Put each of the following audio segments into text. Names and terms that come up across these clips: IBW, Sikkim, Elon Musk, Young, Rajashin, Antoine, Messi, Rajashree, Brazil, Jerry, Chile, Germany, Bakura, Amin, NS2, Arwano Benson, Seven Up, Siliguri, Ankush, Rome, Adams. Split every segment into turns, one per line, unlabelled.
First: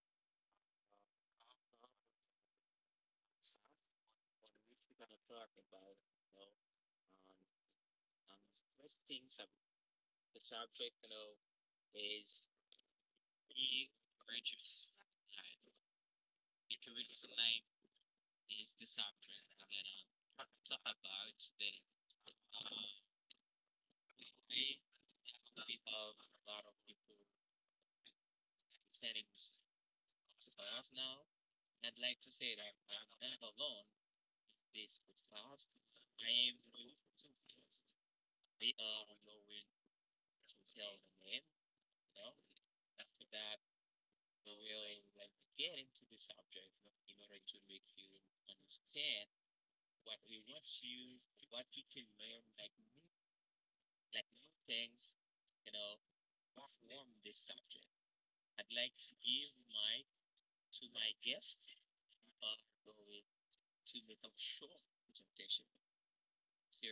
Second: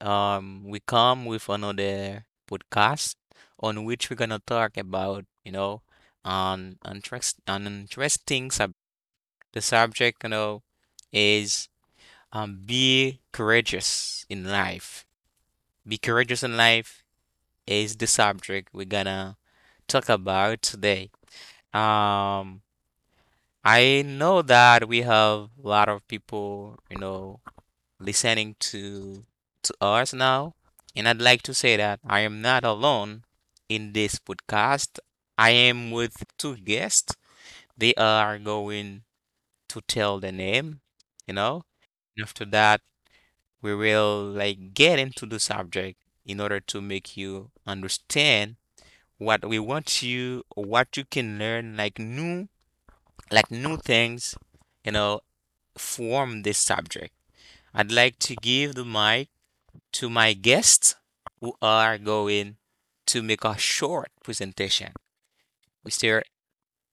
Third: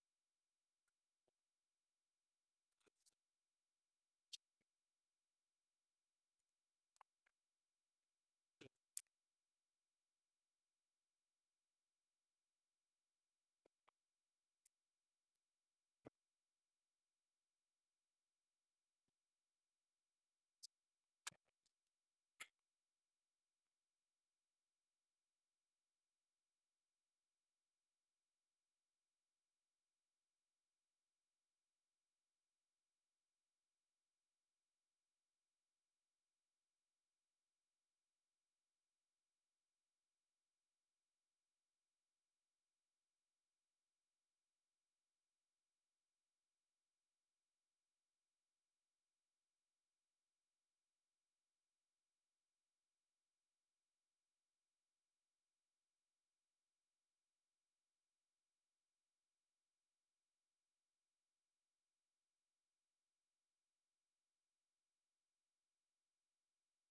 We come with another podcast on which we're gonna talk about, you know, an interesting sub. The subject, you know, is be courageous in life. Be courageous in life is the subject we're gonna talk about today. Um, I know that we have a lot of people, you know, listening to us now, and I'd like to say that I am not alone in this podcast. I am with two guests. They are going to tell the name, you know. And after that, we will like get into the subject in order to make you understand what we want you, what you can learn, like new things, you know, from this subject. I'd like to give the mic to my guests who are going to make a short presentation. Mr.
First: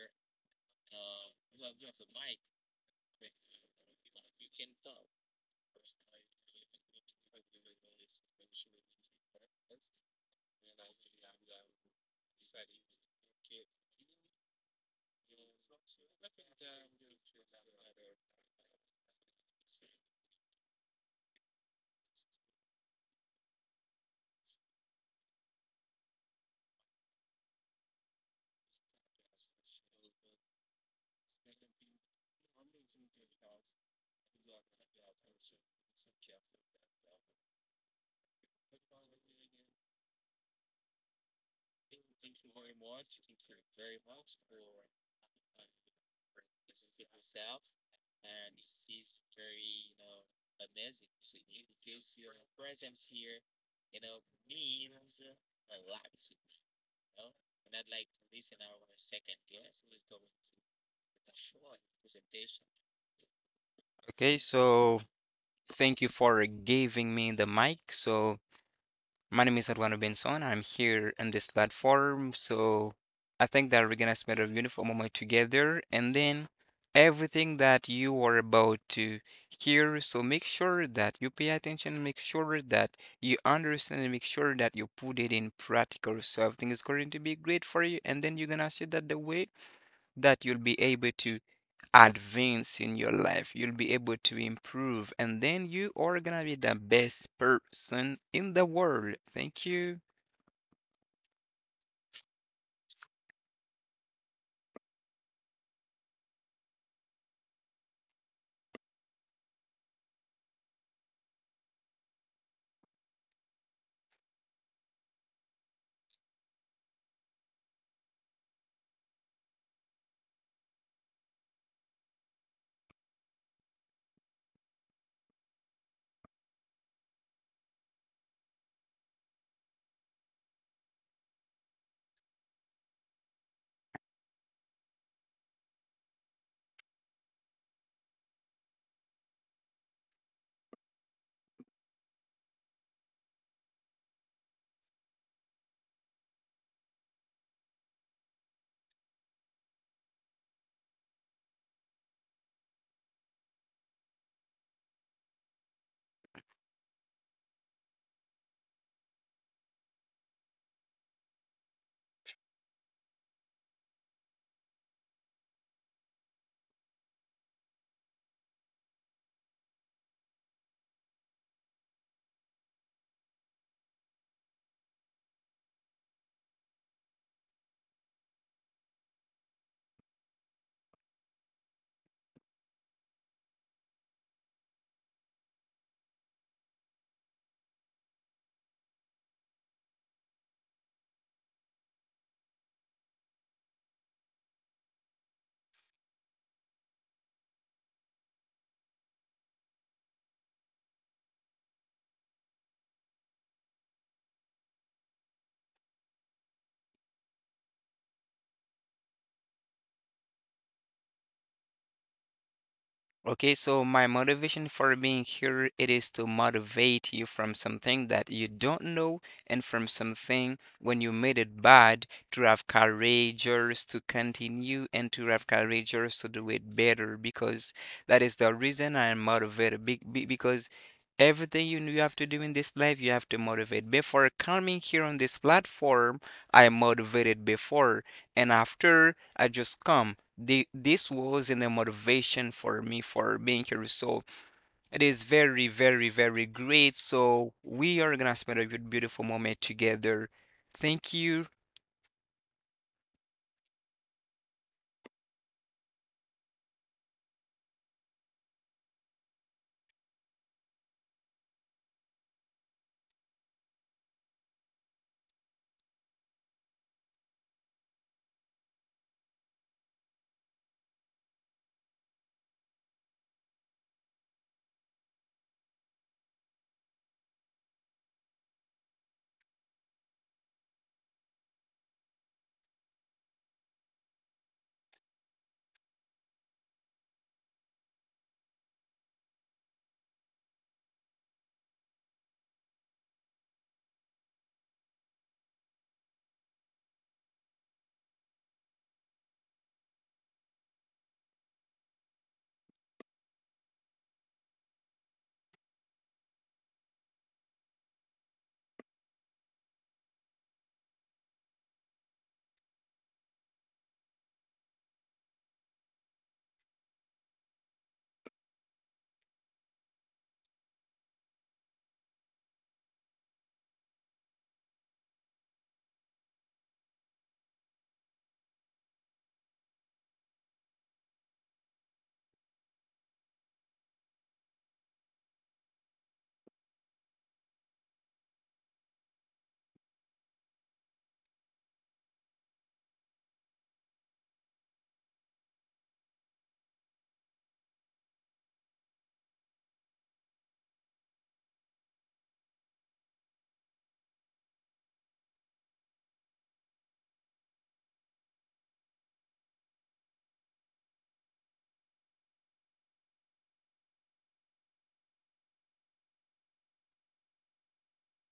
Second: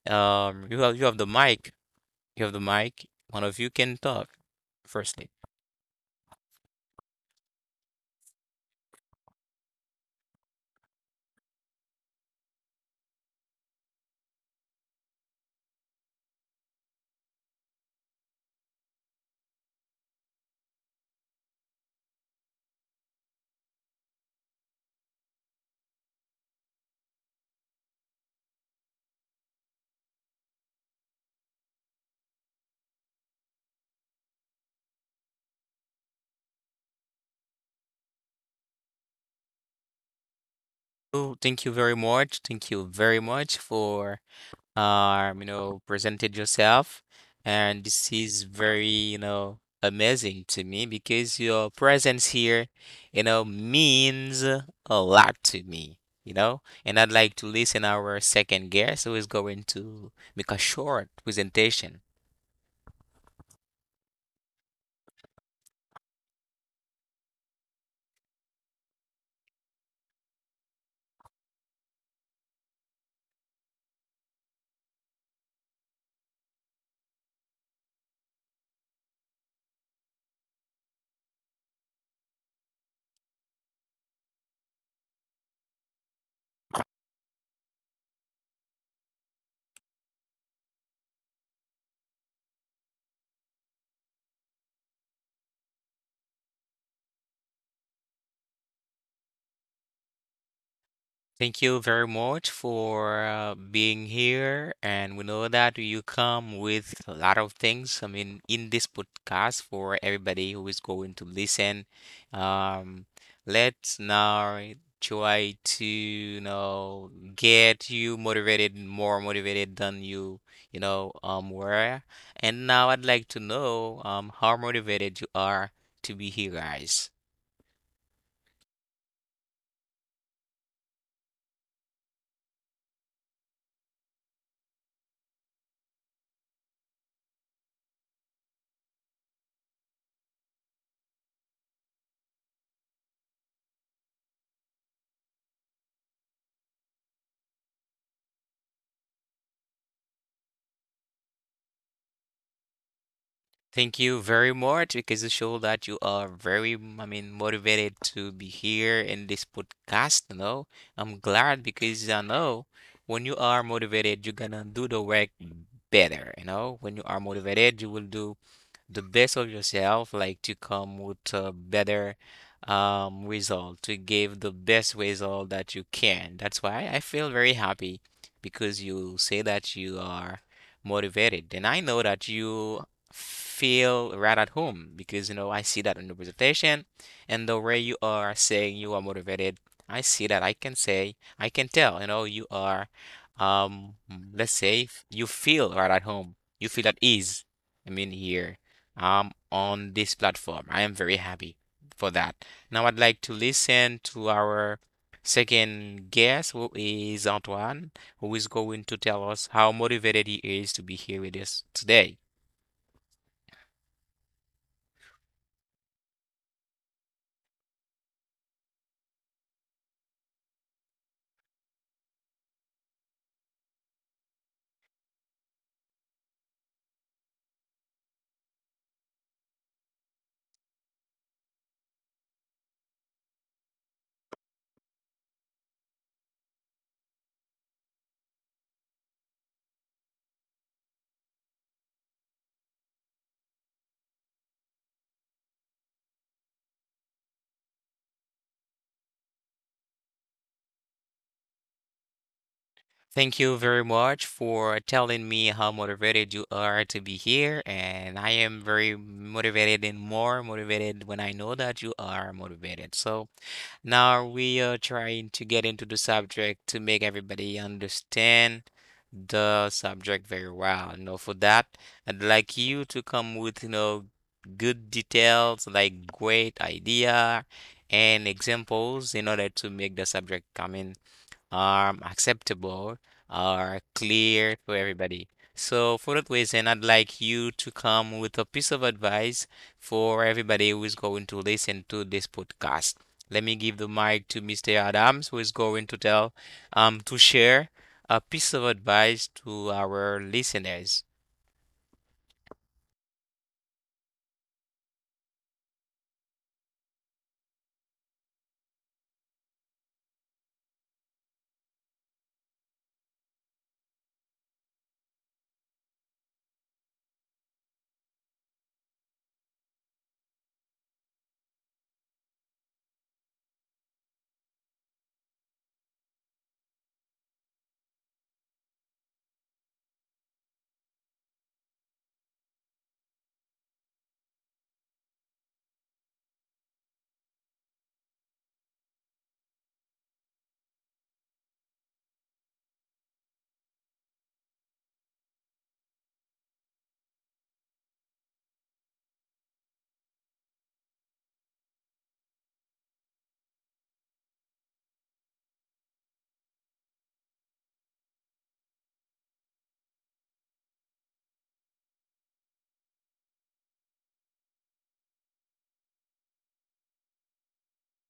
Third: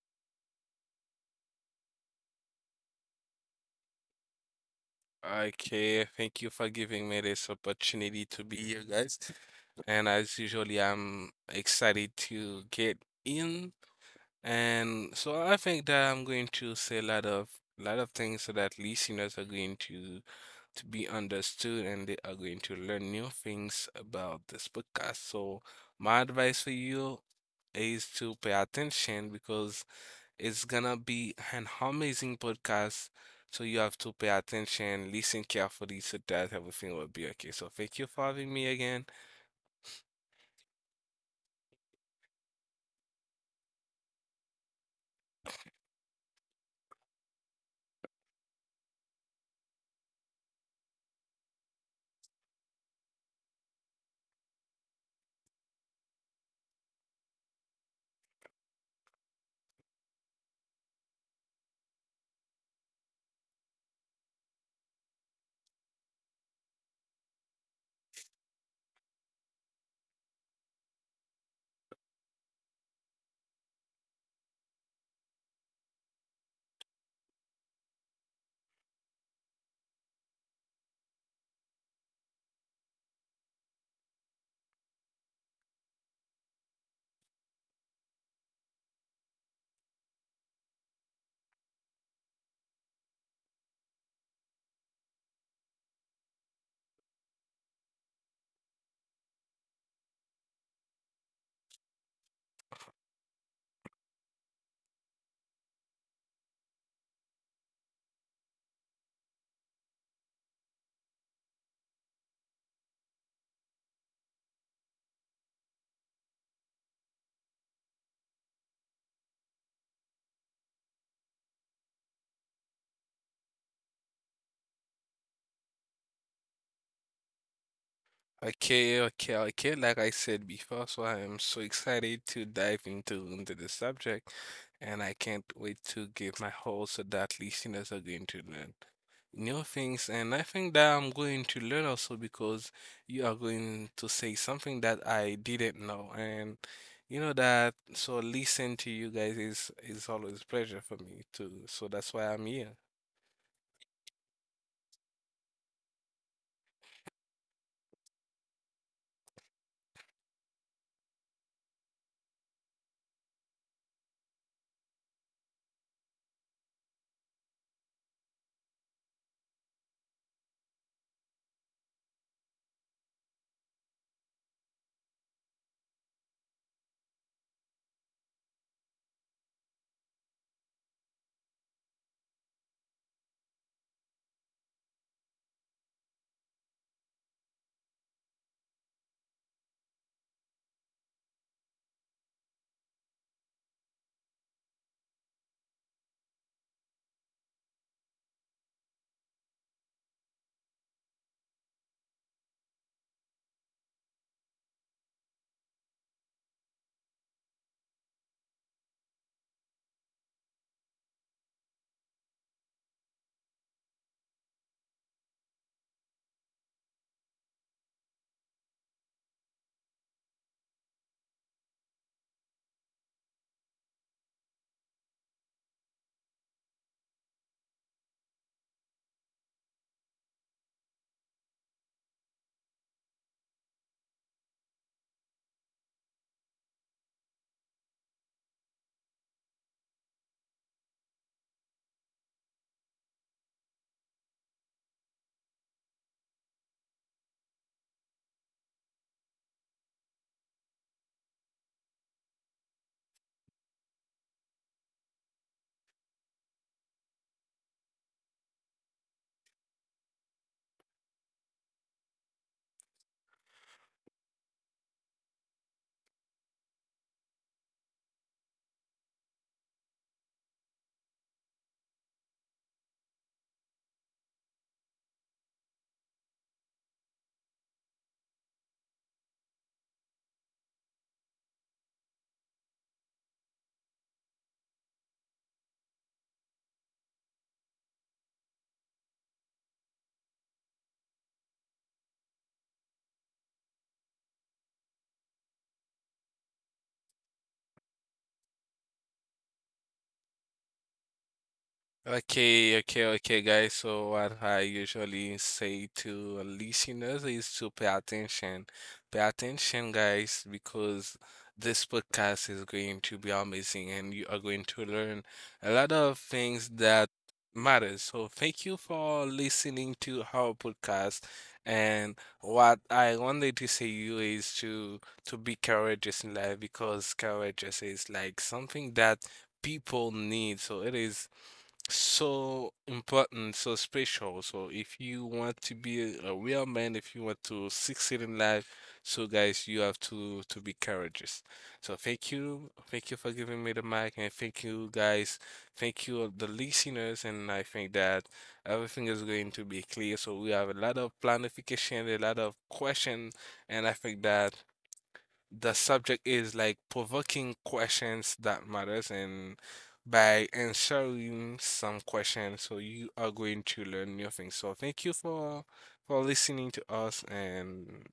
You have the mic. You have the mic. One of you can talk firstly.
Okay, thank you for giving me this opportunity to be here, guys. And as usually, I'm excited to get in. And so I think that I'm going to say a lot of things so that listeners are going to be understood and they are going to learn new things about this podcast. So my advice for you is to pay attention because it's gonna be an amazing podcast, so you have to pay attention, listen carefully, so that everything will be okay. So thank you for having me again.
Oh, thank you very much. Thank you very much for you know, presented yourself. And this is very, you know, amazing to me because your presence here, you know, means a lot to me, you know. And I'd like to listen our second guest who is going to make a short presentation.
Okay, so thank you for giving me the mic. So my name is Arwano Benson. I'm here on this platform. So I think that we're gonna spend a beautiful moment together, and then everything that you are about to hear. So make sure that you pay attention. Make sure that you understand, and make sure that you put it in practical. So everything is going to be great for you, and then you're gonna see that the way that you'll be able to advance in your life. You'll be able to improve, and then you are gonna be the best person in the world. Thank you.
Thank you very much for being here. And we know that you come with a lot of things. I mean, in this podcast for everybody who is going to listen. Um, let's now try to, you know, get you motivated, more motivated than you, you know, were. And now I'd like to know, how motivated you are to be here, guys.
Okay, okay, okay. Like I said before, so I am so excited to dive into the subject, and I can't wait to give my whole so that listeners are going to learn new things. And I think that I'm going to learn also because you are going to say something that I didn't know, and you know that. So listen to you guys is always pleasure for me too. So that's why I'm here.
Thank you very much because you show that you are very, I mean, motivated to be here in this podcast. You know, I'm glad because I know when you are motivated, you're gonna do the work better. You know, when you are motivated, you will do the best of yourself, like to come with a better result, to give the best result that you can. That's why I feel very happy because you say that you are motivated. And I know that you feel right at home because, you know, I see that in the presentation and the way you are saying you are motivated. I see that I can say, I can tell, you know, you are, um, let's say, you feel right at home. You feel at ease. I mean, here on this platform. I am very happy for that. Now I'd like to listen to our second guest, who is Antoine, who is going to tell us how motivated he is to be here with us today.
Okay, so my motivation for being here it is to motivate you from something that you don't know and from something when you made it bad to have courageous to continue and to have courageous to do it better, because that is the reason I am motivated because everything you know you have to do in this life you have to motivate. Before coming here on this platform, I motivated before, and after I just come this was in a motivation for me for being here. So it is very, very, very great. So we are gonna spend a good, beautiful moment together. Thank you.
Thank you very much for telling me how motivated you are to be here. And I am very motivated and more motivated when I know that you are motivated. So now we are trying to get into the subject to make everybody understand the subject very well. You know, for that, I'd like you to come with, you know, good details, like great idea and examples in order to make the subject come in are acceptable, or clear to everybody. So for that reason, I'd like you to come with a piece of advice for everybody who is going to listen to this podcast. Let me give the mic to Mr. Adams, who is going to tell, to share a piece of advice to our listeners.
Okay, okay, okay, guys. So what I usually say to listeners is to pay attention. Pay attention, guys, because this podcast is going to be amazing and you are going to learn a lot of things that matters. So thank you for listening to our podcast. And what I wanted to say you is to be courageous in life because courageous is like something that people need. So it is so important, so special. So if you want to be a real man, if you want to succeed in life, so guys, you have to be courageous. So thank you for giving me the mic, and thank you guys, thank you the listeners, and I think that everything is going to be clear. So we have a lot of planification, a lot of question, and I think that the subject is like provoking questions that matters, and by answering some questions, so you are going to learn new things. So thank you for listening to us, and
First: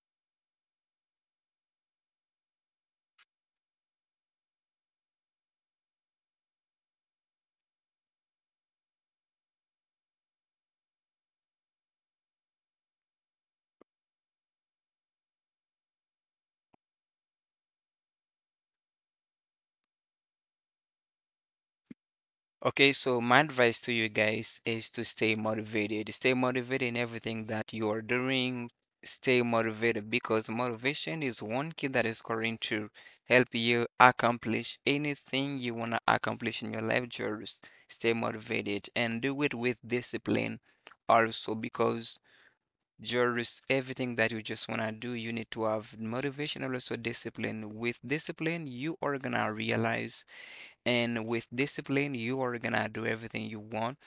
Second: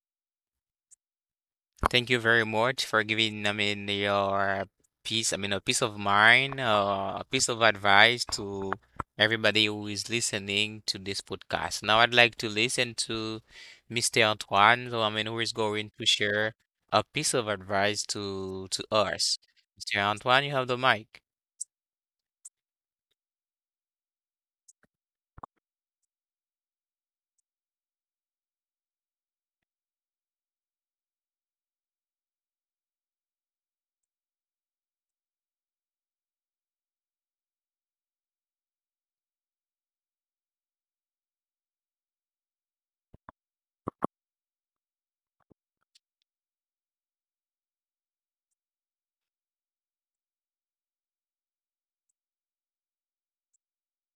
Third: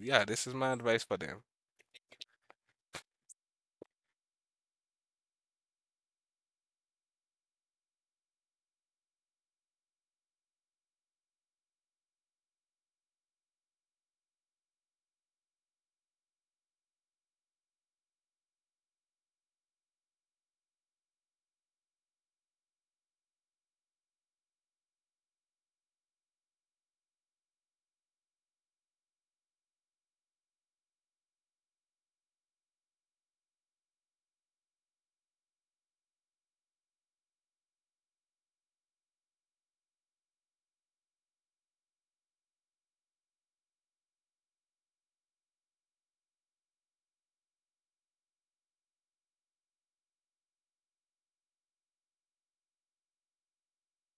yeah, this is my advice for them.
Thank you very much for giving, I mean, your peace, I mean, a piece of mind, a piece of advice to everybody who is listening to this podcast. Now, I'd like to listen to Mr. Antoine, so I mean, who is going to share a piece of advice to us. Mr. Antoine, you have the mic.
Okay, so my advice to you guys is to stay motivated. Stay motivated in everything that you are doing. Stay motivated because motivation is one key that is going to help you accomplish anything you want to accomplish in your life. Just stay motivated and do it with discipline also, because just everything that you just want to do, you need to have motivation and also discipline. With discipline, you are gonna realize, and with discipline you are gonna do everything you want,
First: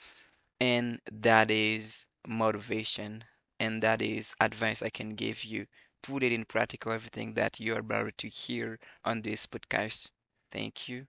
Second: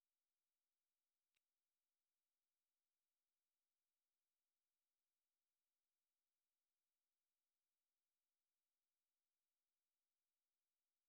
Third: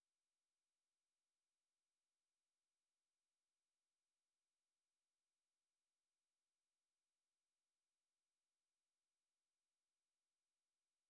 and that is motivation, and that is advice I can give you. Put it in practical everything that you are about to hear on this podcast. Thank you.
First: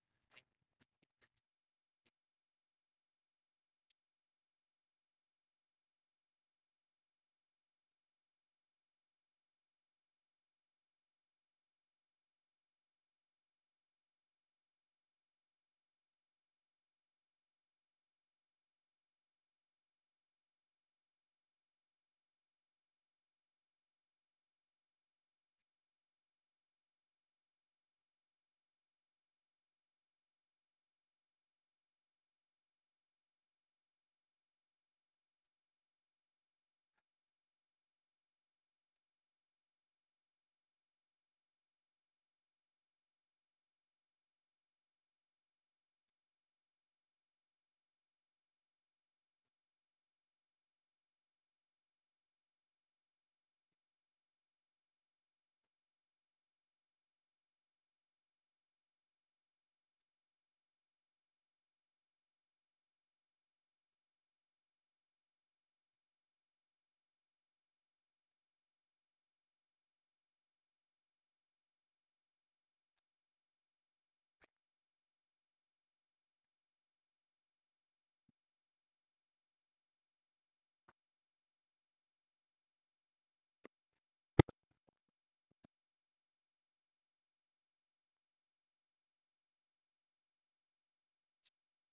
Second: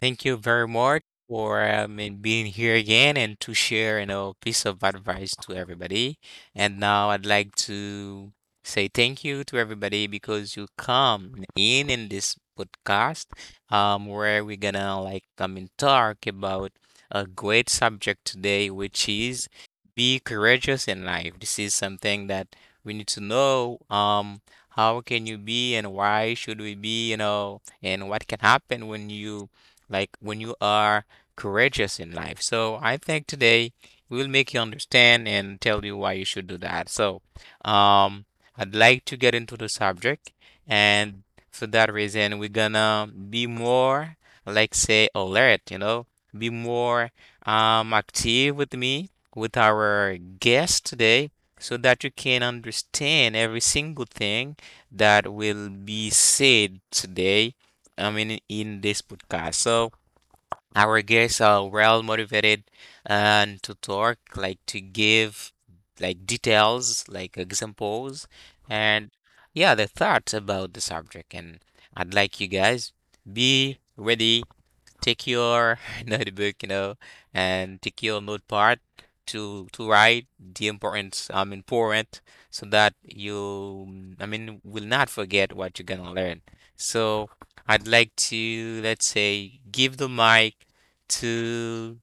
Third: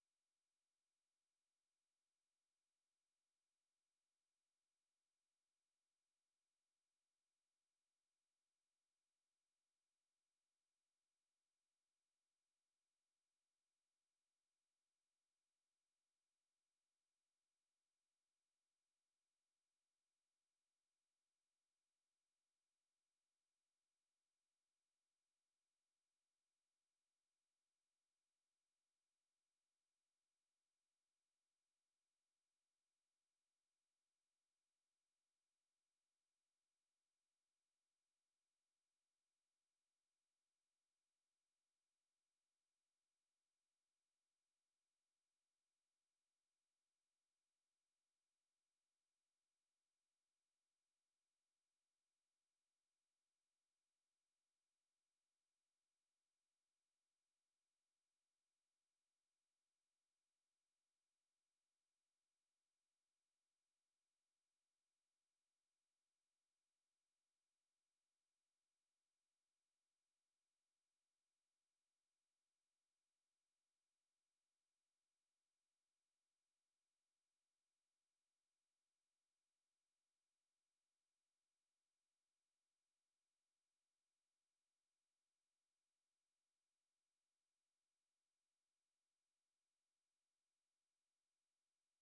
Thank you very much for and being here again and to share, you know, piece of advice to everybody. And now I'd like to say thank you to everybody because you come in this podcast, where we're gonna like come and talk about a great subject today, which is be courageous in life. This is something that we need to know. How can you be and why should we be, you know, and what can happen when you when you are courageous in life. So I think today we'll make you understand and tell you why you should do that. So um, I'd like to get into the subject, and for that reason, we're gonna be more, like say, alert, you know, be more active with me, with our guest today. So that you can understand every single thing that will be said today, I mean, in this podcast. So, our guests are well motivated and to talk, like to give like details, like examples, and yeah, the thoughts about the subject. And I'd like you guys be ready, take your notebook, you know, and take your notepad to write the important important, so that you I mean will not forget what you're gonna learn. So I'd like to let's say give the mic to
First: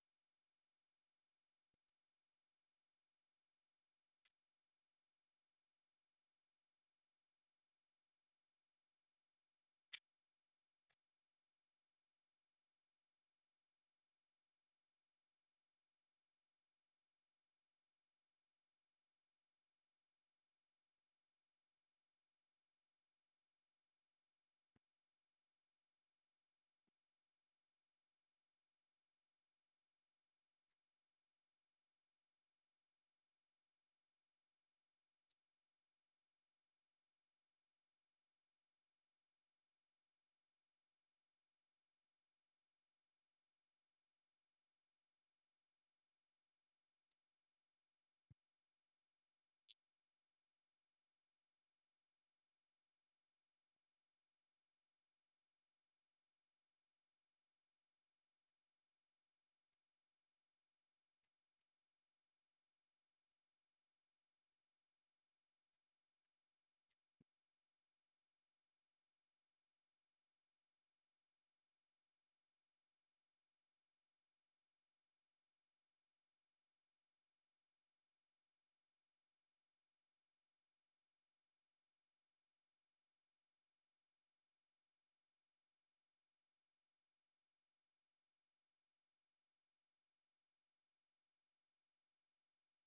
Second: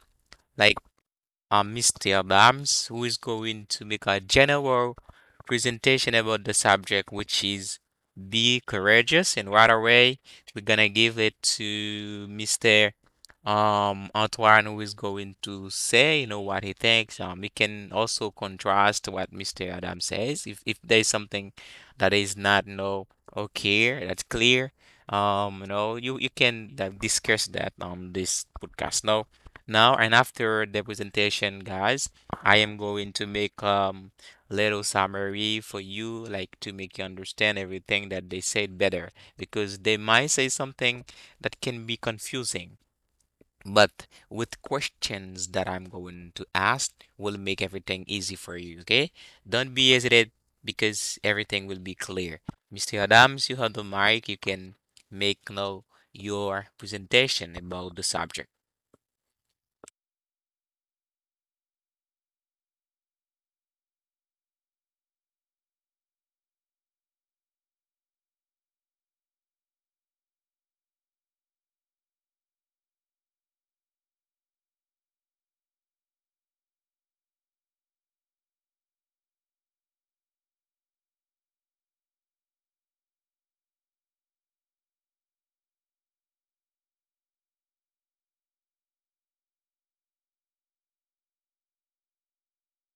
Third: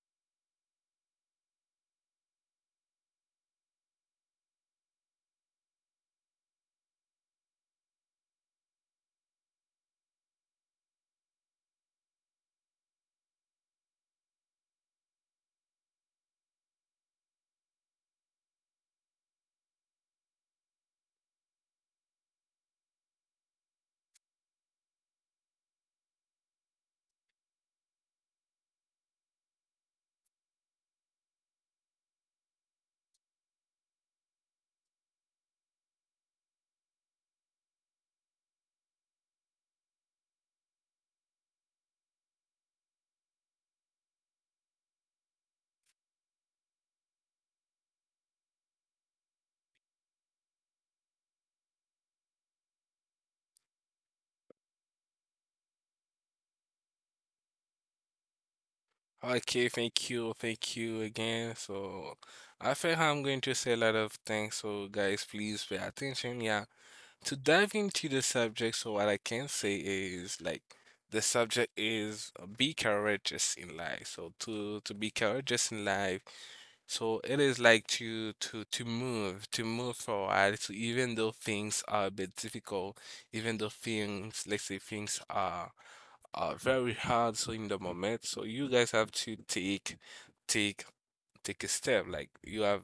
like Mr. Bams, who is going to make a general presentation about the subject, which is be courageous. And right away, we're gonna give it to Mr. Antoine, who is going to say, you know, what he thinks. We can also contrast what Mr. Adam says. If there's something that is not, you know, okay, that's clear. You know, you can discuss that on this podcast. Now. Now, and after the presentation, guys, I am going to make little summary for you, like to make you understand everything that they said better, because they might say something that can be confusing. But with questions that I'm going to ask will make everything easy for you, okay? Don't be hesitant because everything will be clear. Mr. Adams, you have the mic. You can make now your presentation about the subject.
Okay, thank you again. So, I think I'm going to say a lot of things. So, guys, please pay attention. Yeah, to dive into the subject. So, what I can say is like the subject is be courageous in life. So, to be courageous in life, so it is like to move, to move forward. So even though things are a bit difficult, even though things, let's say things are very hard so in the moment. So you guys have to take take a step. Like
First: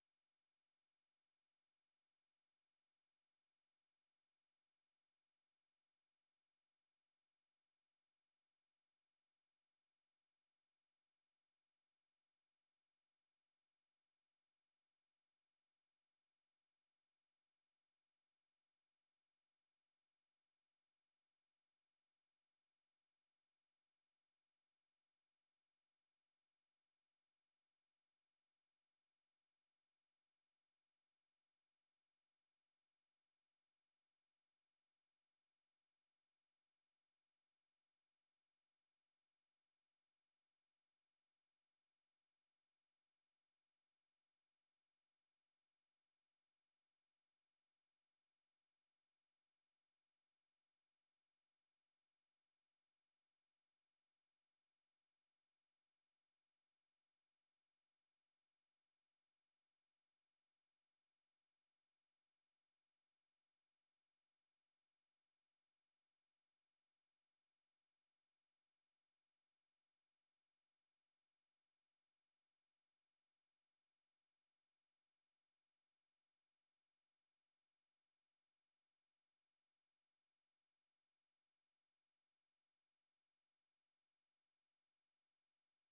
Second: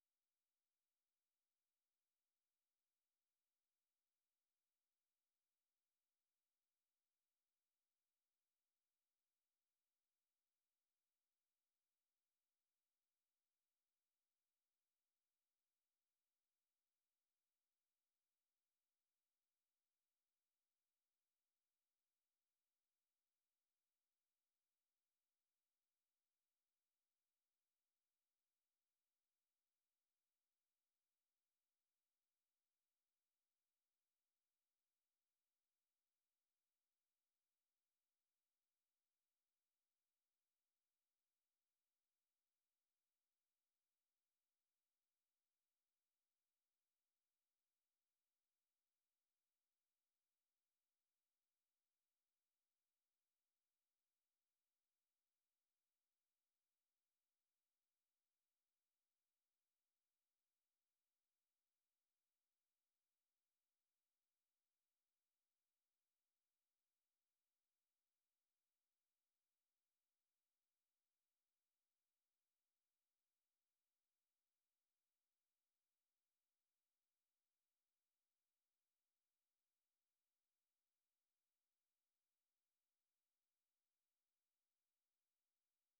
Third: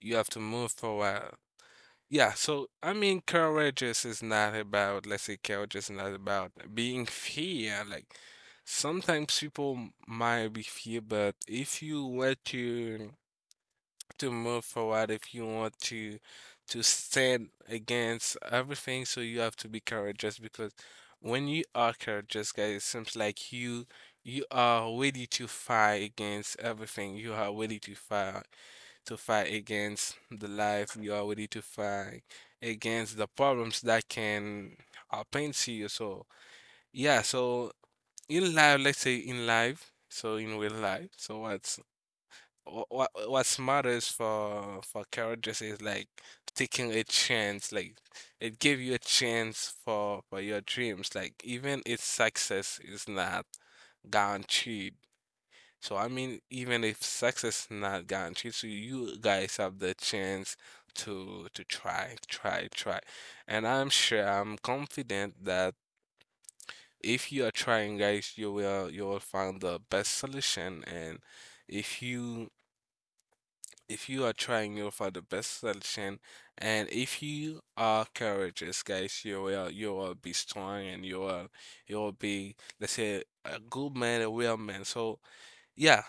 you have to move forward. Yeah, so I mean courageous is not about, let's say courage is not about being fear. Like sometimes people might be fear, but if you were to move forward, if you want to stand against everything, so you have to be courageous because when you are courageous, guys, it seems like you are ready to fight against everything. You are ready to fight against the life. You are ready to fight against the problems that can happen to you. So yeah, so in life, let's say in life, so in real life, so what matters for characters is like taking a chance, like it gave you a chance for your dreams, like even if success is not guaranteed. So I mean, even if success not guaranteed, so you guys have the chance to try. And I'm sure, I'm confident that if you are trying, guys, you will find the best solution. And if you are trying out for the best solution, and if you are courageous, guys, you will be strong, and you will be, let's say, a good man, a real man. So yeah,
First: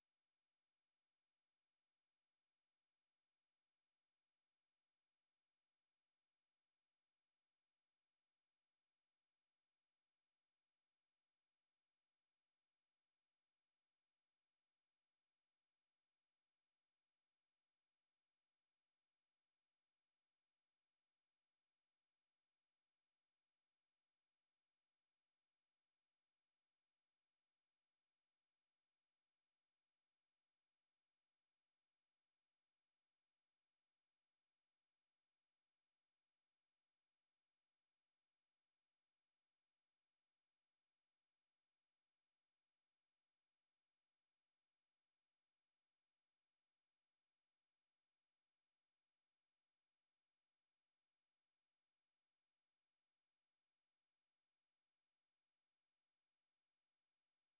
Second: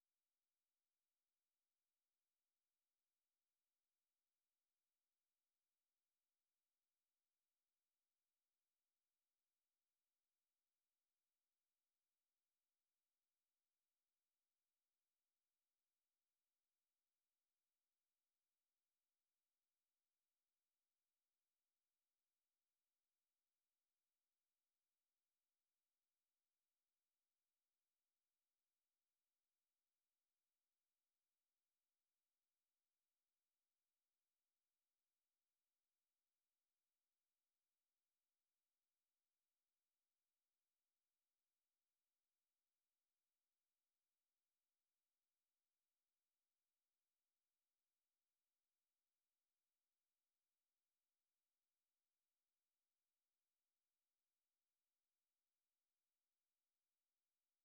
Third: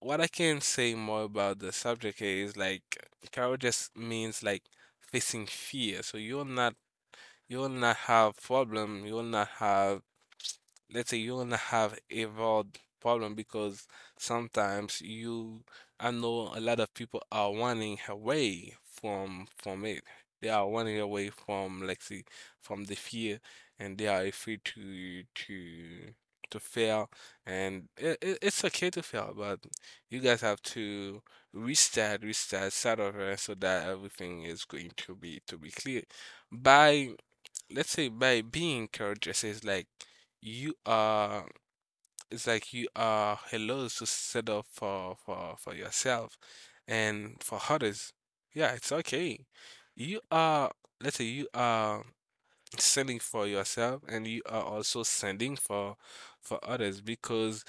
what I can say more about the subject is like courageous means like facing fear. So you're not, you will not have problem. You will not have, let's say, you will not have a valid problem because sometimes you, I know a lot of people are running away from it. They are running away from, let's say, from the fear, and they are afraid to fail. And it's okay to fail, but you guys have to start over, so that everything is going to be clear. By, let's say by being courageous is like you are it's like you are hello to set up for yourself and for others. Yeah, it's okay. You are, let's say, you are sending for yourself, and you are also sending for others because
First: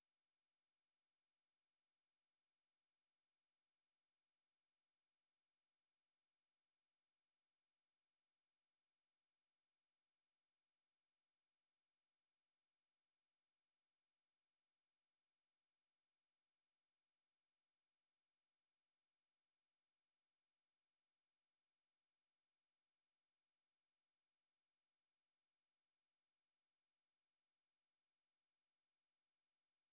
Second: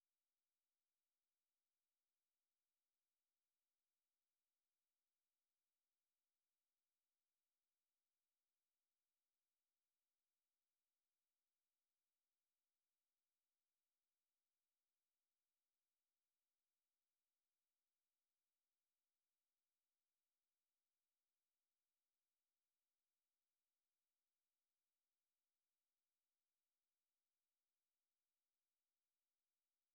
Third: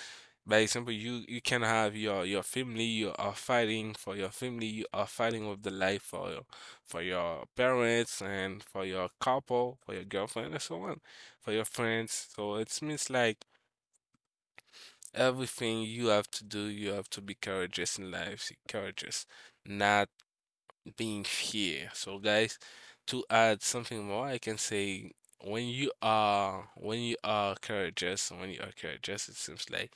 by example, you can have your family. You are fighting for your family. You are fighting with the life for your parents and for your couple, for your girlfriend and so on, for your friends. So it means like everything you have to do, you have to be courageous in life, courageous, not being here. So guys, to add something more, I can say when you are, when you are courageous, it seems like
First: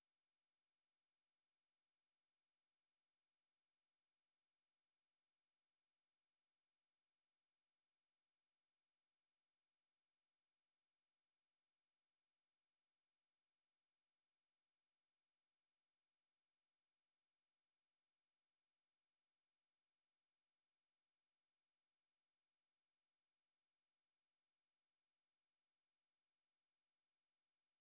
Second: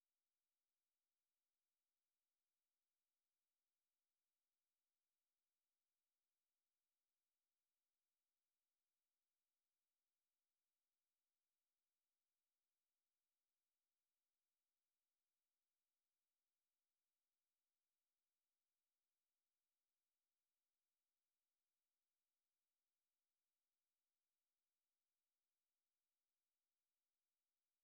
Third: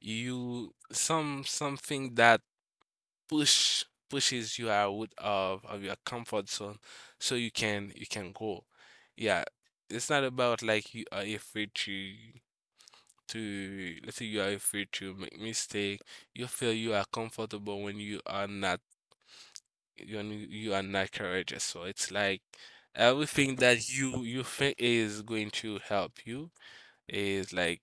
you some something that push pushes you out of, your comfort zone, so you can go. Yeah, it's not about like you are afraid to let's say you are afraid to make mistake. You feel you are comfortable when you and you are not courageous. So it's like everything that you think is going to help you is like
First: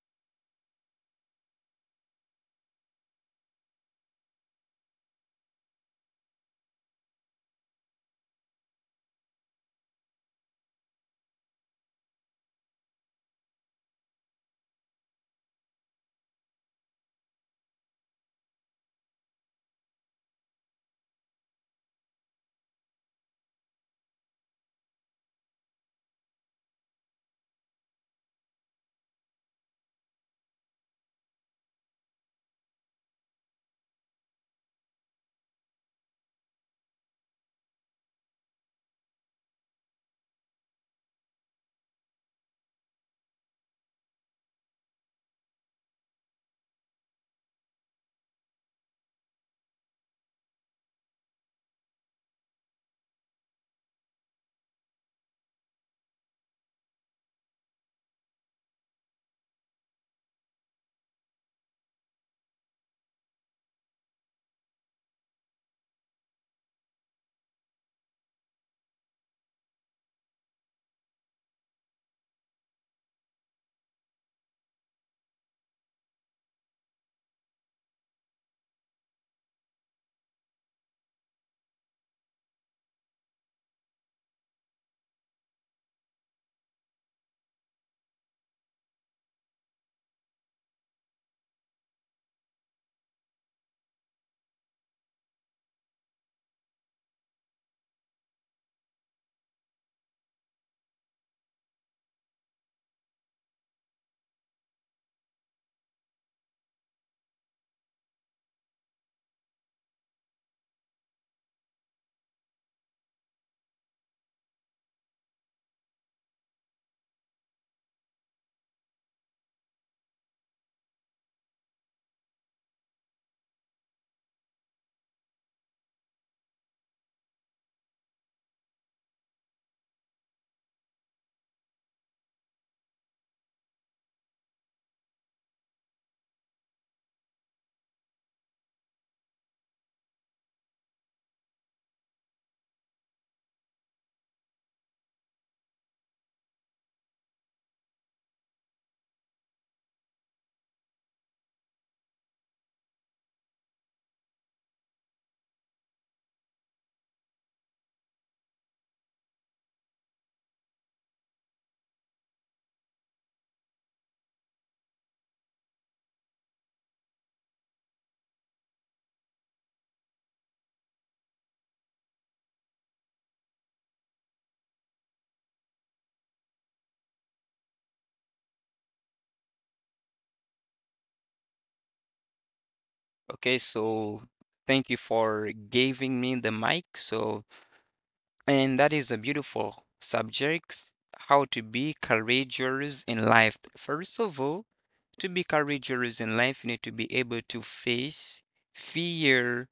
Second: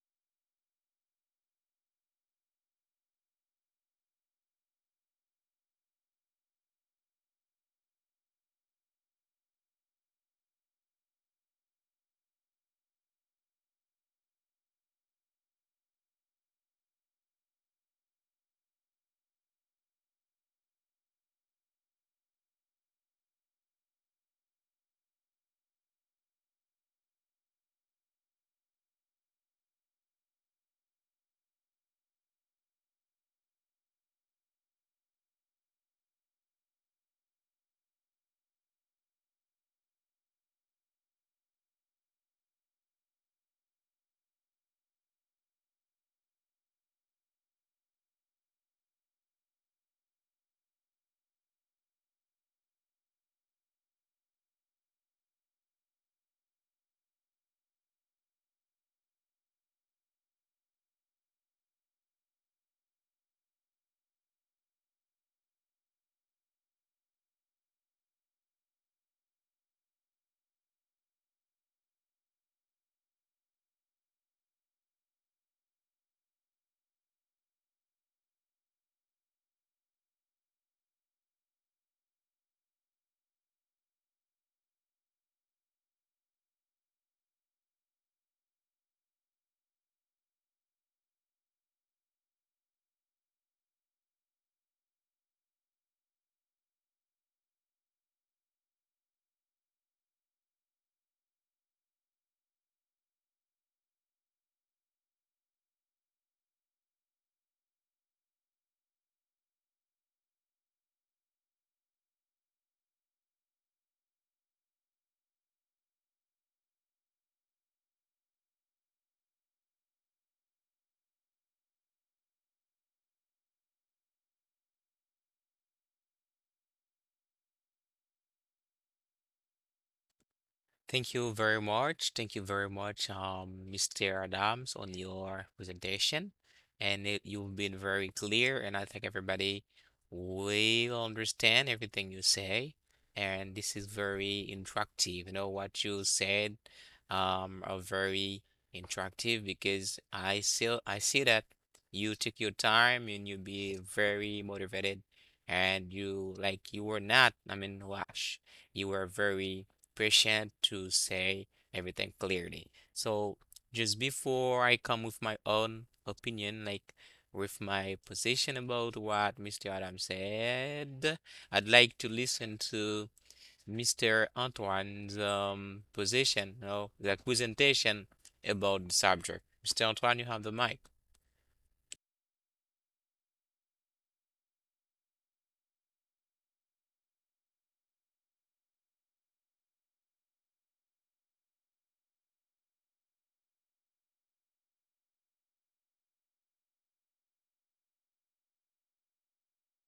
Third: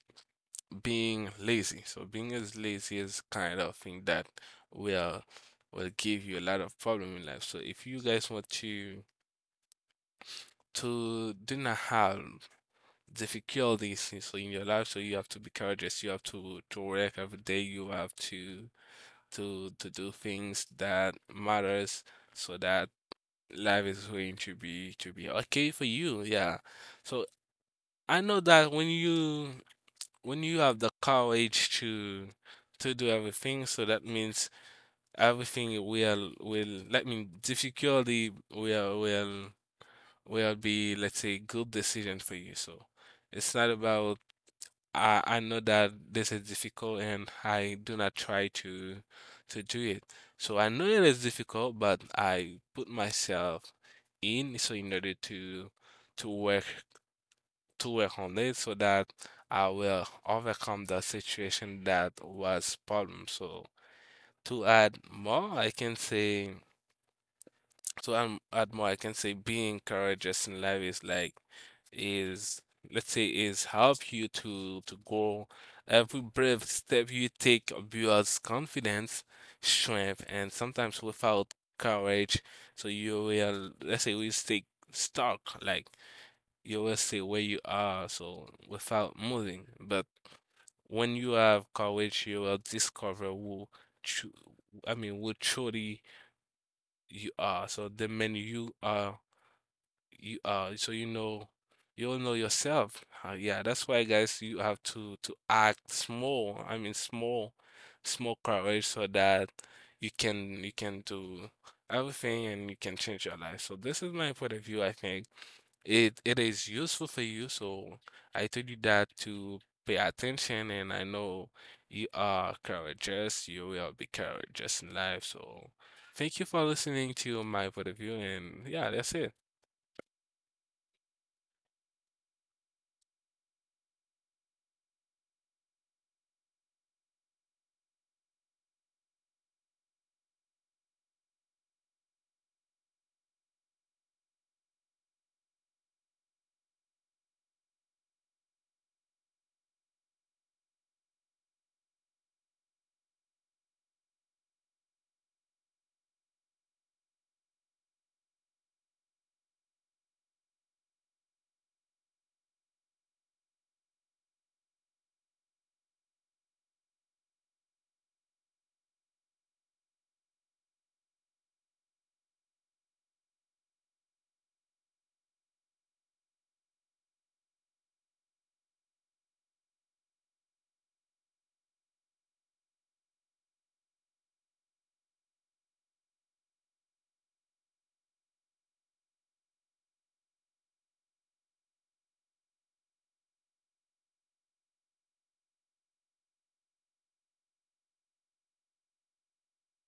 being lazy. So being as lazy is kind of thing that will will give you a lot of problem in life. So if you guys want to do not have difficulties in- so in your life, so you have to be courageous. You have to work every day. You have to do things that matters so that life is going to be okay for you. Yeah, so I know that when you have the courage to do everything, so that means everything will let me difficulty will be, let's say, good decision for you. So it's not about I know that this is difficult and I do not try to do it. So I know it is difficult, but I put myself in so in order to to work to work on it so that I will overcome the situation that was problem. So to add more, I can say to add, add more, I can say being courageous in life is like is let's say is help you to go. Every brave step you take builds confidence, strength, and sometimes without courage, so you will, let's say we stay stuck, like you will stay where you are, so without moving. But when you have courage, you will discover tru- I mean, who truly you are. So the man you are, you so you know, you'll know yourself yeah. That's why guys, you have to act small, I mean small, small courage so that you can do everything, and you can change your life. So this is my point of view. I think it is useful for you. So I told you that to pay attention, and I know you are courageous, you will be courageous in life. So thank you for listening to my point of view, and yeah, that's it.
Thank you very much. Thank you very much, Mr. Adams, on your presentation. And it, you've been very clear, and I think everybody will understand everything you say. And this is very interactive. You know, what you said, are very interactive because I see that you took your time and you be very motivated, and you like you were not, I mean, rush. You were very patient to say everything clearly. So just before I come with my own opinion, like with my position about what Mr. Adam said, I'd like to listen to Mr. Antoine's position, you know, the presentation about the subject. Mr. Antoine, you have the mic.
Okay, so thank you for giving me the mic. So, and that is a beautiful subject, how to be courageous in life. First of all, to be courageous in life, you need to be able to face fear,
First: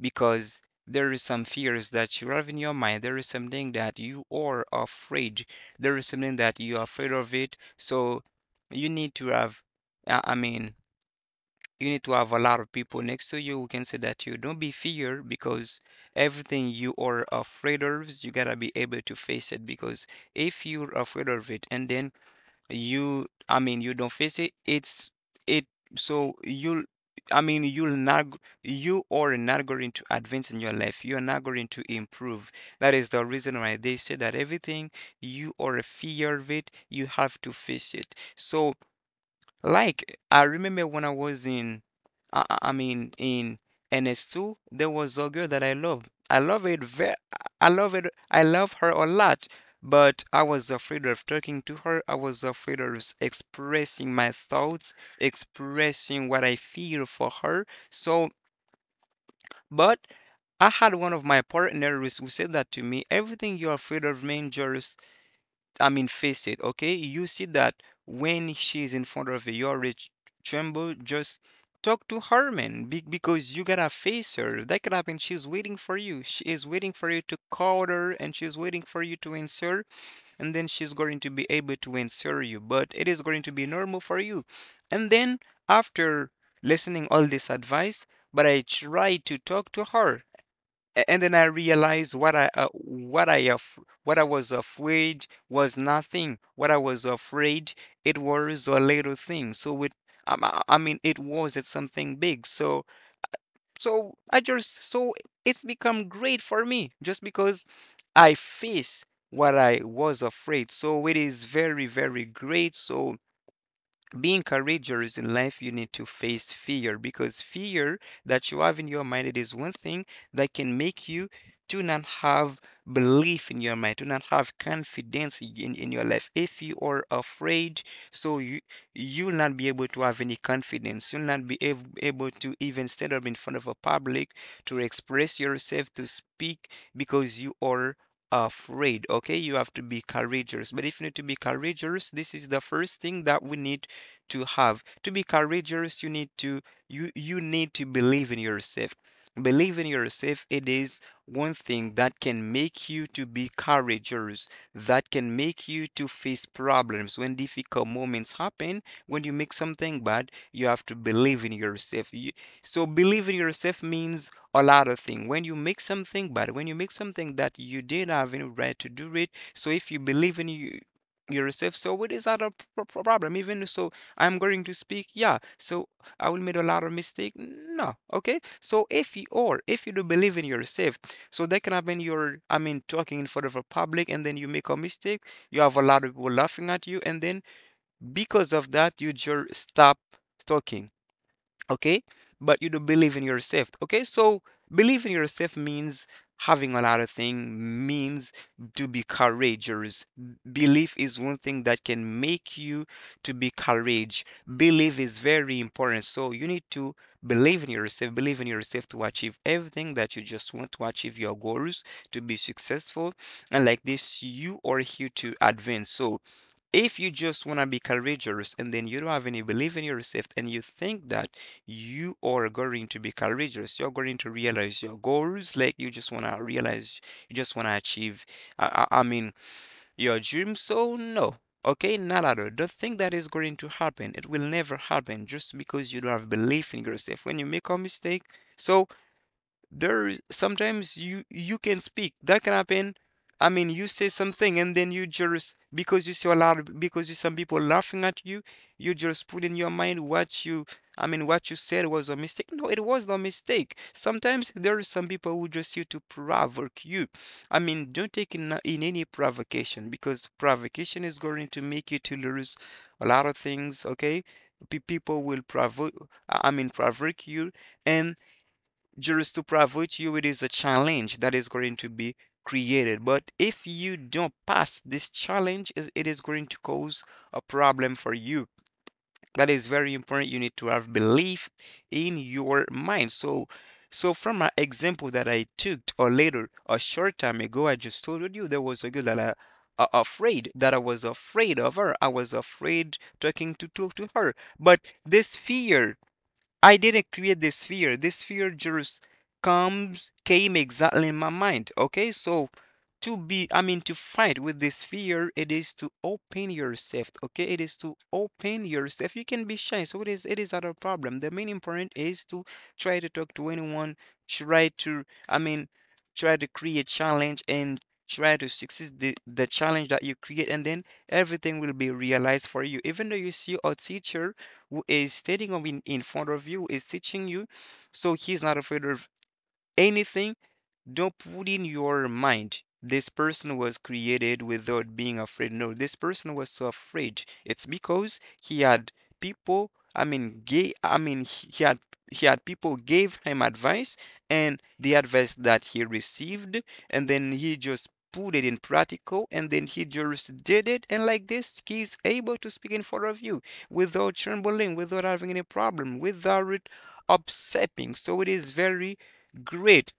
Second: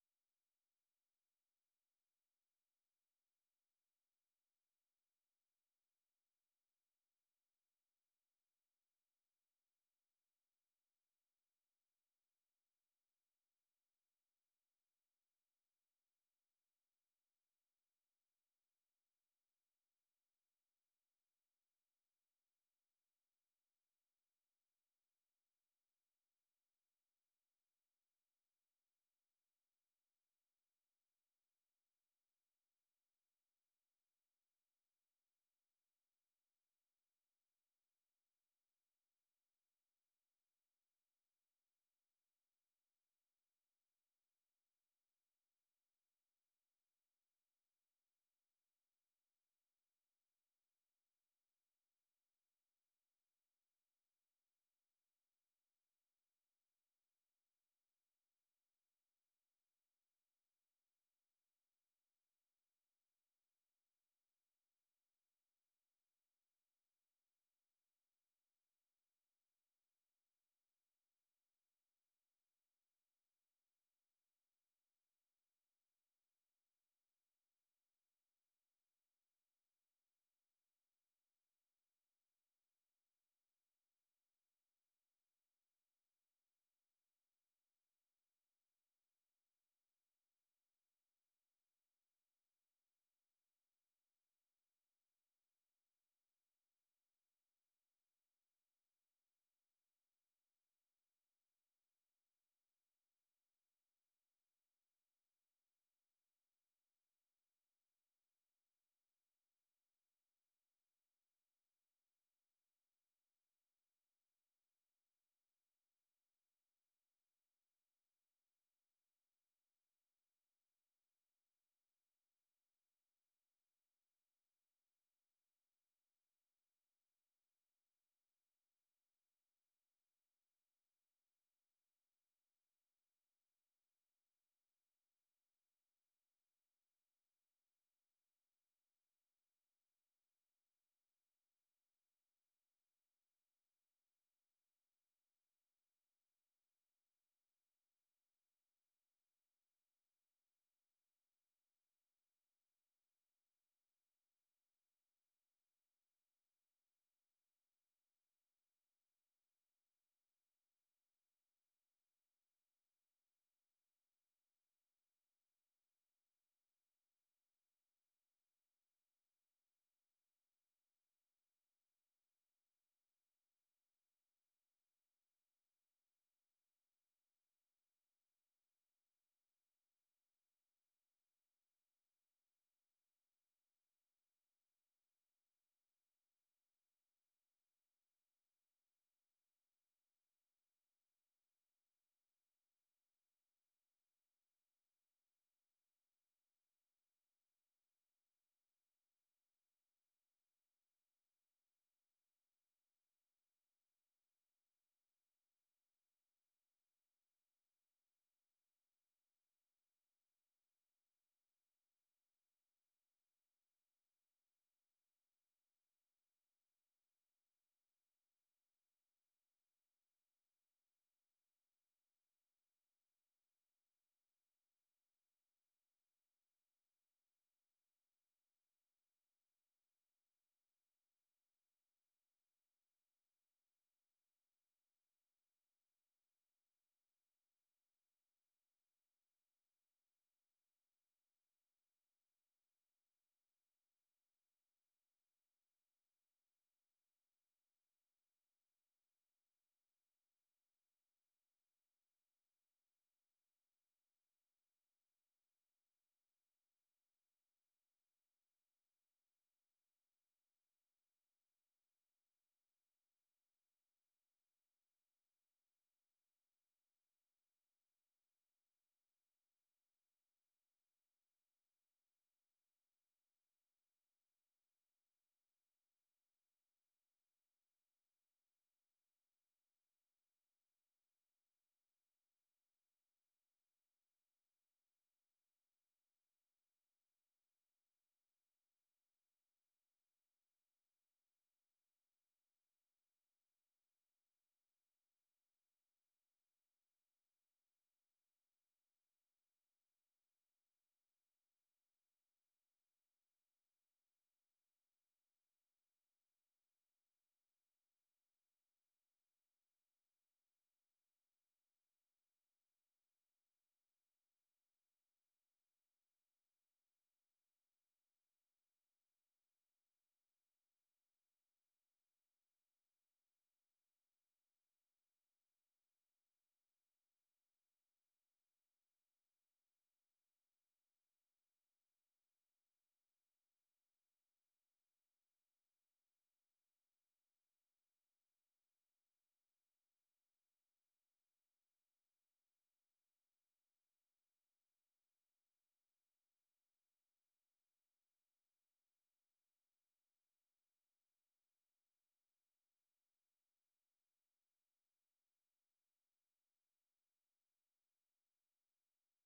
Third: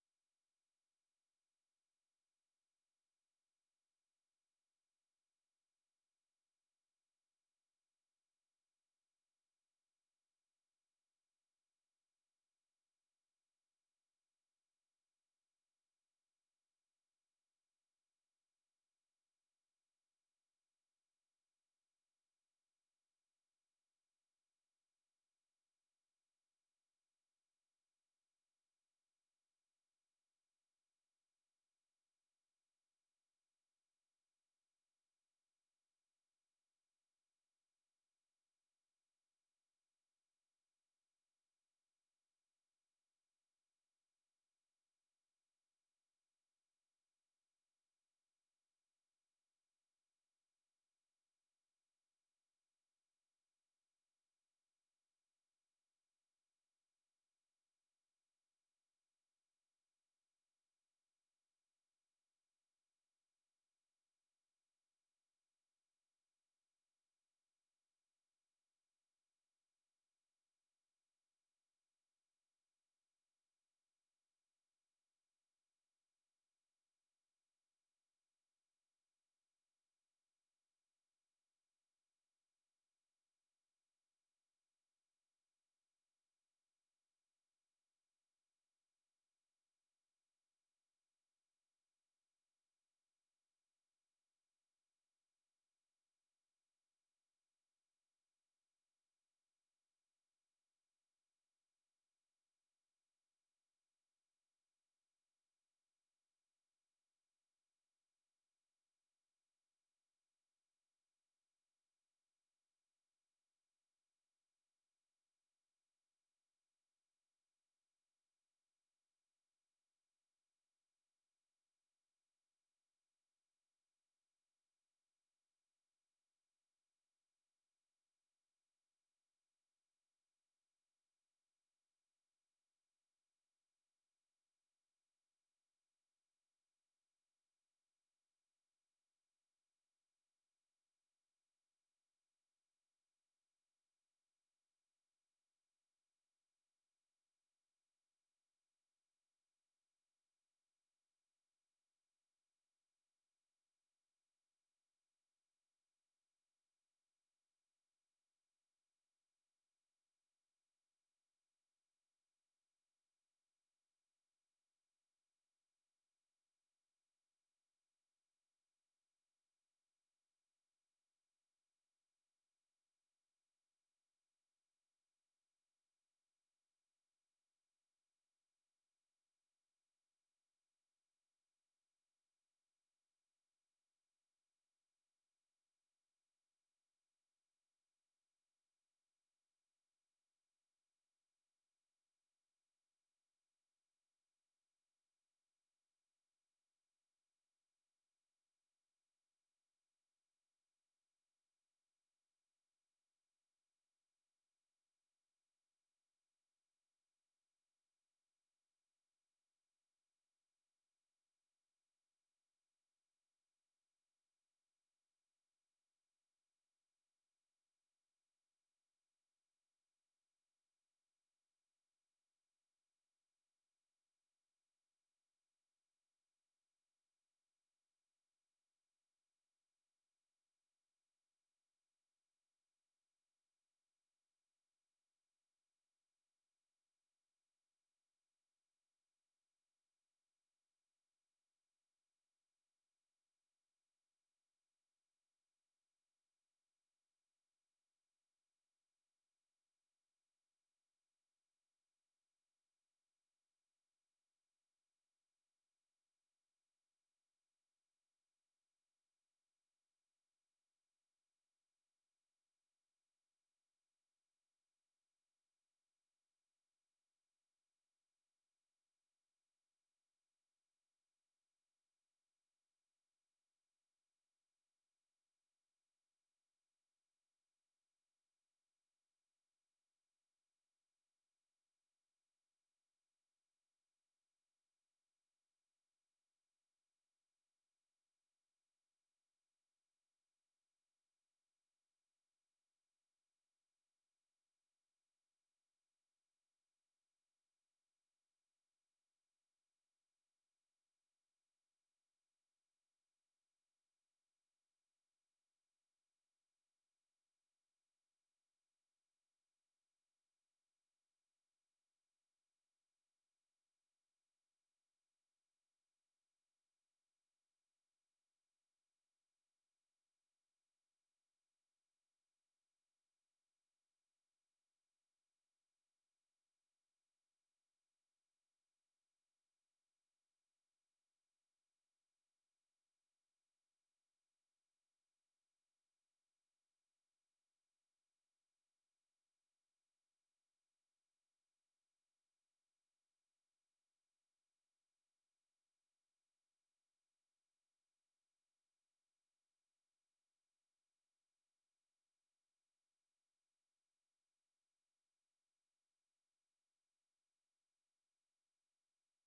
because there is some fears that you have in your mind. There is something that you are afraid. There is something that you are afraid of it. So you need to have, I mean, you need to have a lot of people next to you who can say that you don't be fear, because everything you are afraid of, you gotta be able to face it. Because if you're afraid of it, and then, you I mean you don't face it. It's it so, you'll I mean you'll not g- you are not going to advance in your life. You are not going to improve. That is the reason why they say that everything you are a fear of it, you have to face it. So, like, I remember when I was in, I mean, in NS2, there was a girl that I loved. I love it very, I love it. I love her a lot, but I was afraid of talking to her. I was afraid of expressing my thoughts, expressing what I feel for her. So, but I had one of my partners who said that to me, everything you're afraid of, man, just, I mean, face it, okay? You see that when she's in front of you, you already tremble. Just talk to her, man, because you gotta face her. That could happen. She's waiting for you. She is waiting for you to call her, and she's waiting for you to answer, and then she's going to be able to answer you, but it is going to be normal for you. And then, after listening all this advice, but I try to talk to her, and then I realized what I was afraid was nothing. What I was afraid, it was a little thing. So it, I mean, it wasn't something big. So I just, so it's become great for me, just because I face what I was afraid. So it is very, very great. So, being courageous in life, you need to face fear, because fear that you have in your mind, it is one thing that can make you to not have belief in your mind, to not have confidence in your life. If you are afraid, so you'll not be able to have any confidence. You'll not be able to even stand up in front of a public to express yourself, to speak, because you are afraid. Okay, you have to be courageous, but if you need to be courageous, this is the first thing that we need to have. To be courageous, you need to believe in yourself. Believe in yourself, it is one thing that can make you to be courageous, that can make you to face problems when difficult moments happen. When you make something bad, you have to believe in yourself. You, so believe in yourself means a lot of things. When you make something bad, when you make something that you didn't have any right to do it, so if you believe in yourself, so it is not a problem. Even so, I'm going to speak, yeah. So I will make a lot of mistake. No, okay. So, if you, or if you do believe in yourself, so that can happen. You're, I mean, talking in front of a public, and then you make a mistake. You have a lot of people laughing at you, and then, because of that, you just stop talking. Okay, but you do believe in yourself. Okay, so believe in yourself means having a lot of things, means to be courageous. Belief is one thing that can make you to be courage. Belief is very important, so you need to believe in yourself, believe in yourself to achieve everything that you just want to achieve, your goals, to be successful, and like this you are here to advance. So, if you just want to be courageous, and then you don't have any belief in yourself, and you think that you are going to be courageous. You're going to realize your goals. Like, you just want to realize, you just want to achieve, I mean, your dreams. So, no. Okay, not at all. Don't think that is going to happen. It will never happen, just because you don't have belief in yourself. When you make a mistake, so sometimes you can speak, that can happen. I mean, you say something, and then you just, because you see a lot of, because you, some people laughing at you, you just put in your mind, what you I mean what you said was a mistake. No, it was no mistake. Sometimes there is some people who just here to provoke you. I mean, don't take in any provocation, because provocation is going to make you to lose a lot of things, okay? People will provoke I mean provoke you, and just to private you, it is a challenge that is going to be created. But if you don't pass this challenge, it is going to cause a problem for you. That is very important. You need to have belief in your mind. So, so from an example that I took or later a short time ago, I just told you there was a girl that I was afraid of her. I was afraid talking to talk to her. But this fear, I didn't create this fear. This fear just comes came exactly in my mind. Okay, so to be, I mean, to fight with this fear, it is to open yourself. Okay, it is to open yourself. You can be shy, so it is. It is not a problem. The main important is to try to talk to anyone. Try to, I mean, try to create challenge, and try to succeed the challenge that you create, and then everything will be realized for you. Even though you see a teacher who is standing in front of you is teaching you, so he's not afraid of anything. Don't put in your mind, this person was created without being afraid. No, this person was so afraid. It's because he had people, I mean, gay, I mean, he had people gave him advice, and the advice that he received, and then he just put it in practical, and then he just did it, and like this he's able to speak in front of you without trembling, without having any problem, without it upsetting. So it is very great.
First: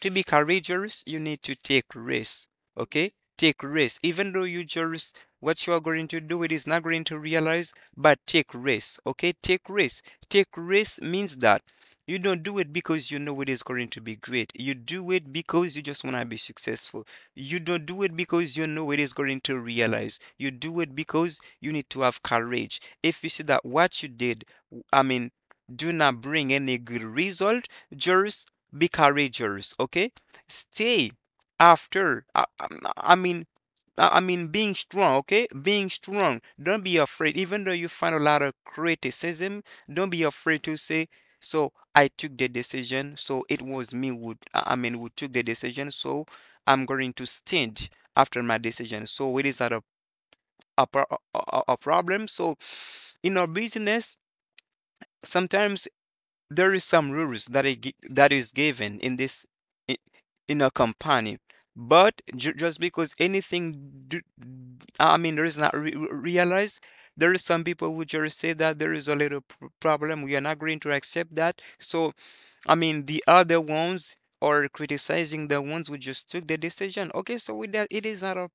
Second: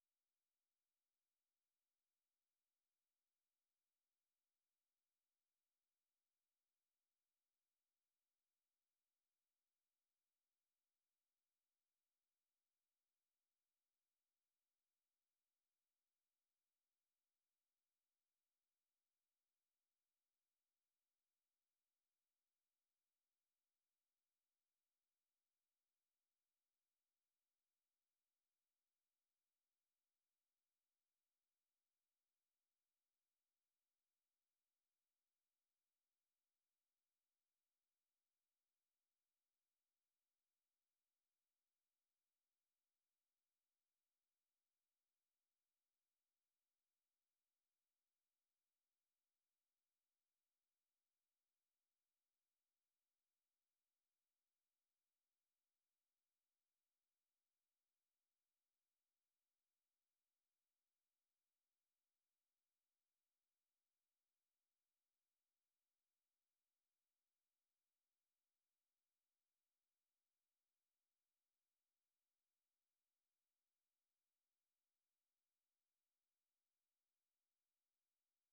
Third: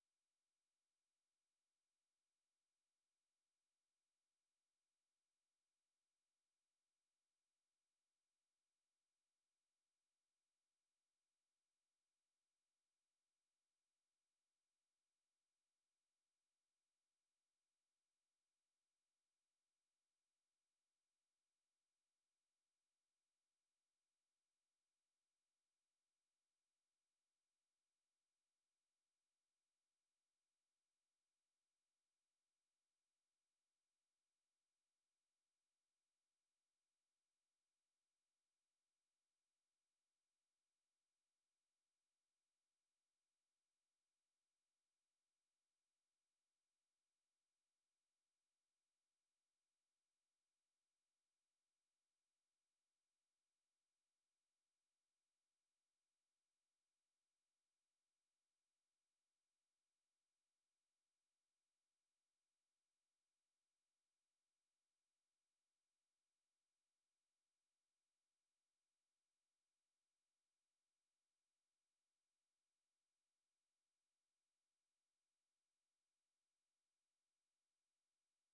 To be courageous you need to take risks. Okay, take risks. Even though you just what you are going to do it is not going to realize, but take risks. Okay, take risks. Take risks means that you don't do it because you know it is going to be great, you do it because you just want to be successful. You don't do it because you know it is going to realize, you do it because you need to have courage. If you see that what you did, i mean do not bring any good result, just be courageous. Okay, stay after I mean I being strong. Okay? Being strong. Don't be afraid. Even though you find a lot of criticism, don't be afraid to say, so I took the decision. So it was me who, who took the decision. So I'm going to stand after my decision. So it is not a problem. So in our business, sometimes there is some rules that that is given in this i- in a company. But just because anything do, I mean there is not realized, there is some people who just say that there is a little problem, we are not going to accept that. So I mean the other ones are criticizing the ones who just took the decision. Okay, so with that it is not a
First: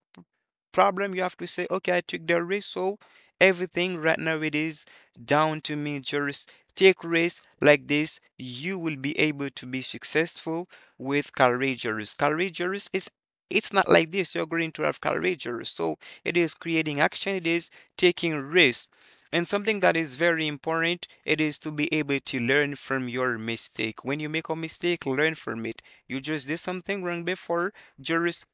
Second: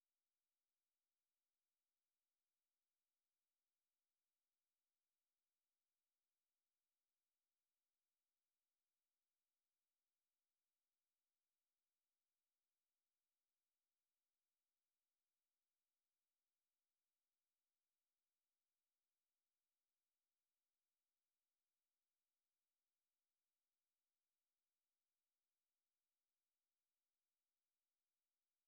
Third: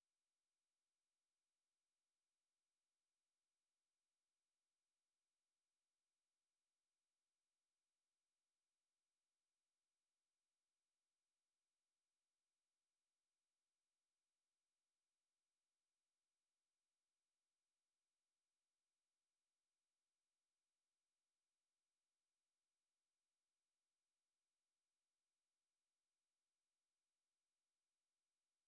problem. You have to say, okay, I took the risk, so everything right now it is down to me. Just take risks like this. You will be able to be successful with courageous. Courageous is it's not like this. You're going to have courageous. So it is creating action. It is taking risks. And something that is very important, it is to be able to learn from your mistake. When you make a mistake, learn from it. You just did something wrong before, just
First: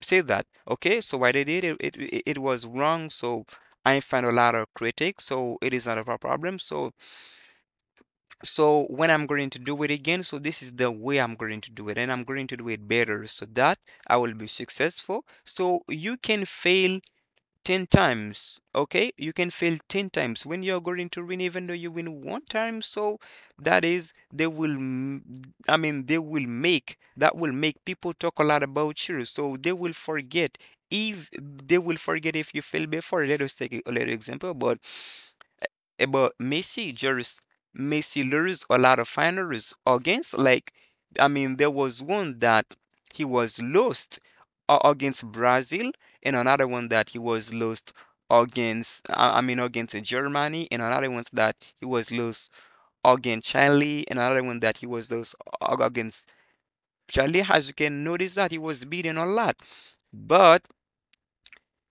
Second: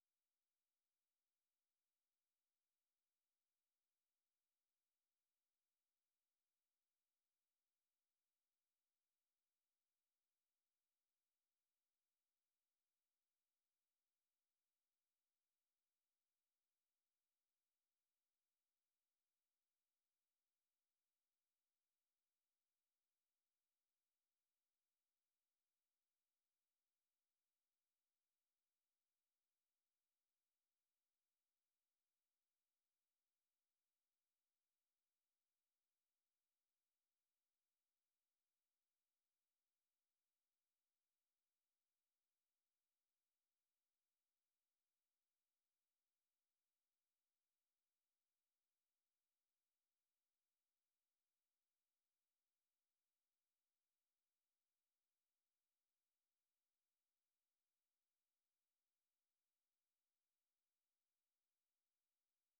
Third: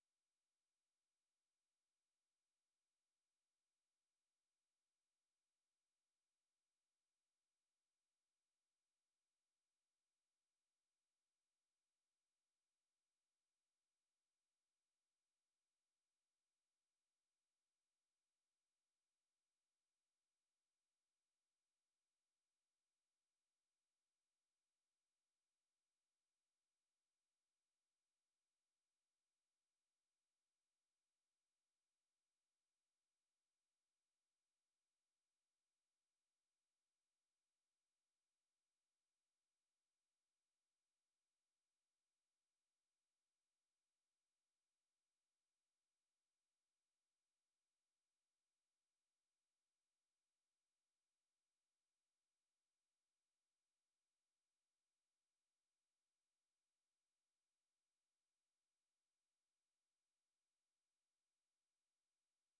say that okay so what I did it, was wrong. So I find a lot of critics, so it is not a problem. So when I'm going to do it again, so this is the way I'm going to do it, and I'm going to do it better so that I will be successful. So you can fail 10 times. Okay, you can fail 10 times. When you're going to win, even though you win one time, so that is they will, I mean they will make that will make people talk a lot about you. So they will forget, if they will forget if you fail before. Let us take a little example. But Eh, But Messi just Messi lose a lot of finals against like, I mean there was one that he was lost against Brazil, and another one that he was lost against, against Germany, and another one that he was lost against Chile, and another one that he was lost against Chile. As you can notice that he was beaten a lot, but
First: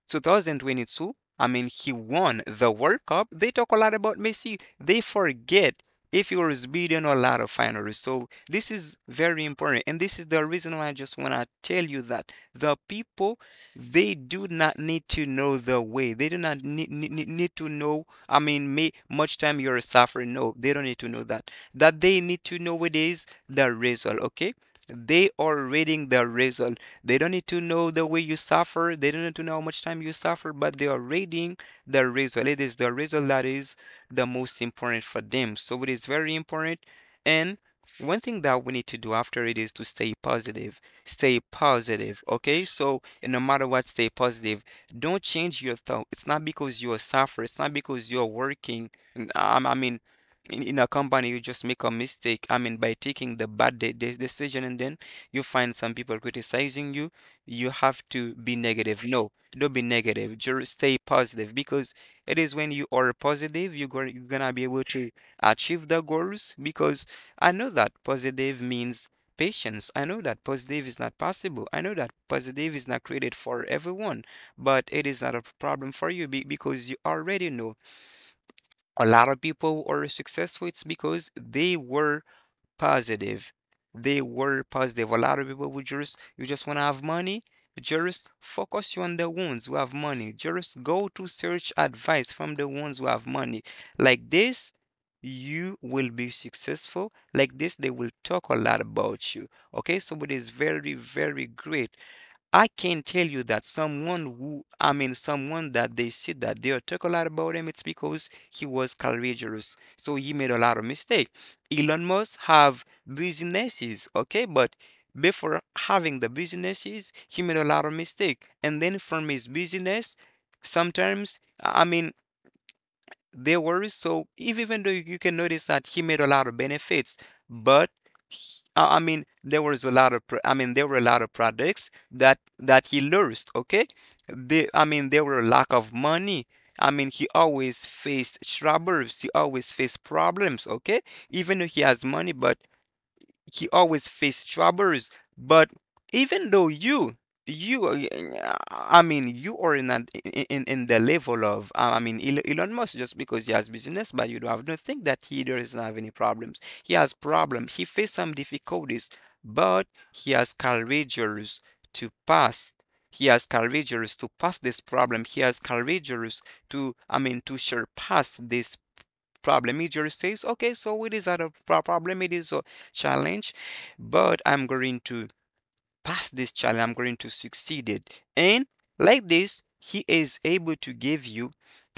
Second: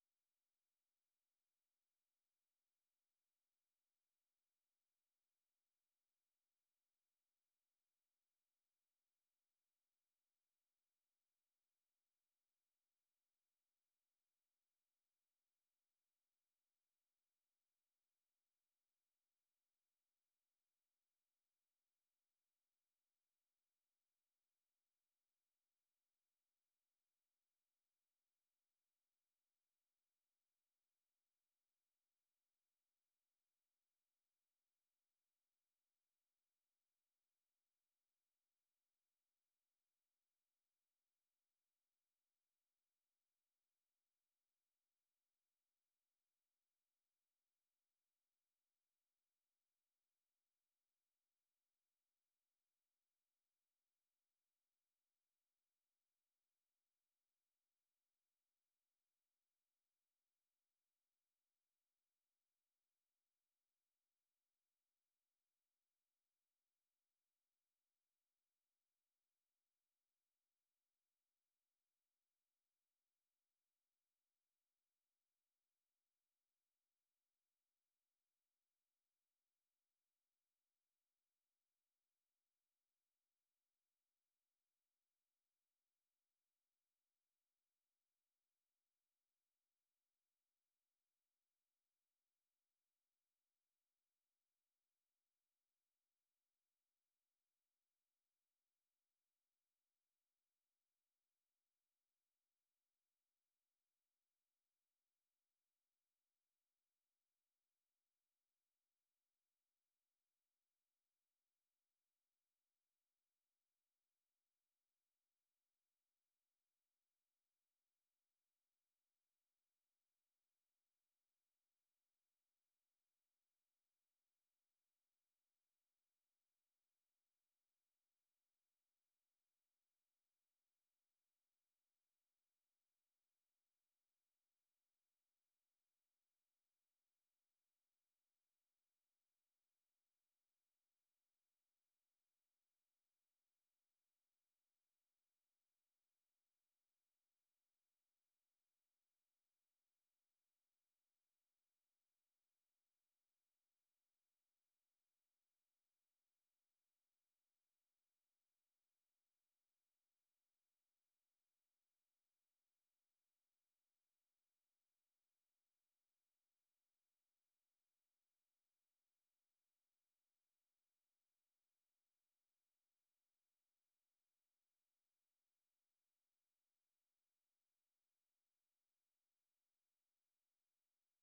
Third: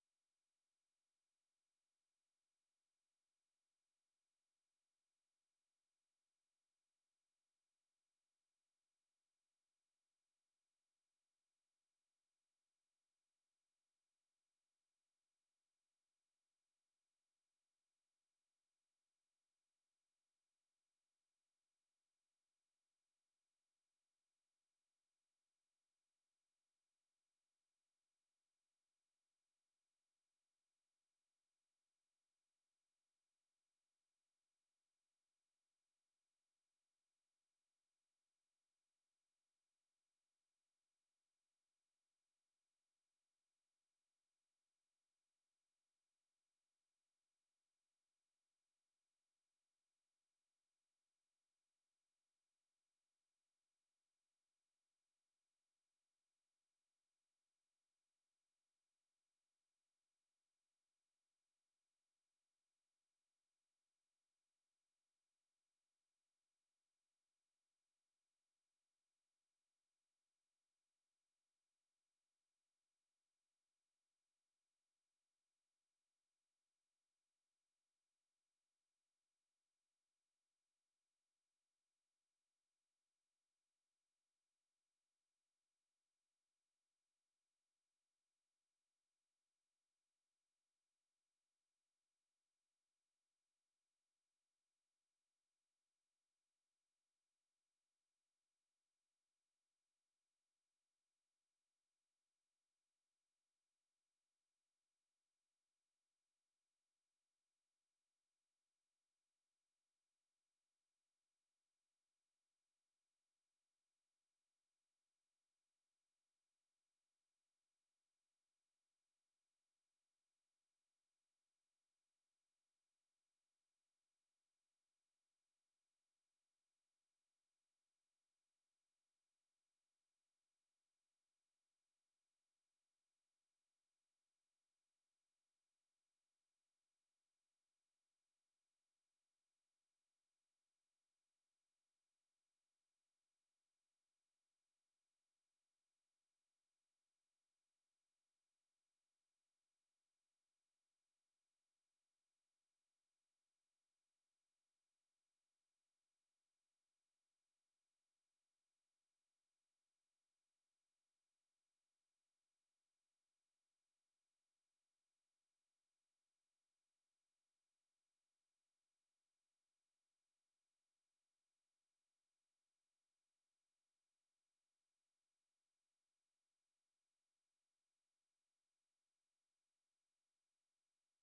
2022, I mean, he won the World Cup. They talk a lot about Messi. They forget if he was beating a lot of finalists. So this is very important. And this is the reason why I just want to tell you that the people, they do not need to know the way. They do not need to know, I mean, may, much time you're suffering. No, they don't need to know that. That they need to know it is the result, okay? They are reading the result. They don't need to know the way you suffer. They don't need to know how much time you suffer, but they are reading the result. It is the result that is the most important for them. So it is very important. And one thing that we need to do after it is to stay positive. Stay positive, okay? So no matter what, stay positive. Don't change your thought. It's not because you're suffering, it's not because you're working. I mean, in a company, you just make a mistake. I mean, by taking the bad decision, and then you find some people criticizing you, you have to be negative. No, don't be negative. Just stay positive, because it is when you are positive, you're gonna be able to achieve the goals. Because I know that positive means patience. I know that positive is not possible. I know that positive is not created for everyone, but it is not a problem for you because you already know a lot of people who are successful. It's because they were positive. They were positive. A lot of people would just, you just want to have money, just focus you on the ones who have money. Just go to search advice from the ones who have money. Like this, you will be successful. Like this, they will talk a lot about you. Okay, so it is very, very great. I can tell you that someone who, I mean, someone that they said that they'll talk a lot about him, it's because he was courageous. So he made a lot of mistake. Elon Musk have businesses, okay, but before having the businesses, he made a lot of mistake. And then from his business, sometimes, I mean, there were so if even though you can notice that he made a lot of benefits, but there was a lot of I mean there were a lot of products that that he lost. Okay, they I mean there were a lack of money. I mean he always faced troubles. He always faced problems. Okay, even though he has money, but he always faced troubles. But even though I mean, you are in that, in the level of, I mean, Elon Musk, just because he has business, but you don't have, don't think that he doesn't have any problems. He has problems. He faced some difficulties, but he has courageous to pass. He has courageous to pass this problem. He has courageous to, I mean, to surpass this problem. It just says okay, so it is not a problem, it is a challenge, but I'm going to pass this challenge, I'm going to succeed it. And like this he is able to give you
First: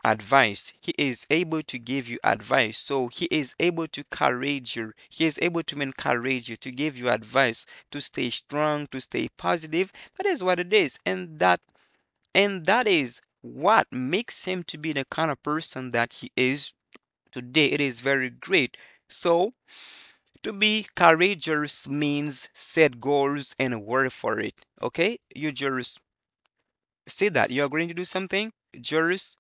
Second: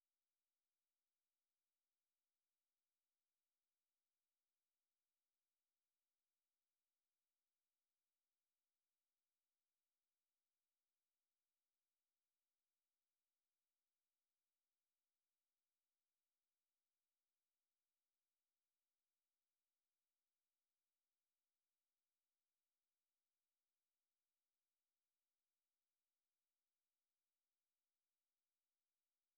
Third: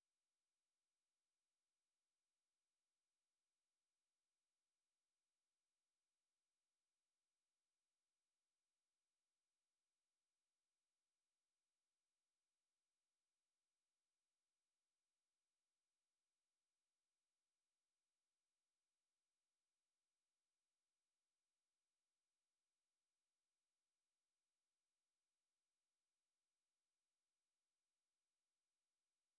advice. He is able to give you advice, so he is able to encourage you. He is able to encourage you, to give you advice, to stay strong, to stay positive. That is what it is, and that, and that is what makes him to be the kind of person that he is today. It is very great. So to be courageous means set goals and work for it. Okay? You just see that you're going to do something, just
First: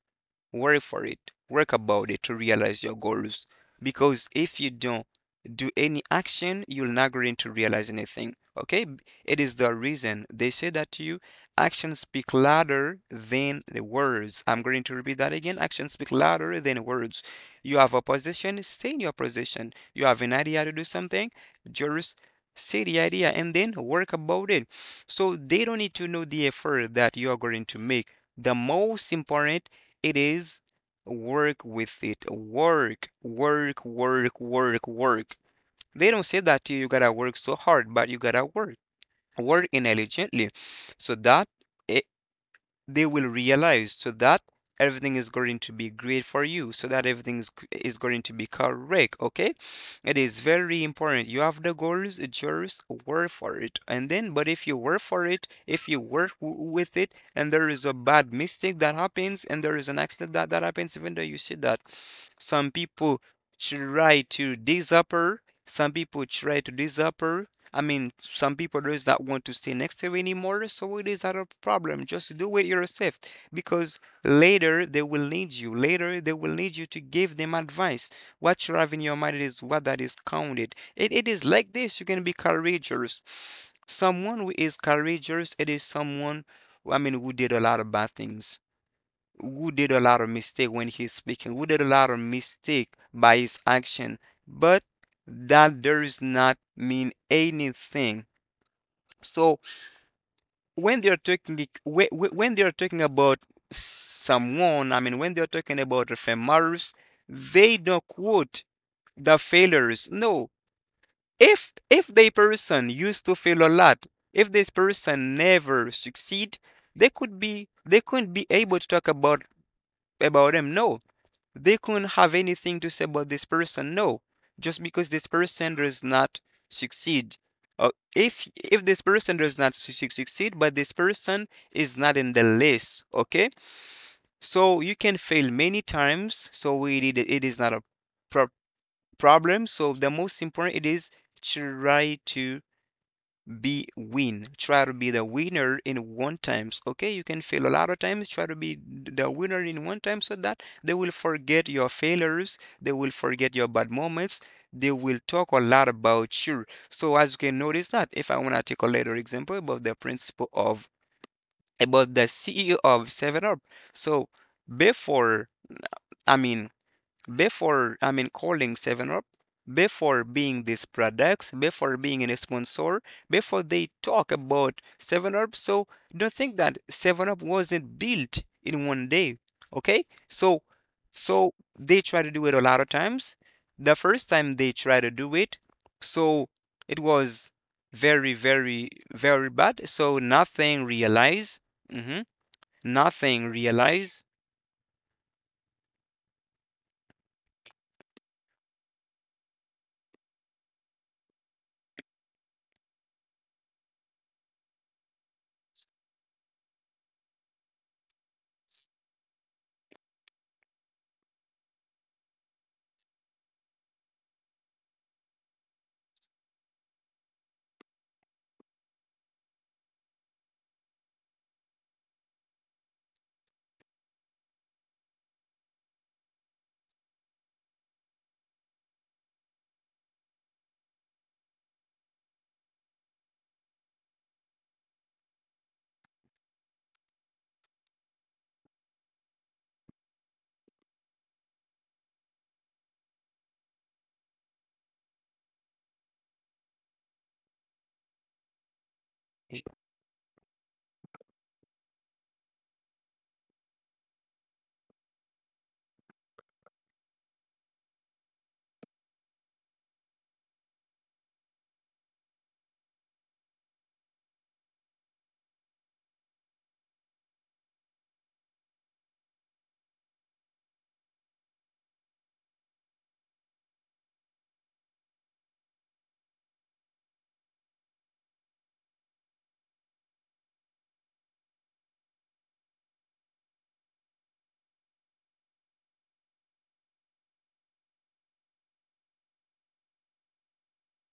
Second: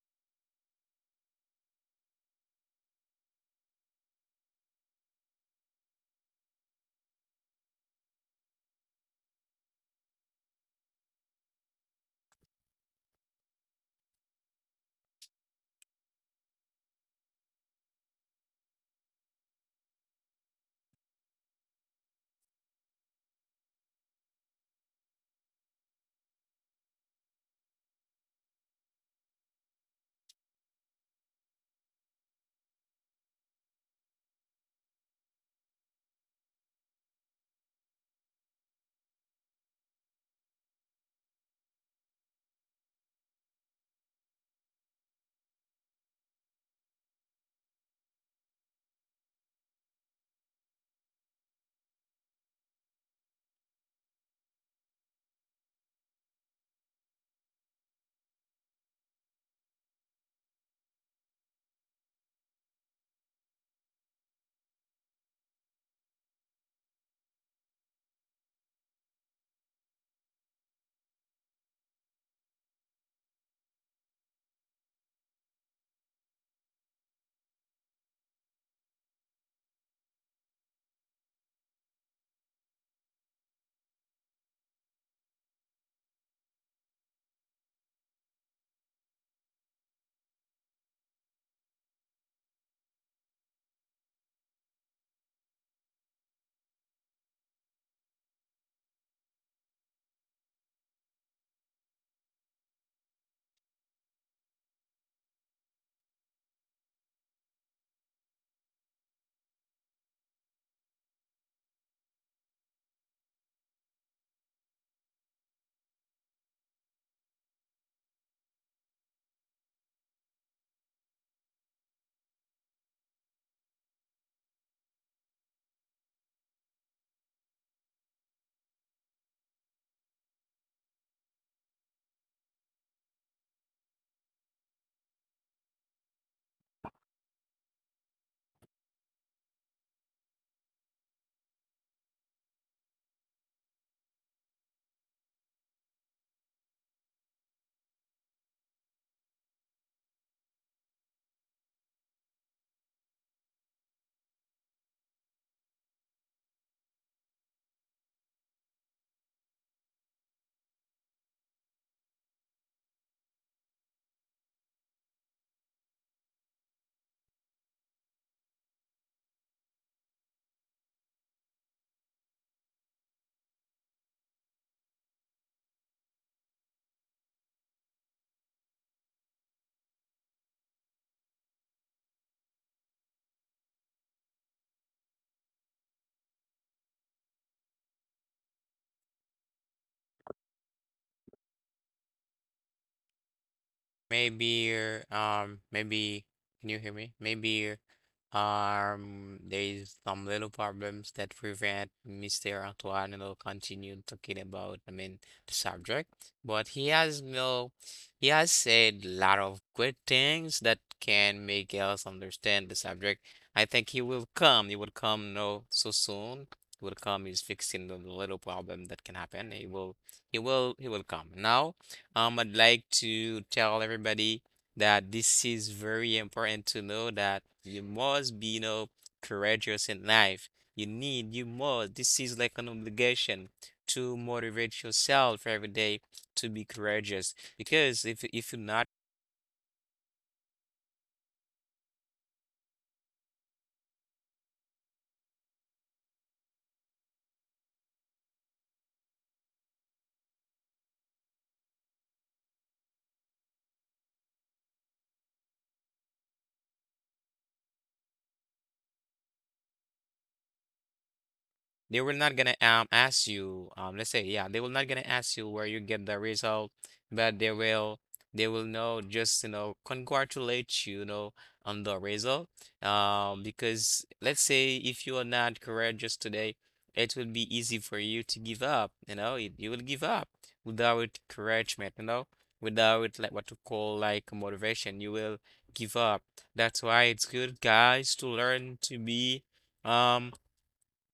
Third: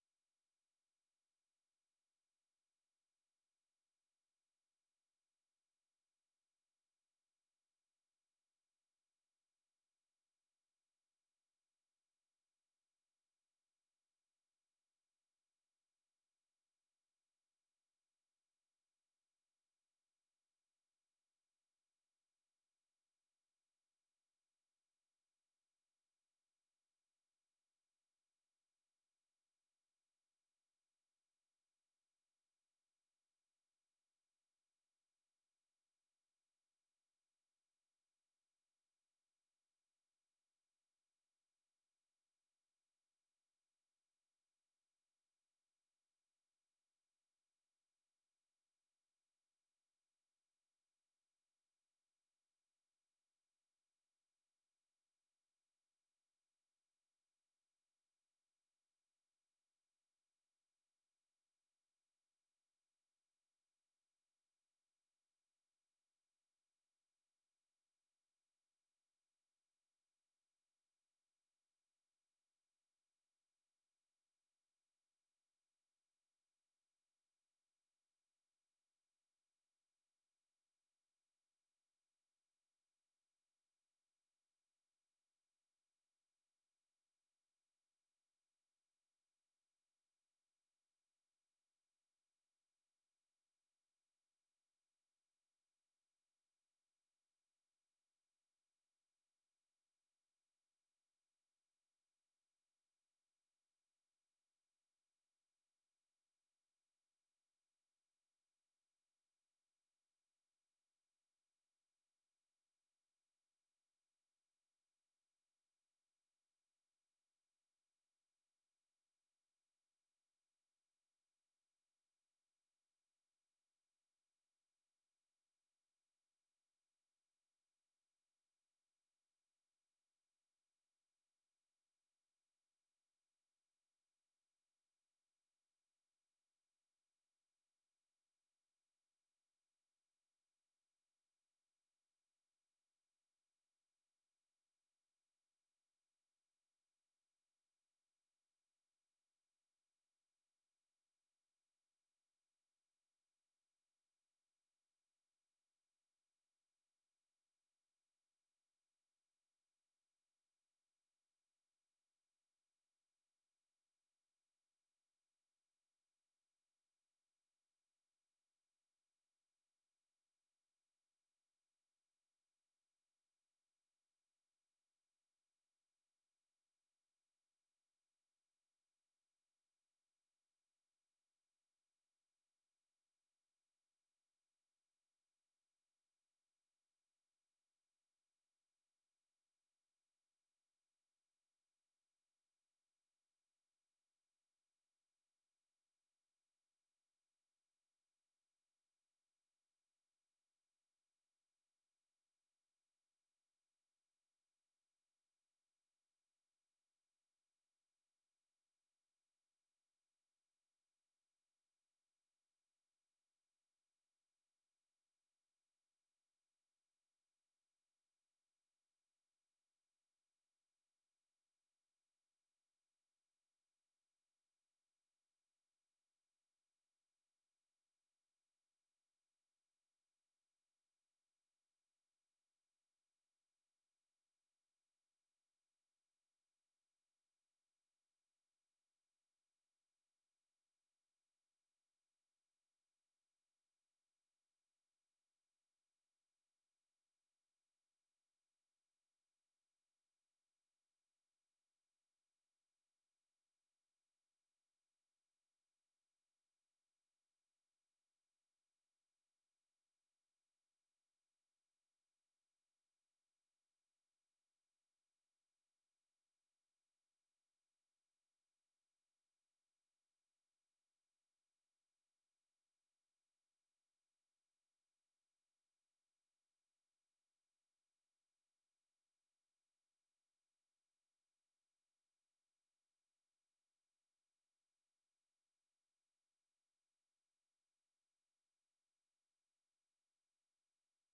work for it. Work about it to realize your goals. Because if you don't do any action, you're not going to realize anything. Okay? It is the reason they say that to you actions speak louder than the words. I'm going to repeat that again. Actions speak louder than words. You have a position, stay in your position. You have an idea to do something, just say the idea and then work about it. So they don't need to know the effort that you are going to make. The most important it is work with it. Work, work, work, work, work. They don't say that to you, you gotta work so hard, but you gotta work. Work intelligently. So that it they will realize, so that everything is going to be great for you, so that everything is going to be correct, okay? It is very important. You have the goals, just work for it. And then but if you work for it, if you work with it, and there is a bad mistake that happens, and there is an accident that happens, even though you see that some people try to this upper. Some people try to this upper. I mean, some people does not want to stay next to you anymore, so it is not a problem. Just do it yourself, because later they will need you. Later they will need you to give them advice. What you have in your mind is what that is counted. It is like this. You can be courageous. Someone who is courageous, it is someone, I mean, who did a lot of bad things, who did a lot of mistake when he's speaking, who did a lot of mistake by his action, but that does not mean anything. So when they're talking when they're talking about someone, I mean when they're talking about the famous, they don't quote the failures. No. If the person used to fail a lot, if this person never succeed, they couldn't be able to talk about him. No, they couldn't have anything to say about this person. No, just because this person does not succeed. If this person does not succeed, but this person is not in the list, okay? So you can fail many times. So it is not a pro- problem. So the most important it is try to be win. Try to be the winner in one times. Okay, you can fail a lot of times. Try to be the winner in one time so that they will forget your failures. They will forget your bad moments. They will talk a lot about you. So as you can notice that, if I want to take a later example about the principle of about the CEO of Seven Up. So before, I mean before, calling 7UP, before being these products, before being a sponsor, before they talk about 7UP. So don't think that 7UP wasn't built in 1 day. Okay? So they try to do it a lot of times. The first time they try to do it, so it was very, very, very bad. So nothing realized. hmm Nothing realized.
Maybe maybe can you hear me? Maybe there's some little problems that prevent Mr. Antoine will continue talking about I mean the subject. But he has no he has said lot of good things that can make us understand the subject. I think he will come. He will come no so soon. He will come. He's fixing the little problem that can happen. He will come. Now I'd like to tell everybody that this is very important to know that you must be, you know, courageous in life. You need, you must. This is like an obligation to motivate yourself every day to be courageous. Because if you're not, they will not gonna ask you let's say, yeah, they will not gonna ask you where you get the result, but they will know just you know congratulate you, you know on the result. Because let's say if you are not courageous today, it will be easy for you to give up. You know it, you will give up without encouragement. You know without like what to call like motivation, you will give up. That's why it's good guys to learn to be um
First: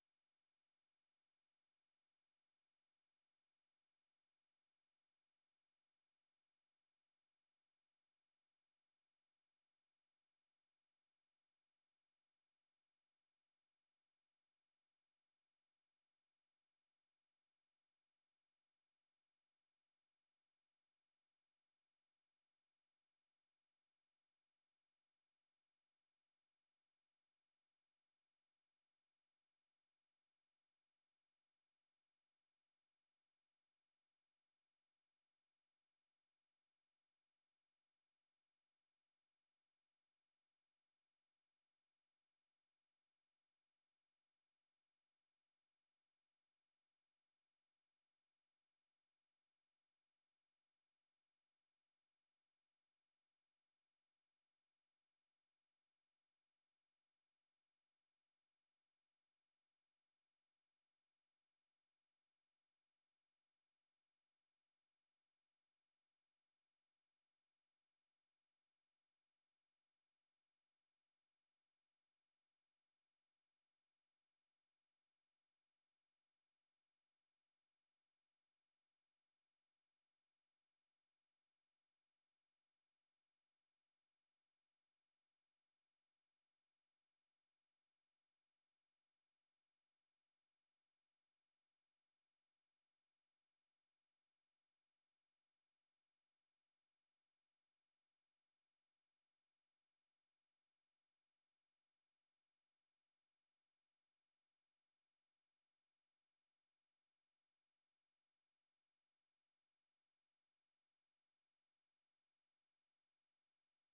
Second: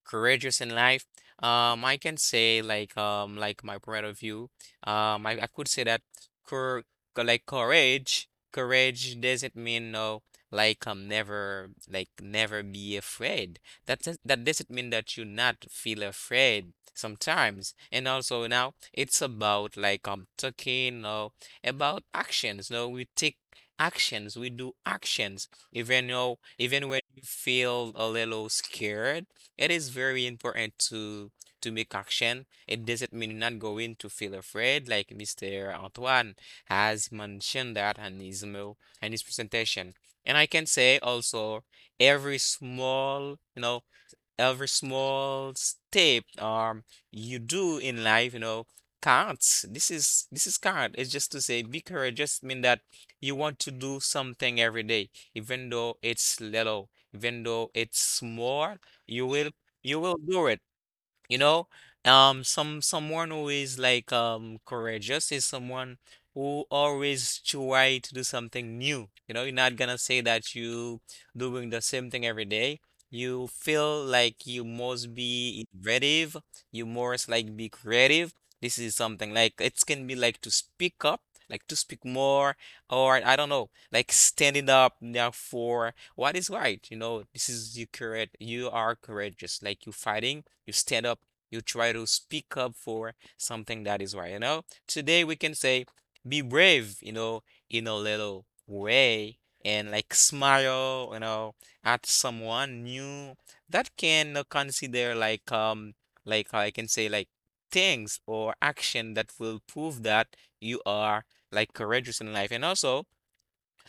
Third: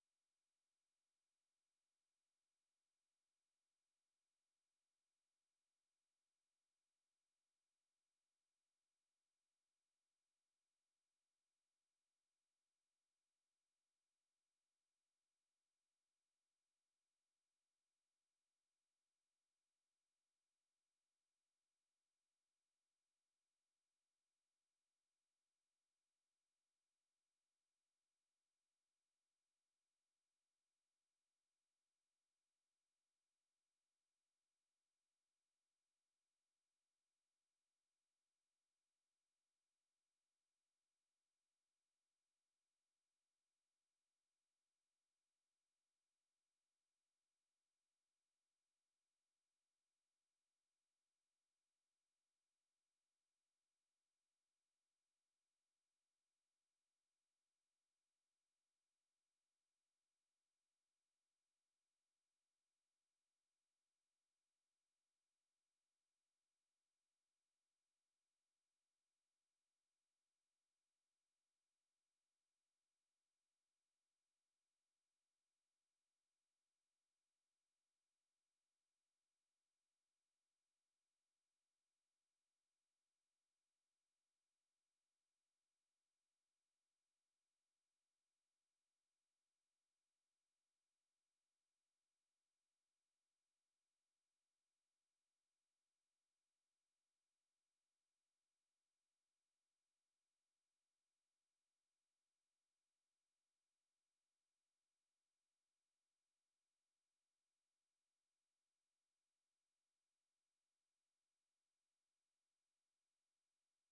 courageous in life. I can say like my point of view. I could say that cour courage doesn't mean no never be afraid. That doesn't mean that you not feel afraid sometimes. And also now it's about like talking no about actions. No, we take actions, we do actions even though even when you feel a little scared, it is very important to make action. It doesn't mean you're not going to feel afraid, like Mr. Antoine has mentioned that in his email and his presentation. And I can say also every small, you know, every small step you do in life, you know, counts. This is count. It's just to say be courageous just mean that you want to do something every day, even though it's little, even though it's small, you will you will do it. You know, someone who is like courageous is someone who always try to do something new. You know, you're not gonna say that you doing the same thing every day. You feel like you must be innovative. You must like be creative. This is something like it can be like to speak up, like to speak more, or I don't know, like standing up now for what is right. You know, this is you courage. You are courageous. Like you fighting you stand up, you try to speak up for something that is right, you know? Today we can say be brave, you know, in a little way and like smile, you know, at someone new that can consider like I can say like things or action that will prove that you are like courageous in life and also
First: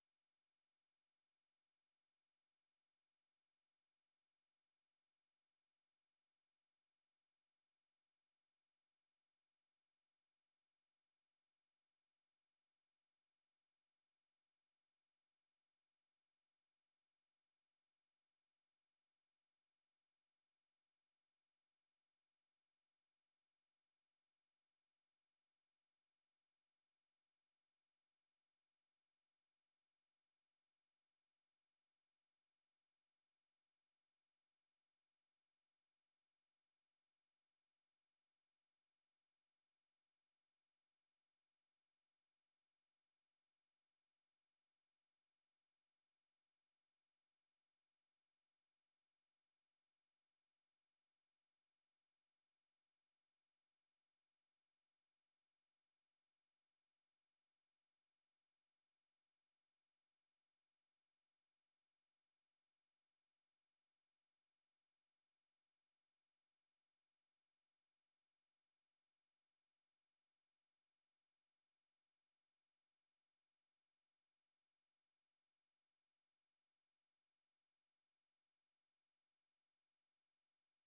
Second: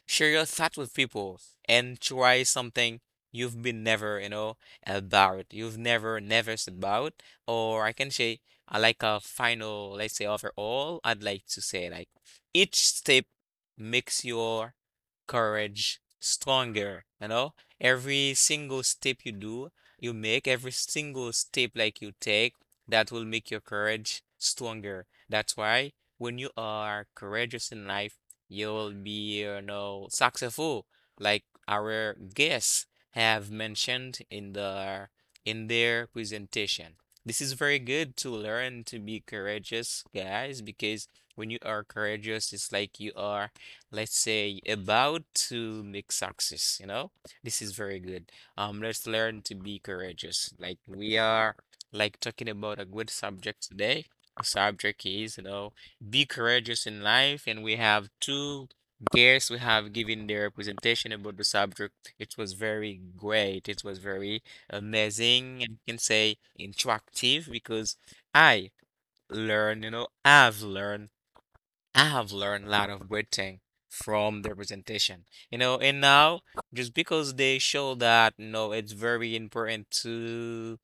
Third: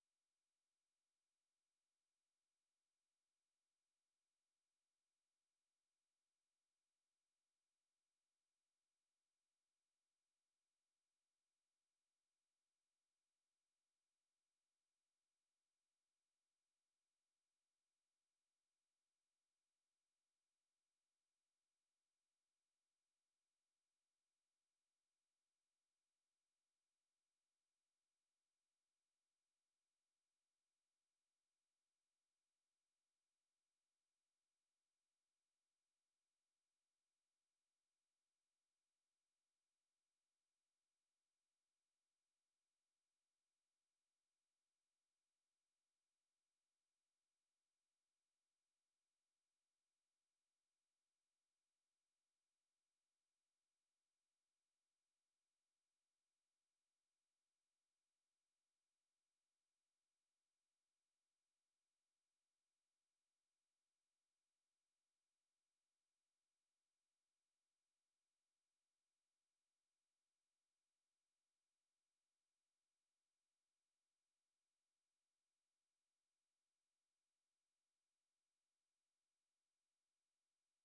share your thoughts with people and try something you've been never about. You've never, never s- about. Or I can say, I like a final, let's say overall, I'd like to say like each step makes your courage stronger, you know? Every single step you do, you make, every single step like you take, that will make your courage stronger. That's why when you are courageous in life, you will be, you know, successful, like our guests have mentioned in their presentation. This is very good to learn to be courageous, guys, because when you are courageous, it's like you are, let's say, about to make success, you know? This is very good. Let's learn to be courageous. Like we are like talking about a good subject today. The subject is, you know, Be Courageous in Life, and we have two guests who have given their presentation about the subject. It was very great. It was very amazing, and you can say interactive because I learn, you know, I've learned a lot of great things from the presentation. You know, and now just because they show that, no, it's very important to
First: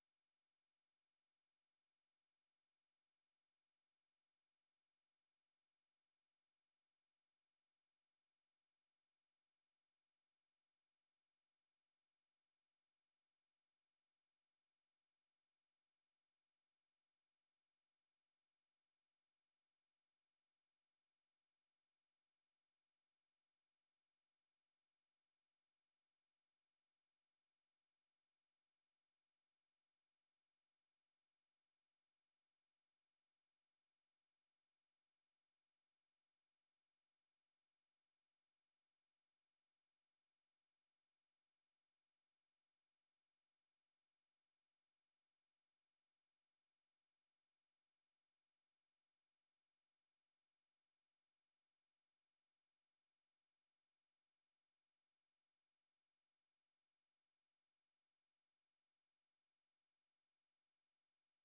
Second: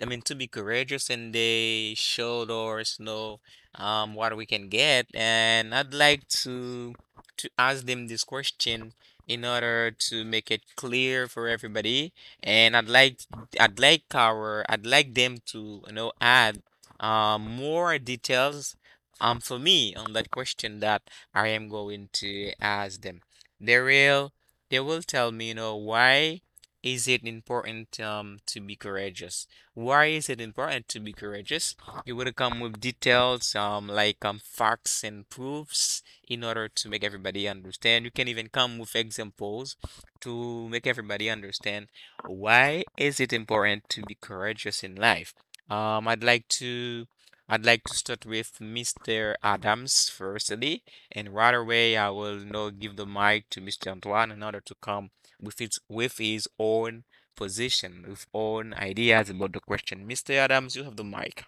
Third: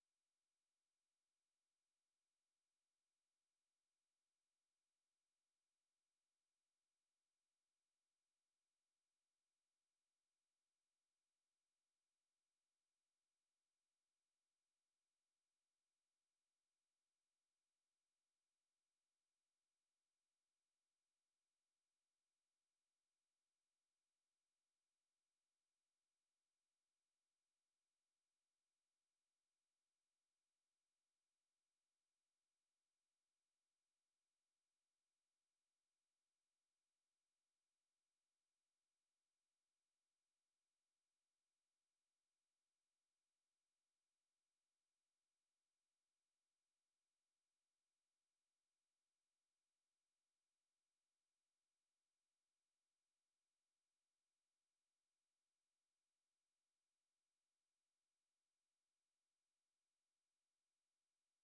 I mean, to be courageous and they showed us, know, what we can get. And I'd like to ask them this question in order to make it clear for everybody. And I'd like them to, you know, add more details for me on that question that I am going to ask them. They will they will tell me, you know, why is it important to be courageous? Why is it important to be courageous? You would come with details, like facts and proofs in order to make everybody understand. You can even come with examples to make everybody understand why is it important to be courageous in life. Um, I'd like to I'd like to start with Mr. Adams firstly, and right away I will now give the mic to Mr. Antoine in order to come with its with his own position with own ideas about the question. Mr. Adams, you have the mic.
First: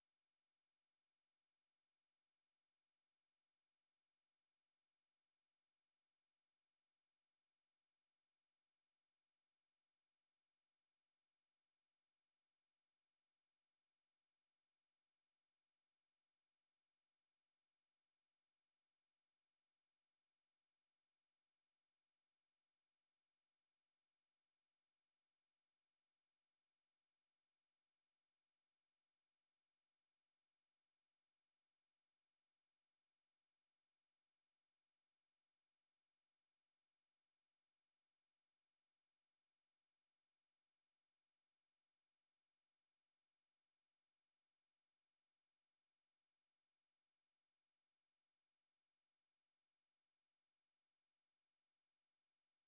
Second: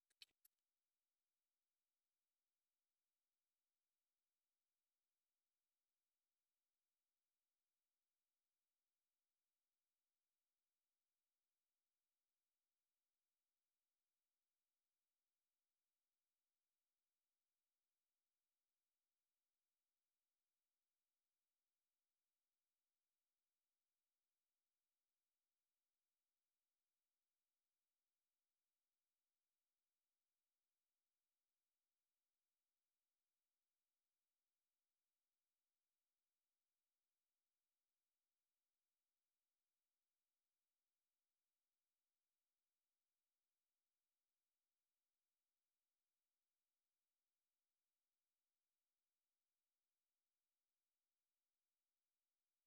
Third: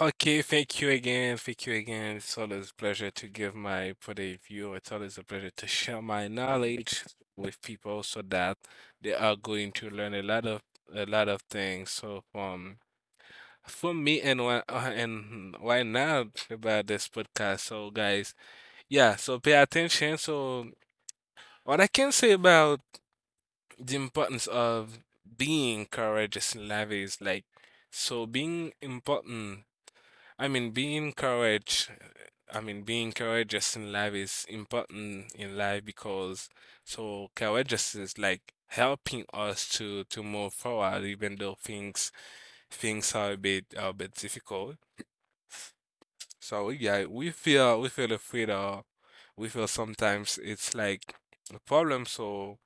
Okay, thank you again. Thank you again. It's always a pleasure to give my point of view. It's always a pleasure to share my knowledge with people so that they are going to learn a lot of things. So for me and why not about this podcast. So guys, yeah, so pay attention. So what I can say about the importance of being courageous in life is like so being important, I mean, being courage, I mean, being courageous in life is important in life because so courageous is like helping us to move forward, even though things are a bit difficult. So yeah, we feel afraid, or we feel sometimes it's like a problem. So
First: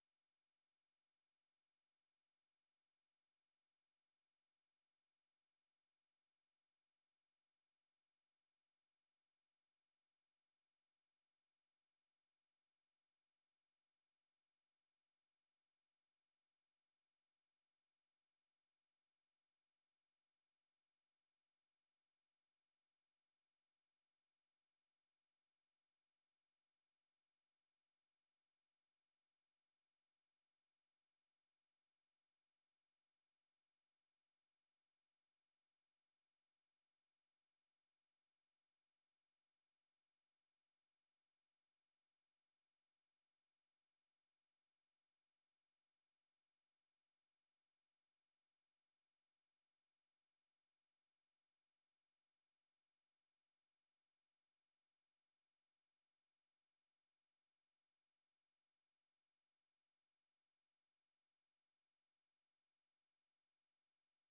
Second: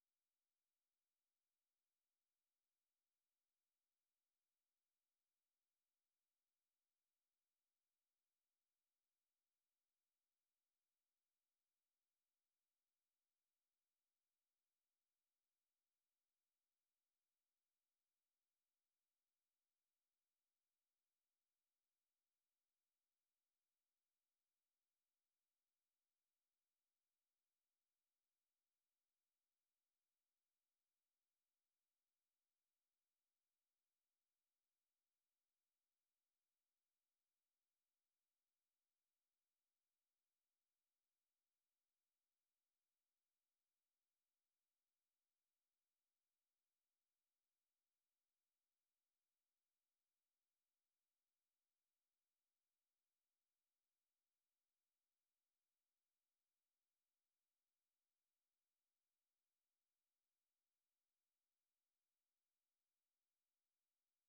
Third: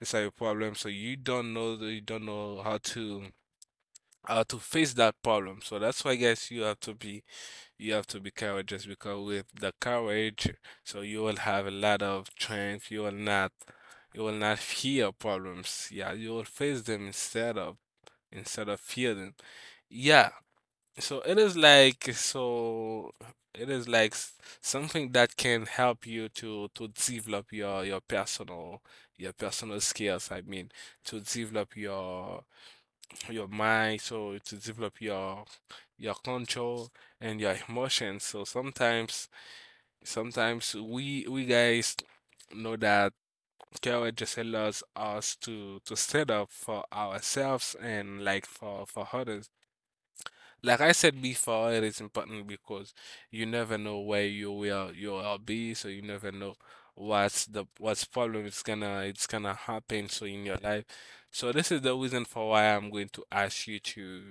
it's like a problem. So you don't know how to face that problem. So that's why guys, you have to be courageous because with the courage, so you will have a lot of strength. You will not fear problems. Yeah, you will face them instead of fear them. Yeah, so it is like so it is like something that can help you to develop your your personal skills. I mean, to develop your mind, so to develop your control and your emotions. So sometimes, sometimes we guys know that courage just allows us to stand up for ourselves and like for others. Like I said before, it is important because you never know where you will be, so you never know what's problem it's gonna happen so in your life. So this is the reason for why I'm going to ask you to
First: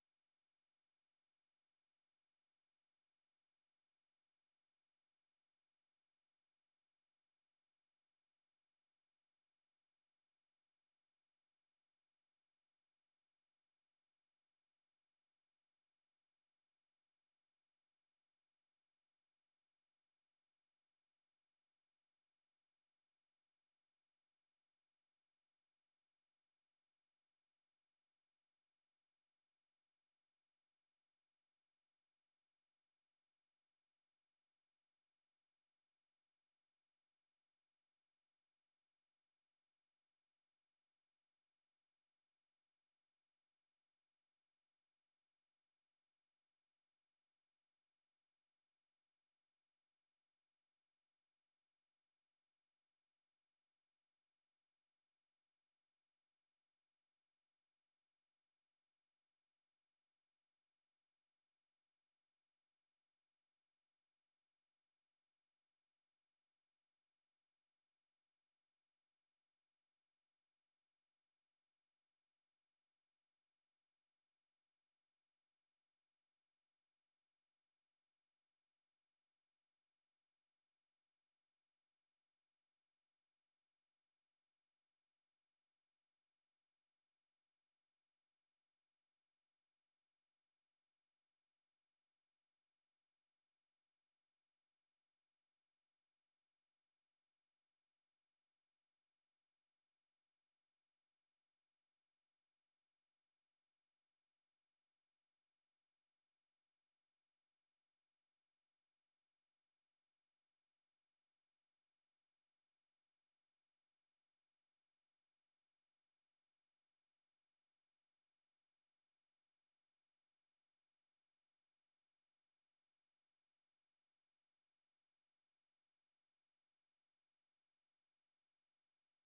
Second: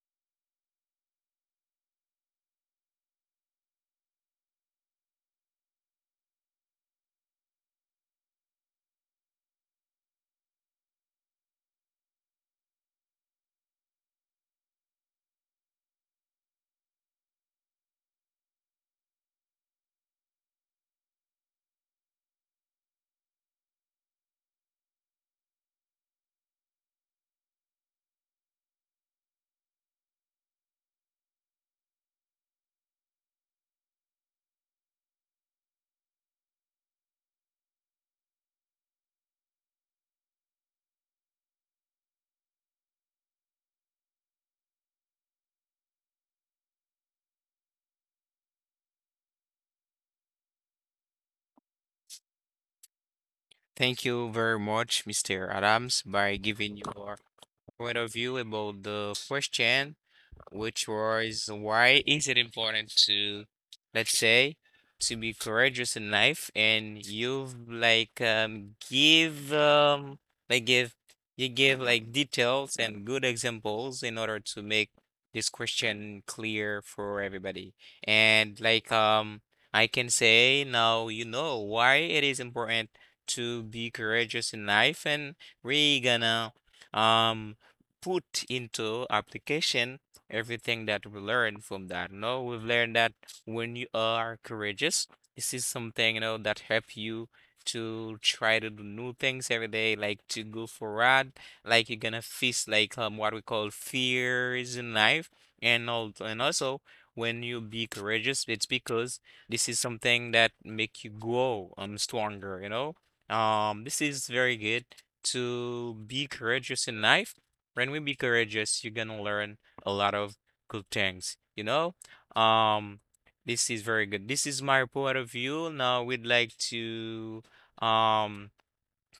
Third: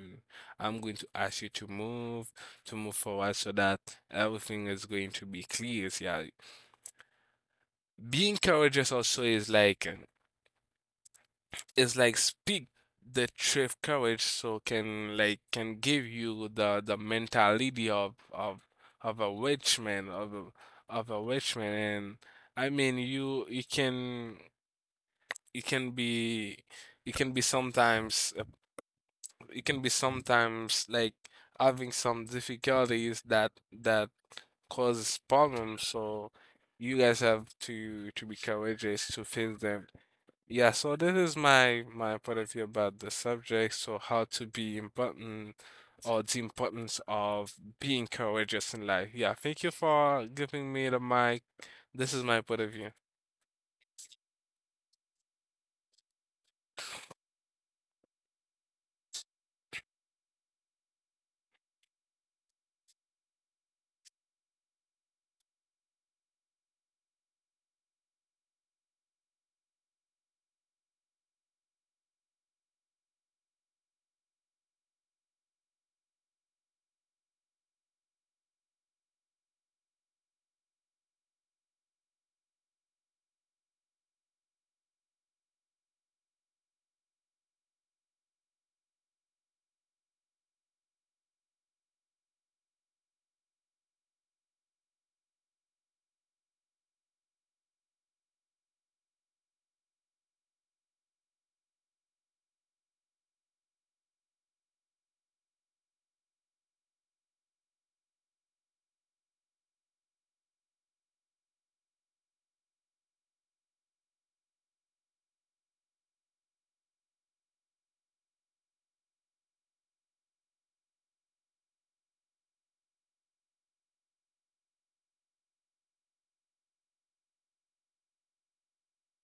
move forward so that everything is going to be clear. Yeah. Being courageous also is like speak the truth. Courage so can like can give you the mentality of a rich man, of of a rich man. And I mean you can, you can be, you can be sometimes you can be sometimes like having some difficulties that causes problems. So you guys have to be courageous to face them. Yeah, so this is my point of view about the subject. So how to be important, or the importance of being courageous in life. Yeah, thank you for giving me the mic. This is my point of view.
Thank you very much, Mr. Adams, by giving your point of view about the question, which was why is it important to, let's say, to be courageous in life and you've like give like give you give like details and good examples in order to make this question clear for everybody. And like I can say now you know why it is important to be courageous in life and we're gonna um put into application everything that we learned from that. You know, we've learned that when you are courageous, this is something, you know, that help you to try to do new things every day, like to go for ride, like you're gonna face like what we call fears in life, and all, and also when you be courageous, it's because this is something that make you grow stronger, you know. This is very good to be courageous in life. When we be courageous, you're gonna learn a lot of good things, you know? Um, this is very good. This is my point of view. Now we'd like to um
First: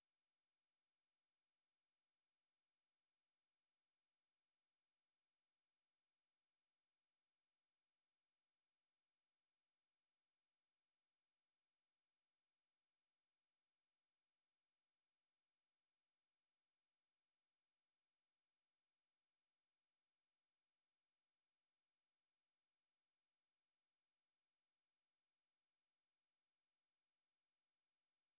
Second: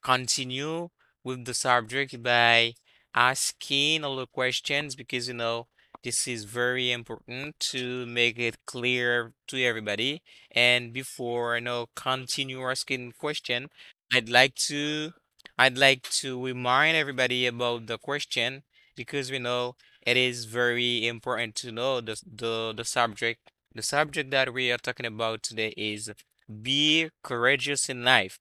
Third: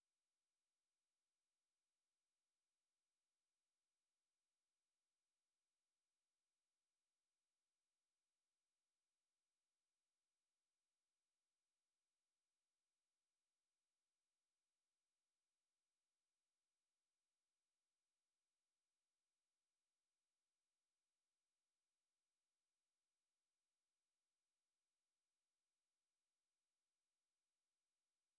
continue with the subject by asking all the questions because you know this is very important to make it clear to everybody. And before I you know continue asking question, I'd like to I'd like to remind everybody about the question because we know it is very important to know the subject. The subject that we are talking about today is be courageous in life,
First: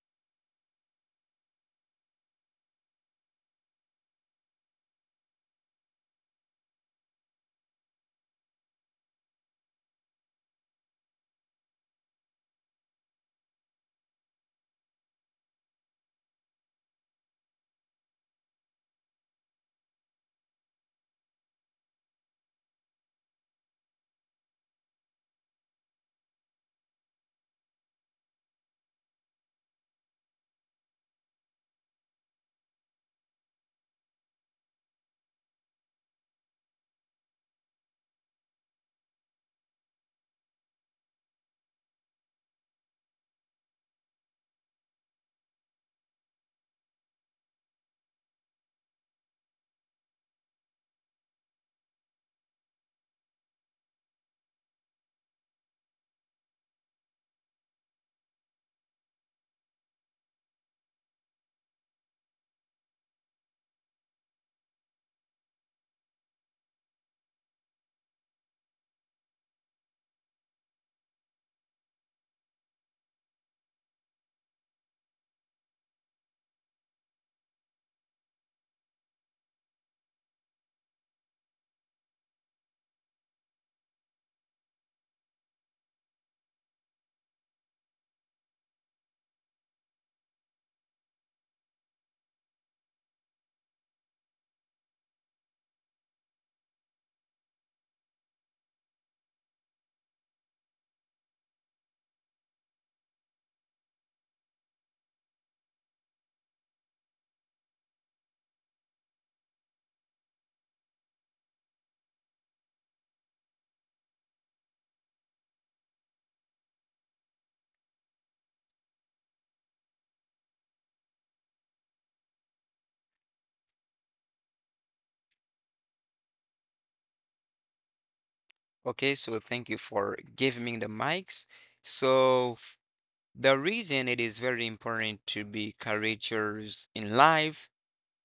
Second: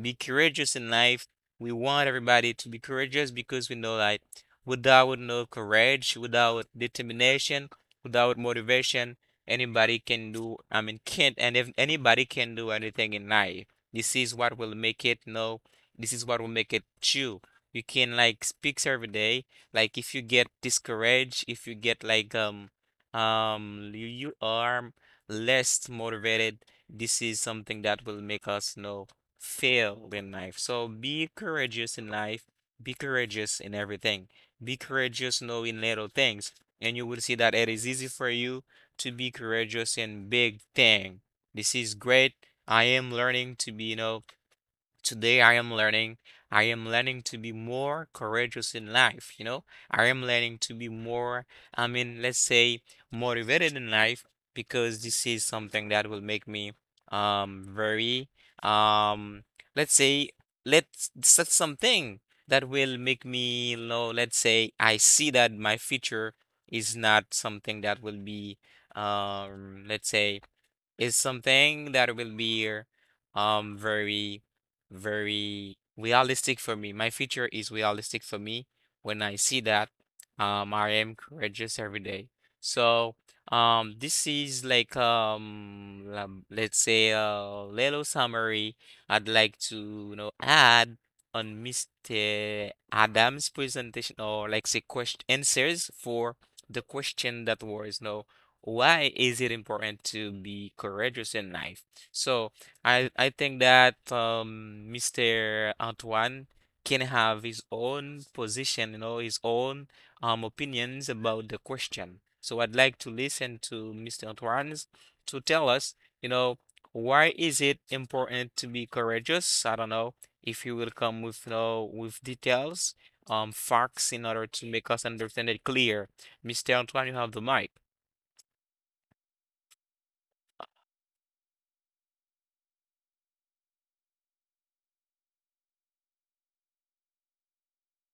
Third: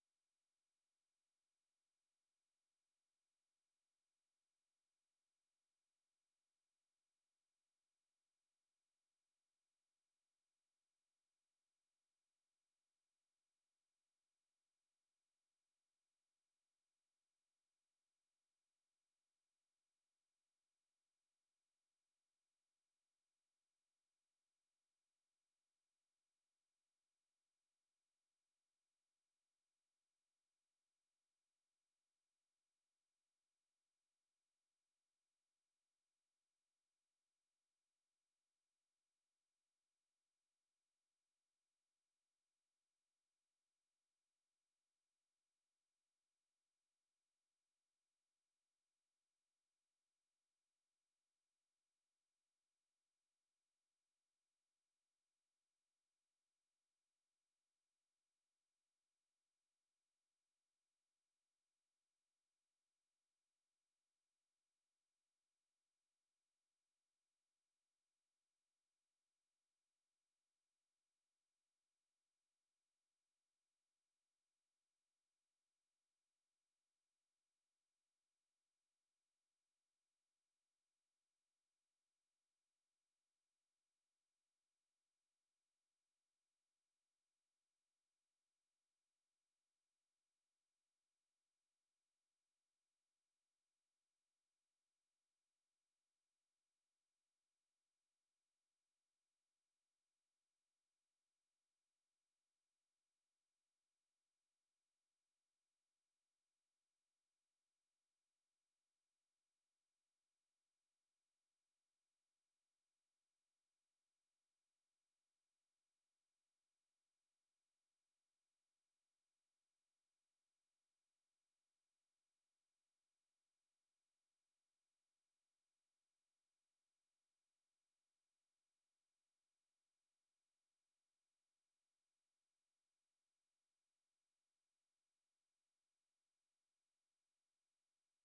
be courageous in life. We want everybody to be courageous because we know that without no courage, without determination, without motivation, anybody can do, I mean, can't, and if anybody can do anything in life, this is what will make it, no, this is what will make it true. You can like speak every day. Like if you get discouraged, if you get like you are less motivated, this is something that will make us know fail in life. So be courageous in life, be courageous in everything, be courageous knowing little things, and you will see that it is easy for you to be courageous in big thing. This is great. I am learning to be, you know, today I am learning. I am learning to be more courageous in life, you know? I am learning to be more, I mean, let's say motivated in life because this is something that will make me very um let's say let's set something that will make me you know, let's say I see that my future is not something that will be let's say is something that will be very very realistic for me. My future is realistic for me. When I see that, I am courageous every day. So, this is like let's say a little summary I'd like to you know add on Mr. Adam's presentation or like say question answers for the question that was no why is it important to be courageous in life? So I think that Mr. Antoine can have his own position, you know, his own opinions about the question. So I'd like to listen to Mr. Antoine's to tell us, you know, why is it important to be courageous? I don't know if you will come with, you know, with details, facts in order to make us understand it clear. Mr. Antoine, you have the mic.
Okay, so thank you for giving me the mics. So the reason it is very important to be courageous in life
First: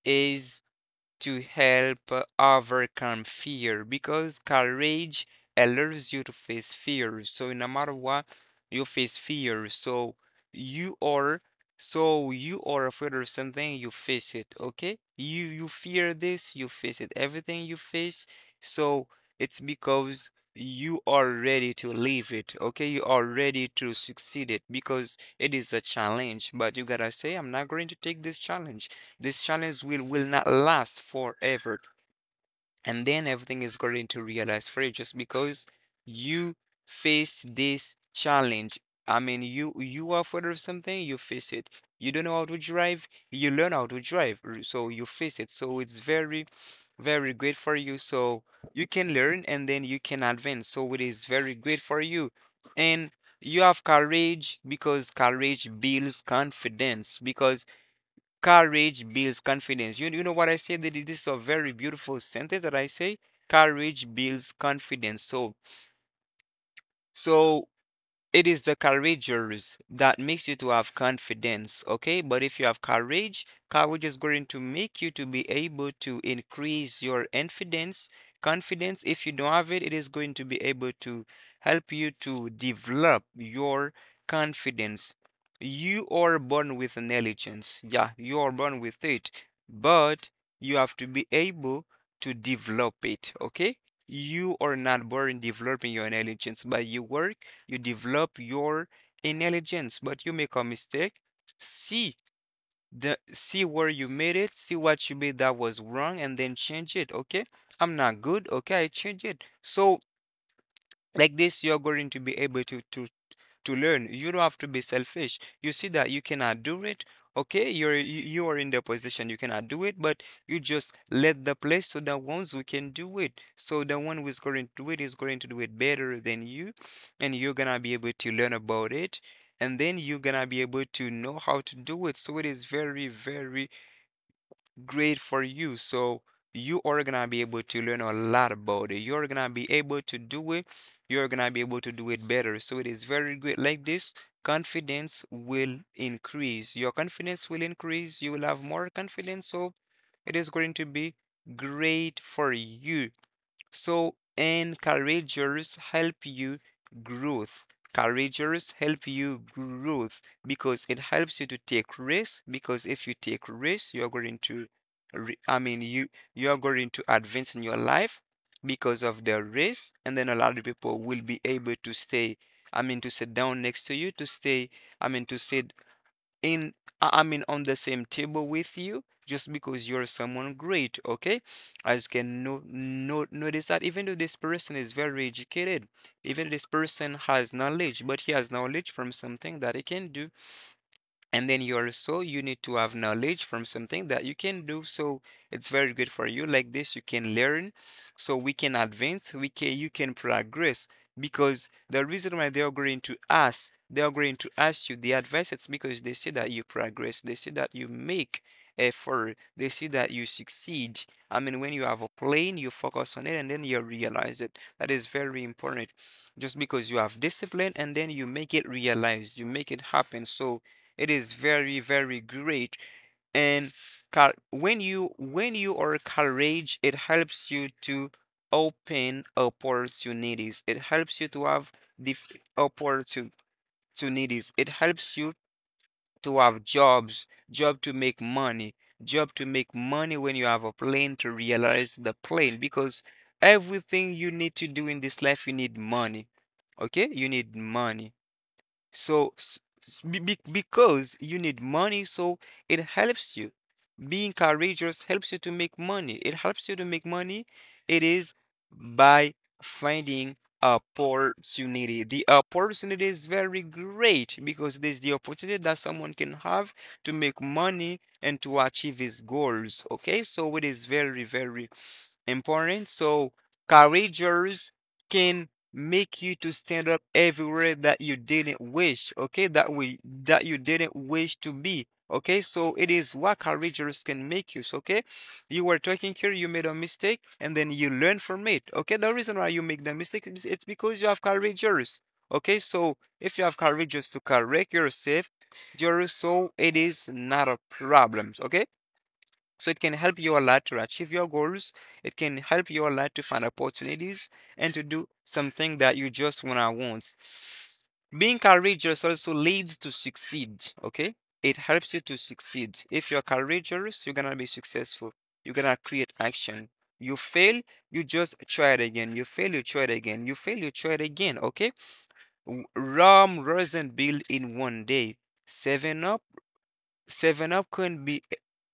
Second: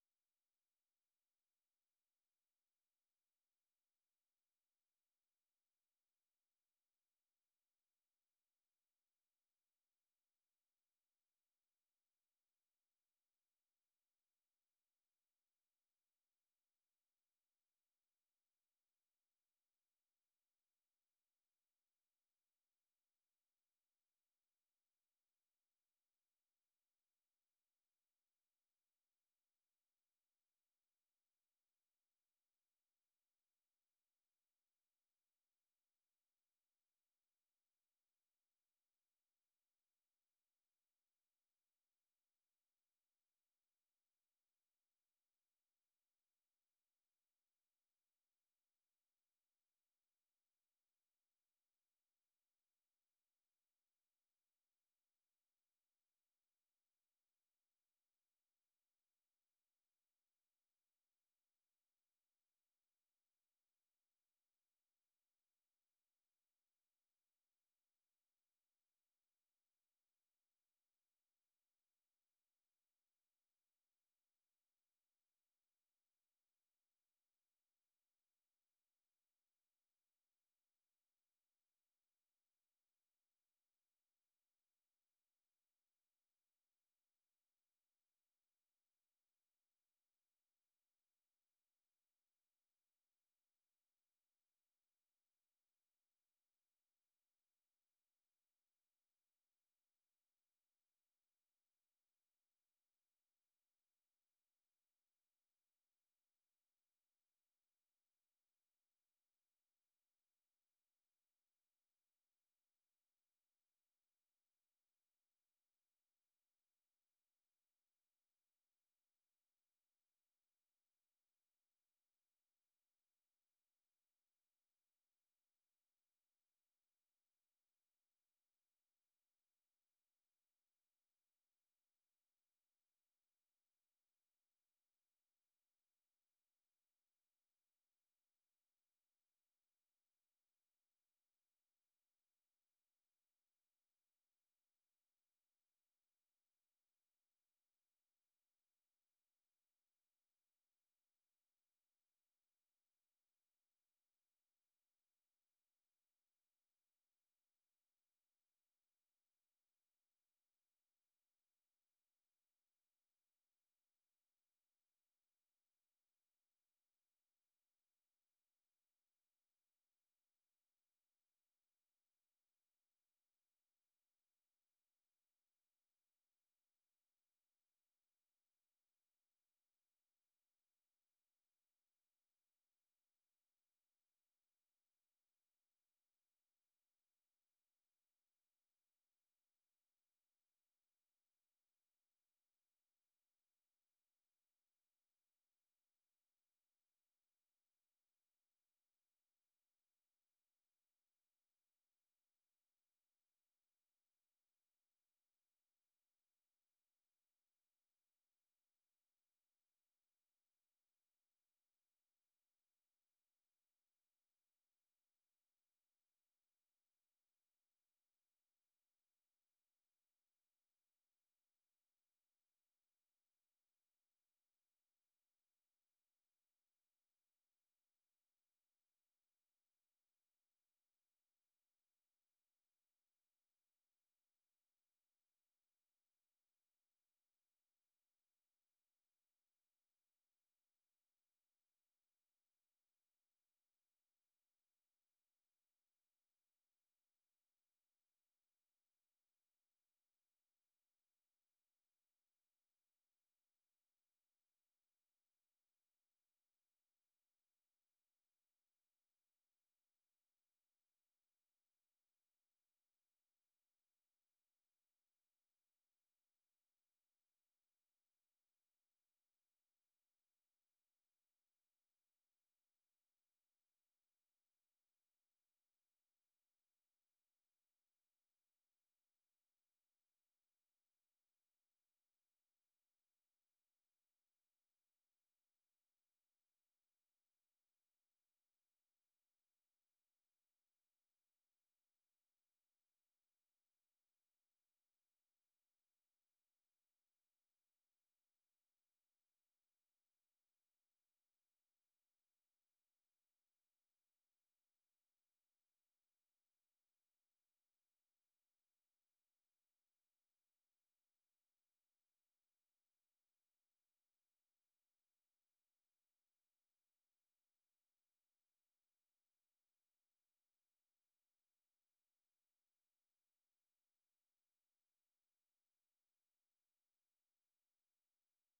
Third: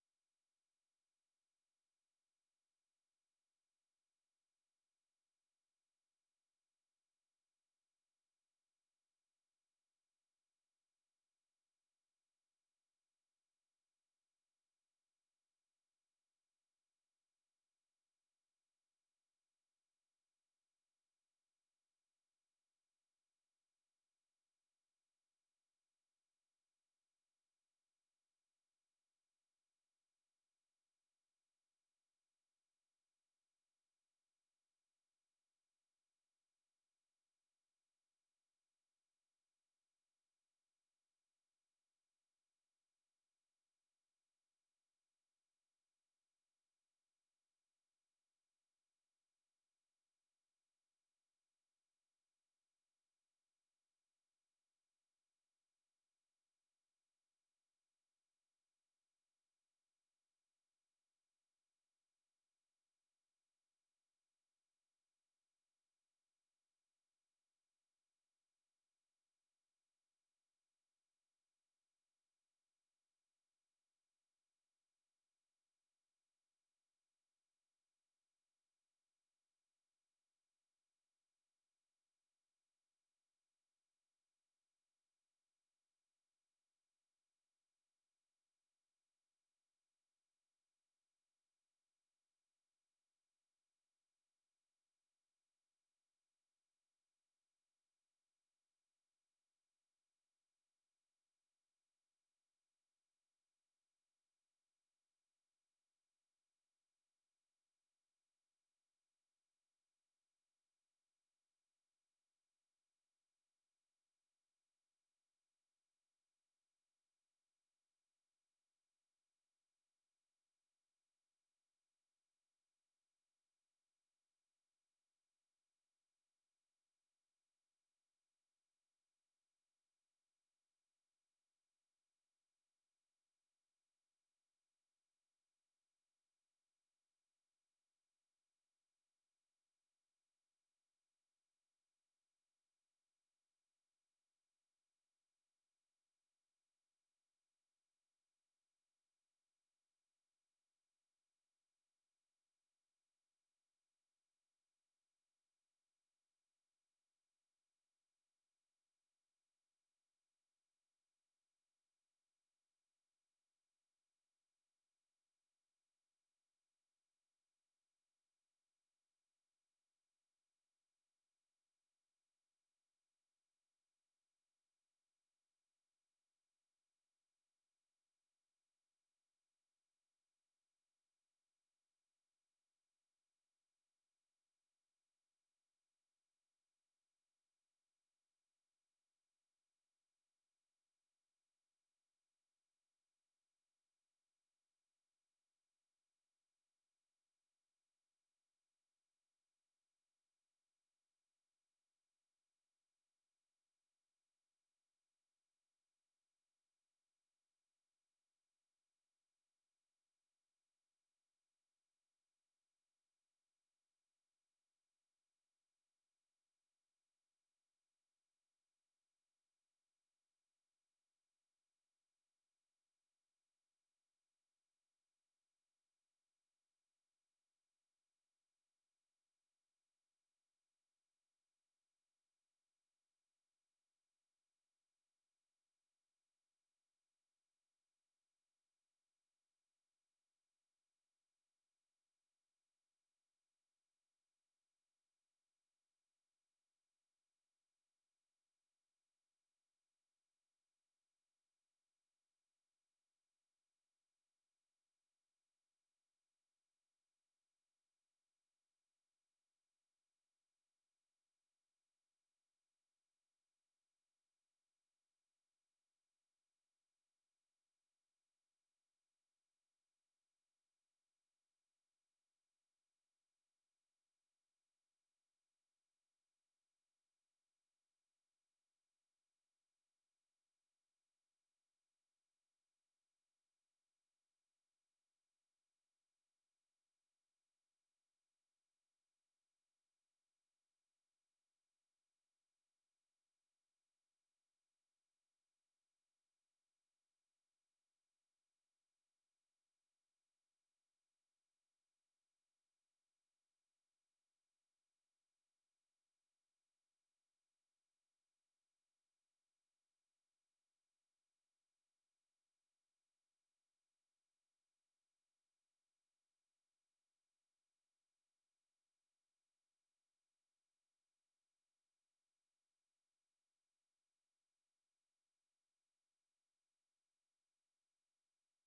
is to help overcome fear because courage allows you to face fear. So no matter what, you face fear. You are so you are afraid of something, you face it, okay? You fear this, you face it. Everything you face, so it's because you are ready to leave it, okay? You are ready to succeed it because it is a challenge, but you gotta say, I'm not going to take this challenge. This challenge will not last forever. And then everything is going to realize for you just because you face this challenge. I mean, you are afraid of something, you face it. You don't know how to drive, you learn how to drive. So you face it. So it's very, very great for you. So you can learn and then you can advance. So it is very great for you. And you have courage because courage builds confidence because courage builds confidence. You know what I said? This is a very beautiful sentence that I say. Courage builds confidence. So, it is the courageous that makes you to have confidence, okay? But if you have courage, courage is going to make you to be able to increase your confidence. Confidence, if you don't have it, it is going to be able to help you to develop your confidence. You are born with intelligence. Yeah, you are born with it, but you have to be able to develop it, okay? You are not born developing your intelligence, but you work, you develop your intelligence, but you make a mistake. See See where you made it, see what you made that was wrong, and then change it. Okay, I'm not good. Okay, I change it. So like this, you're going to be able to to learn. You don't have to be selfish. You see that you cannot do it. Okay, you you are in the position you cannot do it, but you just let the place so that ones who can do it. So the one who is going to do it is going to do it better than you, and you're gonna be able to learn about it, and then you're gonna be able to know how to do it. So it is very, very great for you. So you are gonna be able to learn a lot about it. You're gonna be able to do it. You're gonna be able to do it better. So it is very great. Like this, confidence will increase. Your confidence will increase. You will have more confidence. So it is going to be great for you. So, and courageous help you growth. Courageous help you growth because it helps you to take risks. Because if you take risks, you you are going to advance in your life because of the risk, and then a lot of people will be able to stay. I mean, to sit down next to you, to stay. I mean, to sit in I mean on the same table with you just because you're someone great, okay? As you can no, no, notice that even though this person is very educated, even this person has knowledge, but he has knowledge from something that he can do, and then you also you need to have knowledge from something that you can do. So it's very good for you. Like this you can learn, so we can advance, we can, you can progress, because the reason why they are going to ask you the advice, it's because they see that you progress, they see that you make effort, they see that you succeed. I mean, when you have a plan you focus on it and then you realize it, that is very important, just because you have discipline and then you make it realize, you make it happen. So it is very, very great. And when you are courage, it helps you to open opportunities. It helps you to have the opportunities. It helps you to have jobs, job to make money, job to make money when you have a plan to realize the plan, because everything you need to do in this life you need money. Okay? You need money. So, because you need money, so it helps you. Being courageous helps you to make money. It helps you to make money. It is by finding opportunity. The opportunity is very great because there's the opportunity that someone can have to make money and to achieve his goals. Okay, so it is very, very important. So courageous can make you to stand up everywhere that you didn't wish, okay? That you didn't wish to be. Okay, so it is what courageous can make you. So, okay, you were talking here, you made a mistake, and then you learn from it. Okay, the reason why you make the mistake is it's because you have courageous. Okay, so if you have courageous to correct yourself, Jerry, so it is not a problem. Okay, so it can help you a lot to achieve your goals. It can help you a lot to find opportunities and to do something that you just wanna want. Being courageous also leads to succeed, okay? It helps you to succeed. If you're courageous, you're gonna be successful. You're gonna create action. You fail, you just try it again. You fail, you try it again. You fail, you try it again, okay? Rome wasn't built in 1 day. Seven Up Seven Up couldn't be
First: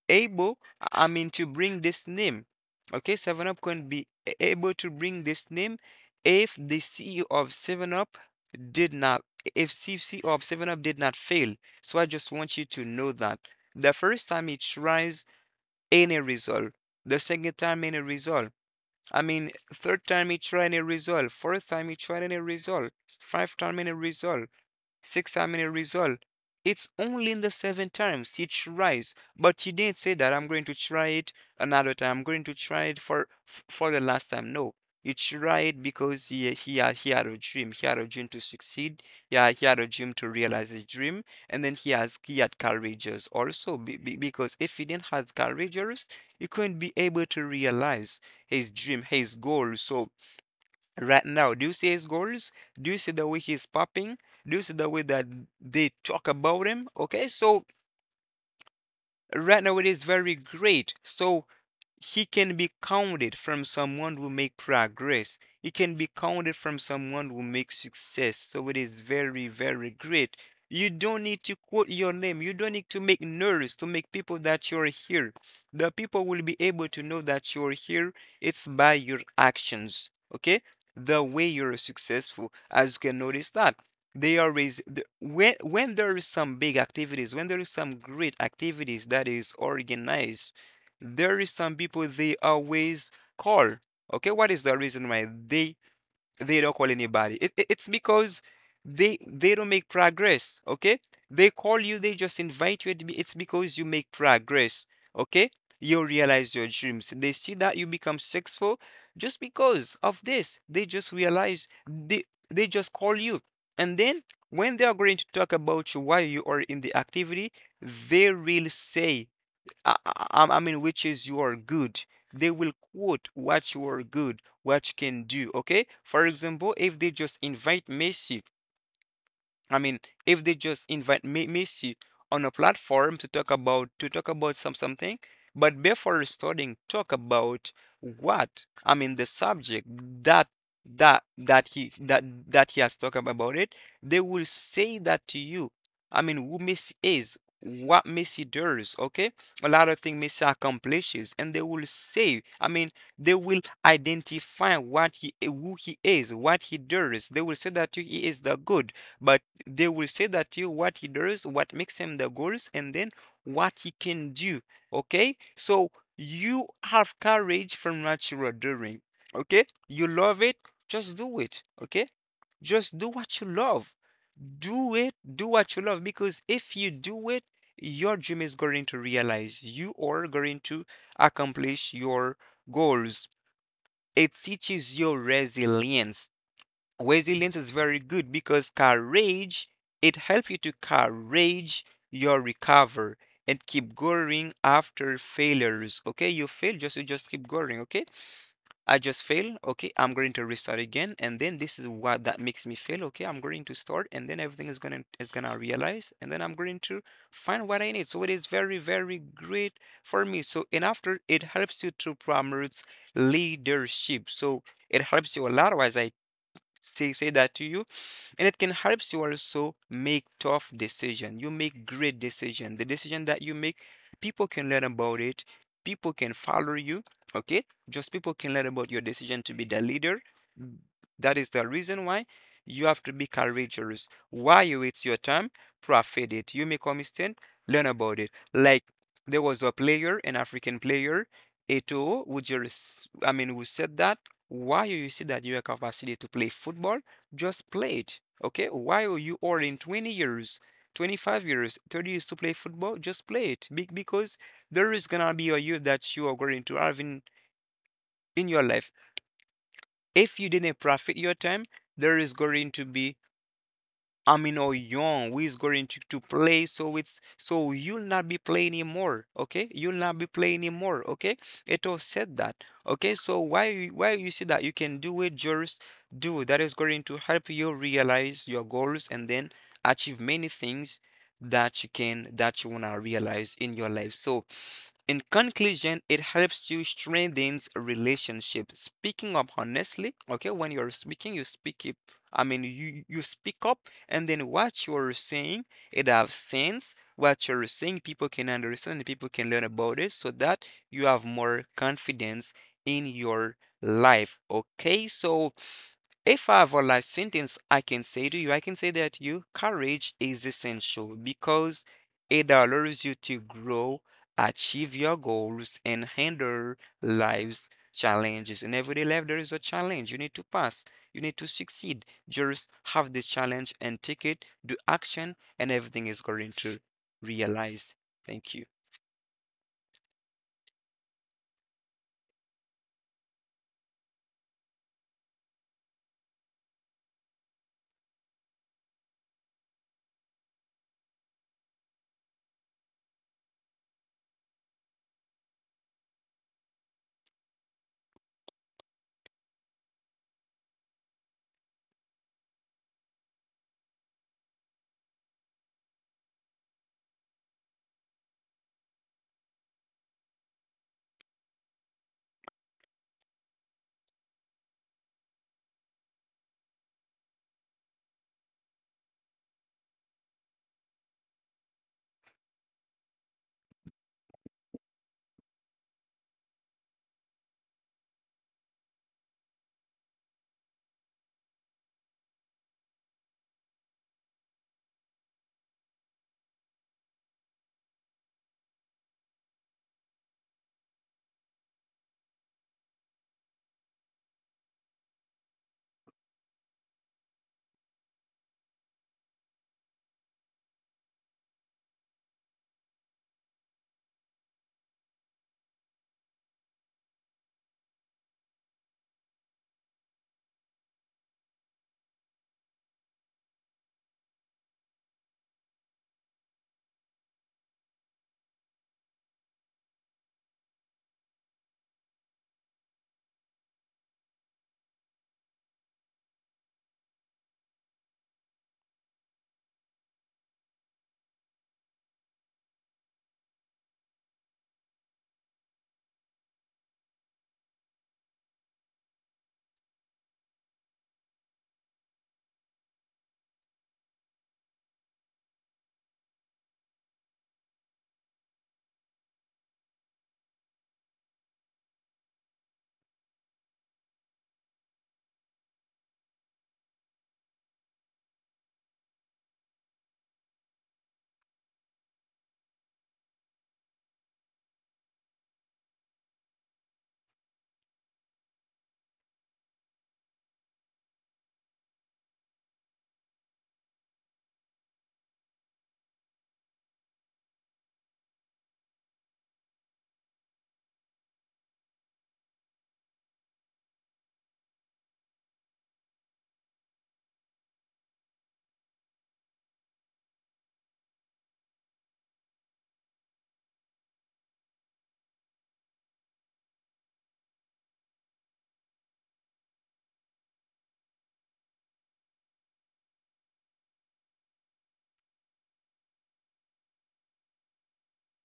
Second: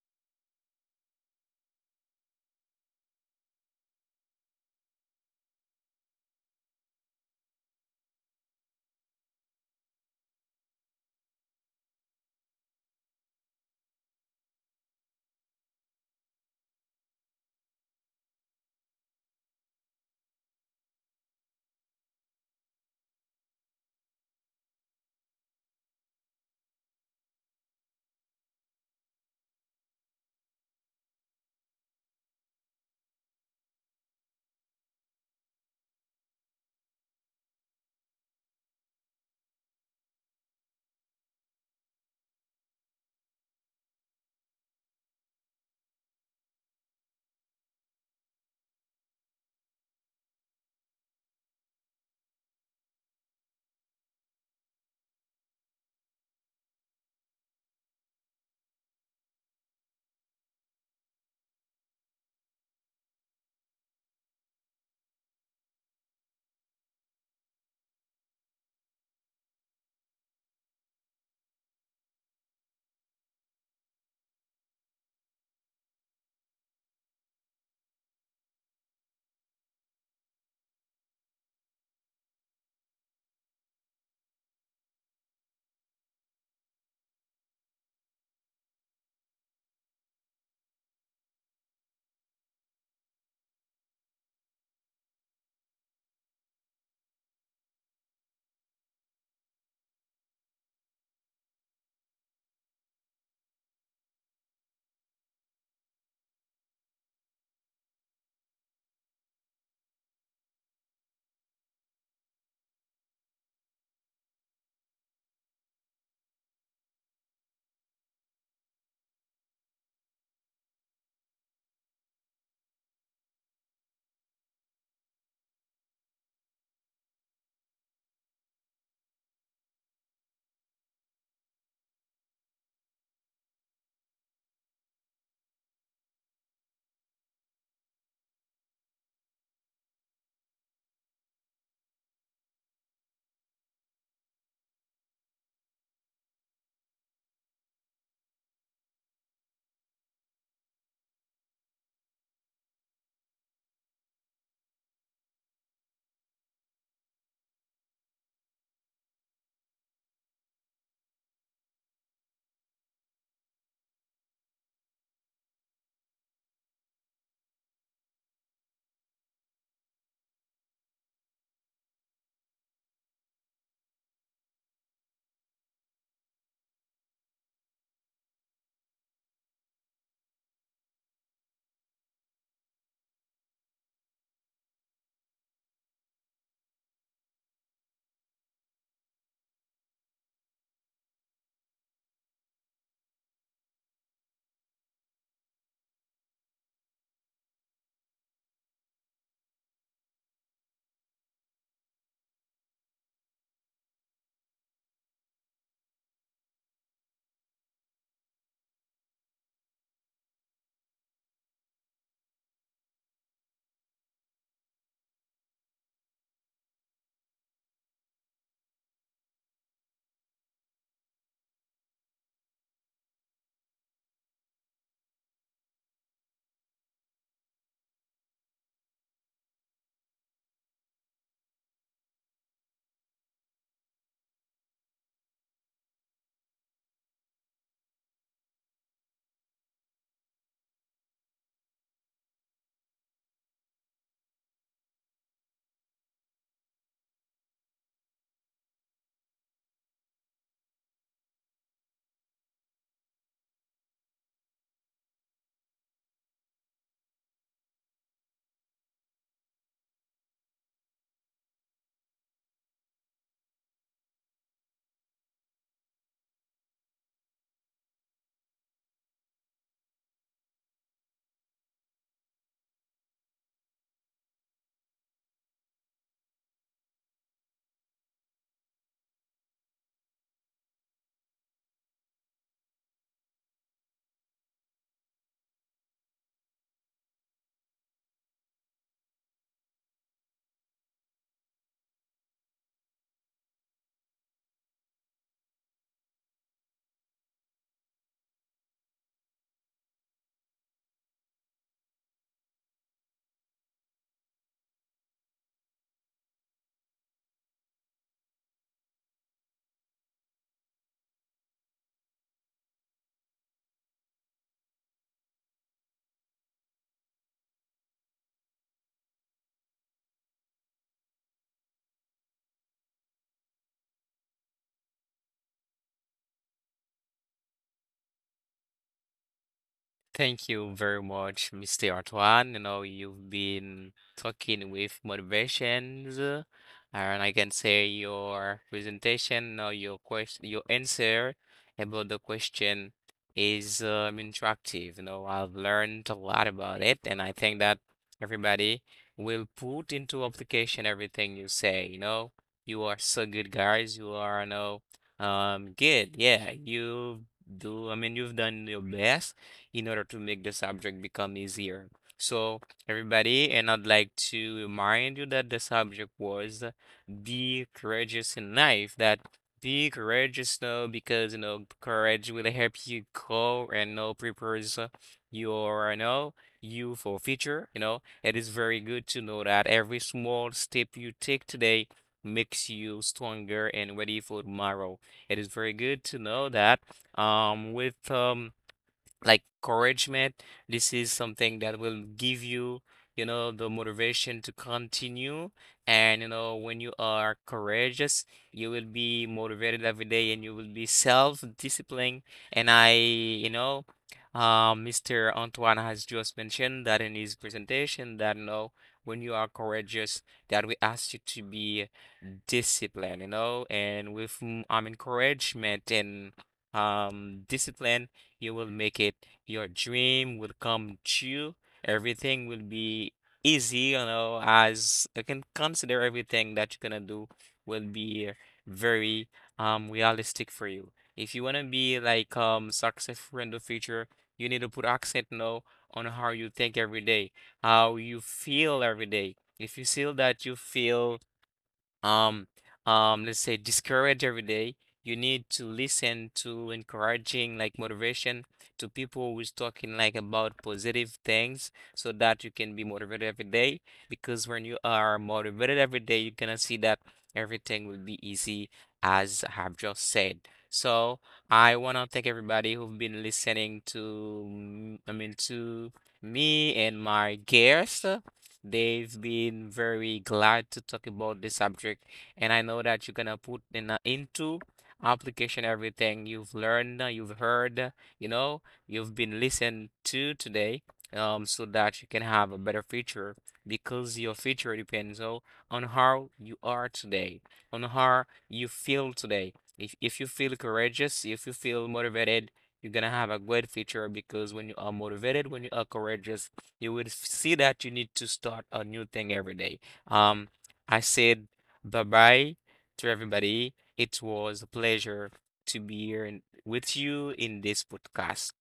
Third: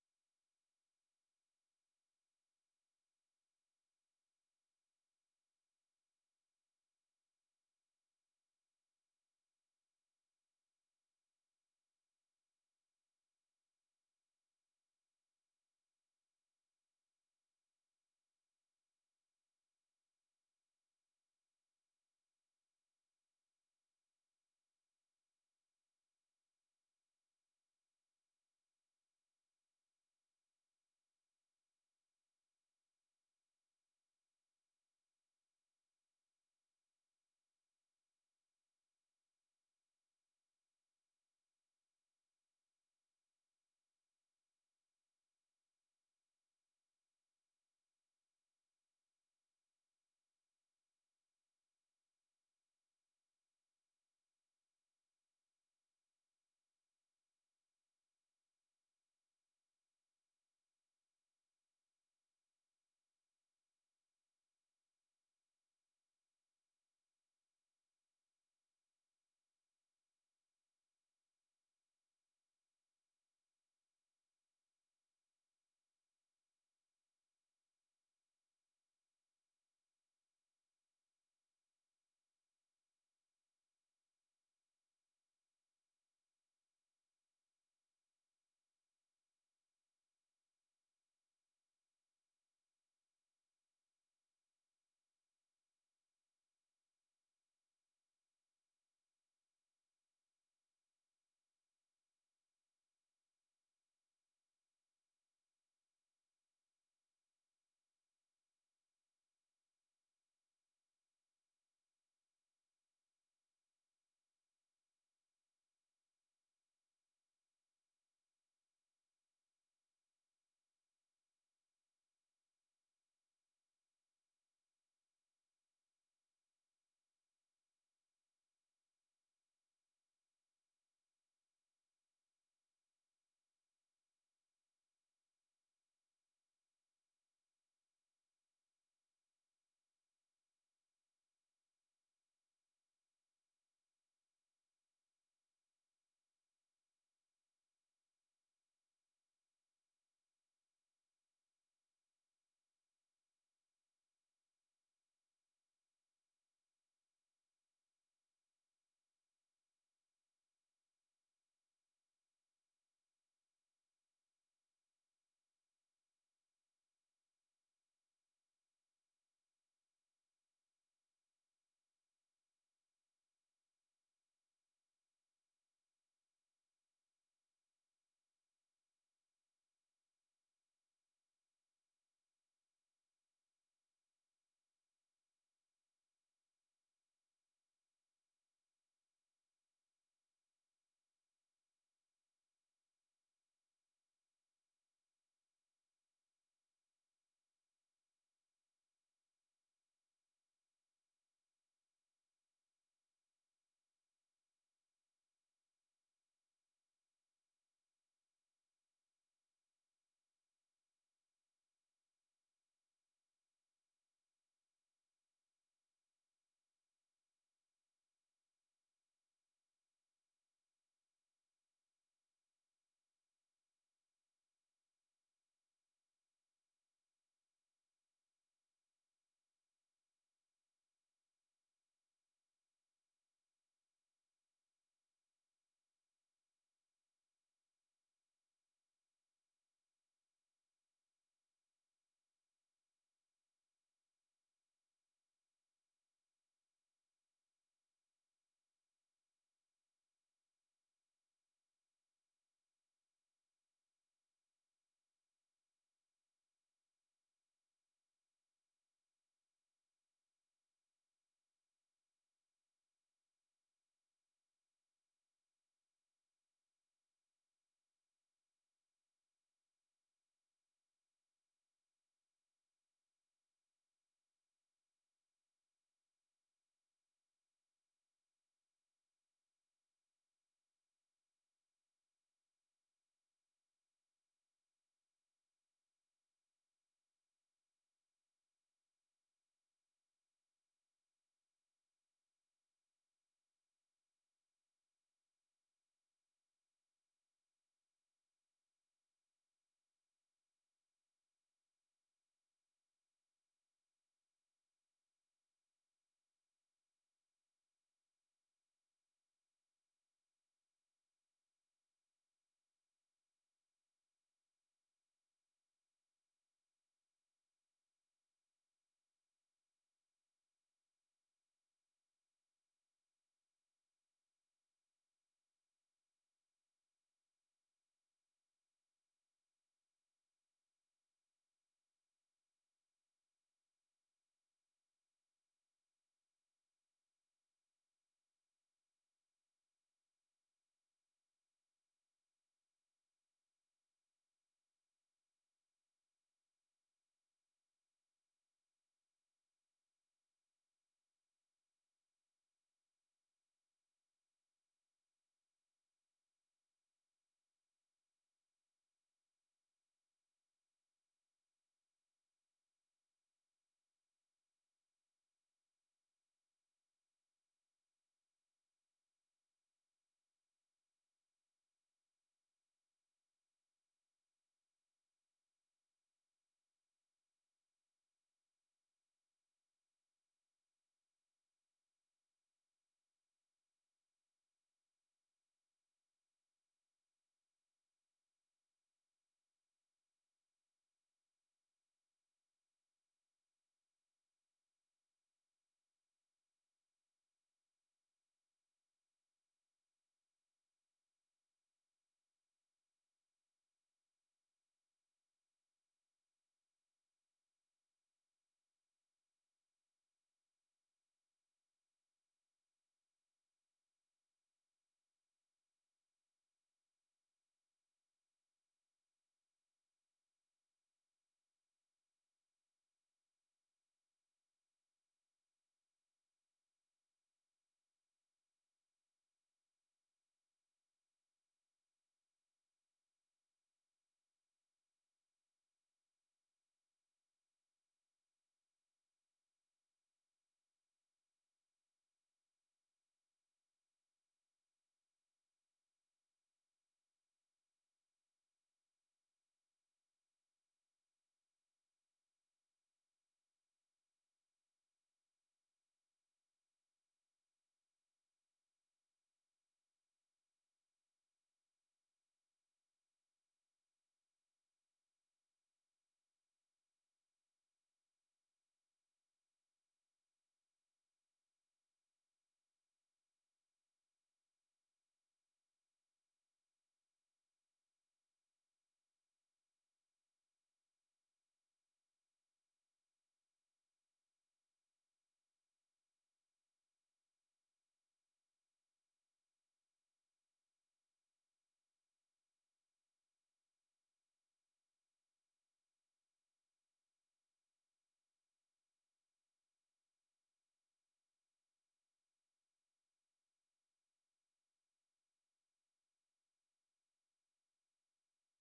able, I mean, to bring this name. Okay, Seven Up couldn't be able to bring this name if the CEO of Seven Up did not, if CEO of Seven Up did not fail. So I just want you to know that the first time it tries any result, the second time any result. I mean, third time he tried any result, fourth time he tried any result, fifth time any result. Six examiner result. It's only in the seven times he tries, but he didn't say that I'm going to try it another time. I'm going to try it for the last time. No, he tried because he had a dream. He had a dream to succeed. Yeah, he had a dream to realize his dream, and then he had courageous also because if he didn't have courageous, he couldn't be able to realize his dream, his goal. So right now. Do you see his goals? Do you see the way he's popping? Do you see the way that they talk about him? Okay, so right now it is very great. So he can be counted from someone who make progress. He can be counted from someone who makes success. So it is very, very great. You don't need to quote your name. You don't need to make noise to make people that you're here. The people will be able to know that you're here. It's by your actions. Okay? The way you're successful. As you can notice that. They always the, when there is some big activities, when there is some great activities that is organized, there is some people they always call. Okay, what is the reason why they don't call anybody? It's because they don't make progress. Okay, they call you, they just invite you. It's because you make progress. Okay, you realize your dreams. They see that you become successful just because of this. They just realize they just call you, and then when they are going to talk about you why you are in the activity, they will say I mean, which is you are good. They will quote what you are good, what you can do. Okay. For example, if they just invite Messi I mean, if they just invite me Messi on a platform to talk about something, but before starting, talk about what? I mean, the subject that that that he has talked about it. They will say that to you. I mean, who Messi is, what Messi does. Okay, a lot of things Messi accomplishes, and they will say. I mean, they will identify what he who he is, what he does. They will say that to you, he is the good, but they will say that you what he does, what makes him the goals, and then what he can do. Okay, so you have courage from what you are doing. Okay, you love it, just do it. Okay, just do what you love. Do it, do what you love, because if you do it, your dream is going to realize. You are going to accomplish your goals. It teaches you resilience. Resilience is very good because courage, it helps you to courage your recover and keep going after failures. Okay, you fail, just you just keep going. Okay, I just fail. Okay, I'm going to restart again, and then this is what that makes me fail. Okay, I'm going to start, and then everything is gonna realize, and then I'm going to find what I need. So it is very very great for me. So and after it helps you to promote leadership. So it helps you a lot, as I say that to you. And it can help you also make tough decision, you make great decision, the decision that you make people can learn about it, people can follow you. Okay, just people can learn about your decision to be the leader. Mm, that is the reason why you have to be courageous. Why you, it's your time, profit it. You make a mistake, learn about it. Like, there was a player, an African player, Et, I mean, who said that? Why you see that you have capacity to play football? Just play it, okay? Why are you or in 20 years, 25 years, 30 years to play football? Just play it. Because there is gonna be a year that you are going to have in your life. If you didn't profit your time, there is going to be Amin or Young, who is going to play. So you'll not be playing anymore. Okay, you'll not be playing anymore. Okay, it all said that. Okay, so why you see that you can do it, just do that is going to help you realize your goals and then achieve many things that you can that you wanna realize in your life. So in conclusion, it helps you strengthens relationship. Speaking up honestly, okay, when you're speaking, you speak up. I mean, you speak up and then what you're saying, it have sense. What you're saying, people can understand, people can learn about it, so that you have more confidence in your life. Okay, so if I have a last sentence I can say to you, I can say that you courage is essential because it allows you to grow, achieve your goals, and handle life's challenges. In everyday life, there is a challenge you need to pass, you need to succeed. Just have this challenge and take it, do action, and everything is going to realize. Thank you.
Thank you very much, Mr. Antoine. You know, you've been talking with motivations, and I can say your presentation or your question, your answer about the question is interactive. You know, I've learned a lot about it, and I think that everybody will put into application everything you say. You know, you are so good, guys. You are, you know, good. Yeah, you do. I mean, you've done your best in order to make the subject become easier. So, everybody, and I'd like to remind you that the subject was Be Courageous in Life. That be courageous, though, because you know, courage will help you grow and you know, prepares your you know, you for future. You know, it is very good to know that every small step you take today makes you stronger and ready for tomorrow. It is very good to know that with like encouragement. This is something that will give you, you know, the motivation to continue. And, you know, when you are courageous, you will be motivated every day and you will be self-disciplined. And I, you know, Mr. Antoine has just mentioned that in his presentation that, you know, when you are courageous, that we ask you to be discipline, you know, and with encouragement and discipline, you will make it. Your dream will come true. Everything will be easy, you know, as you can consider everything that you're gonna do will be very realistic for you. If you wanna be like successful in the future, you need to put accent now on how you think every day, how you feel every day. If you feel that you feel um let's say discouraged every day, you need to listen to encouraging like motivation to people who's talking like about positive things so that you can be motivated every day because when you are motivated every day you're gonna see that everything will be easy as I've just said. So I want to thank everybody who've been listening to I mean to me and my guest. They've been very glad to talk about this subject, and I know that you're gonna put in into application everything you've learned, you've heard, you know, you've been listened to today, so that you can have a better future because your future depends on how you are today, on how you feel today. If you feel courageous, if you feel motivated, you're gonna have a great future because when you are motivated, when you are courageous you will see that you need to start a new thing every day. Um, I said bye bye to everybody. It was a pleasure to be here in- with you in this podcast.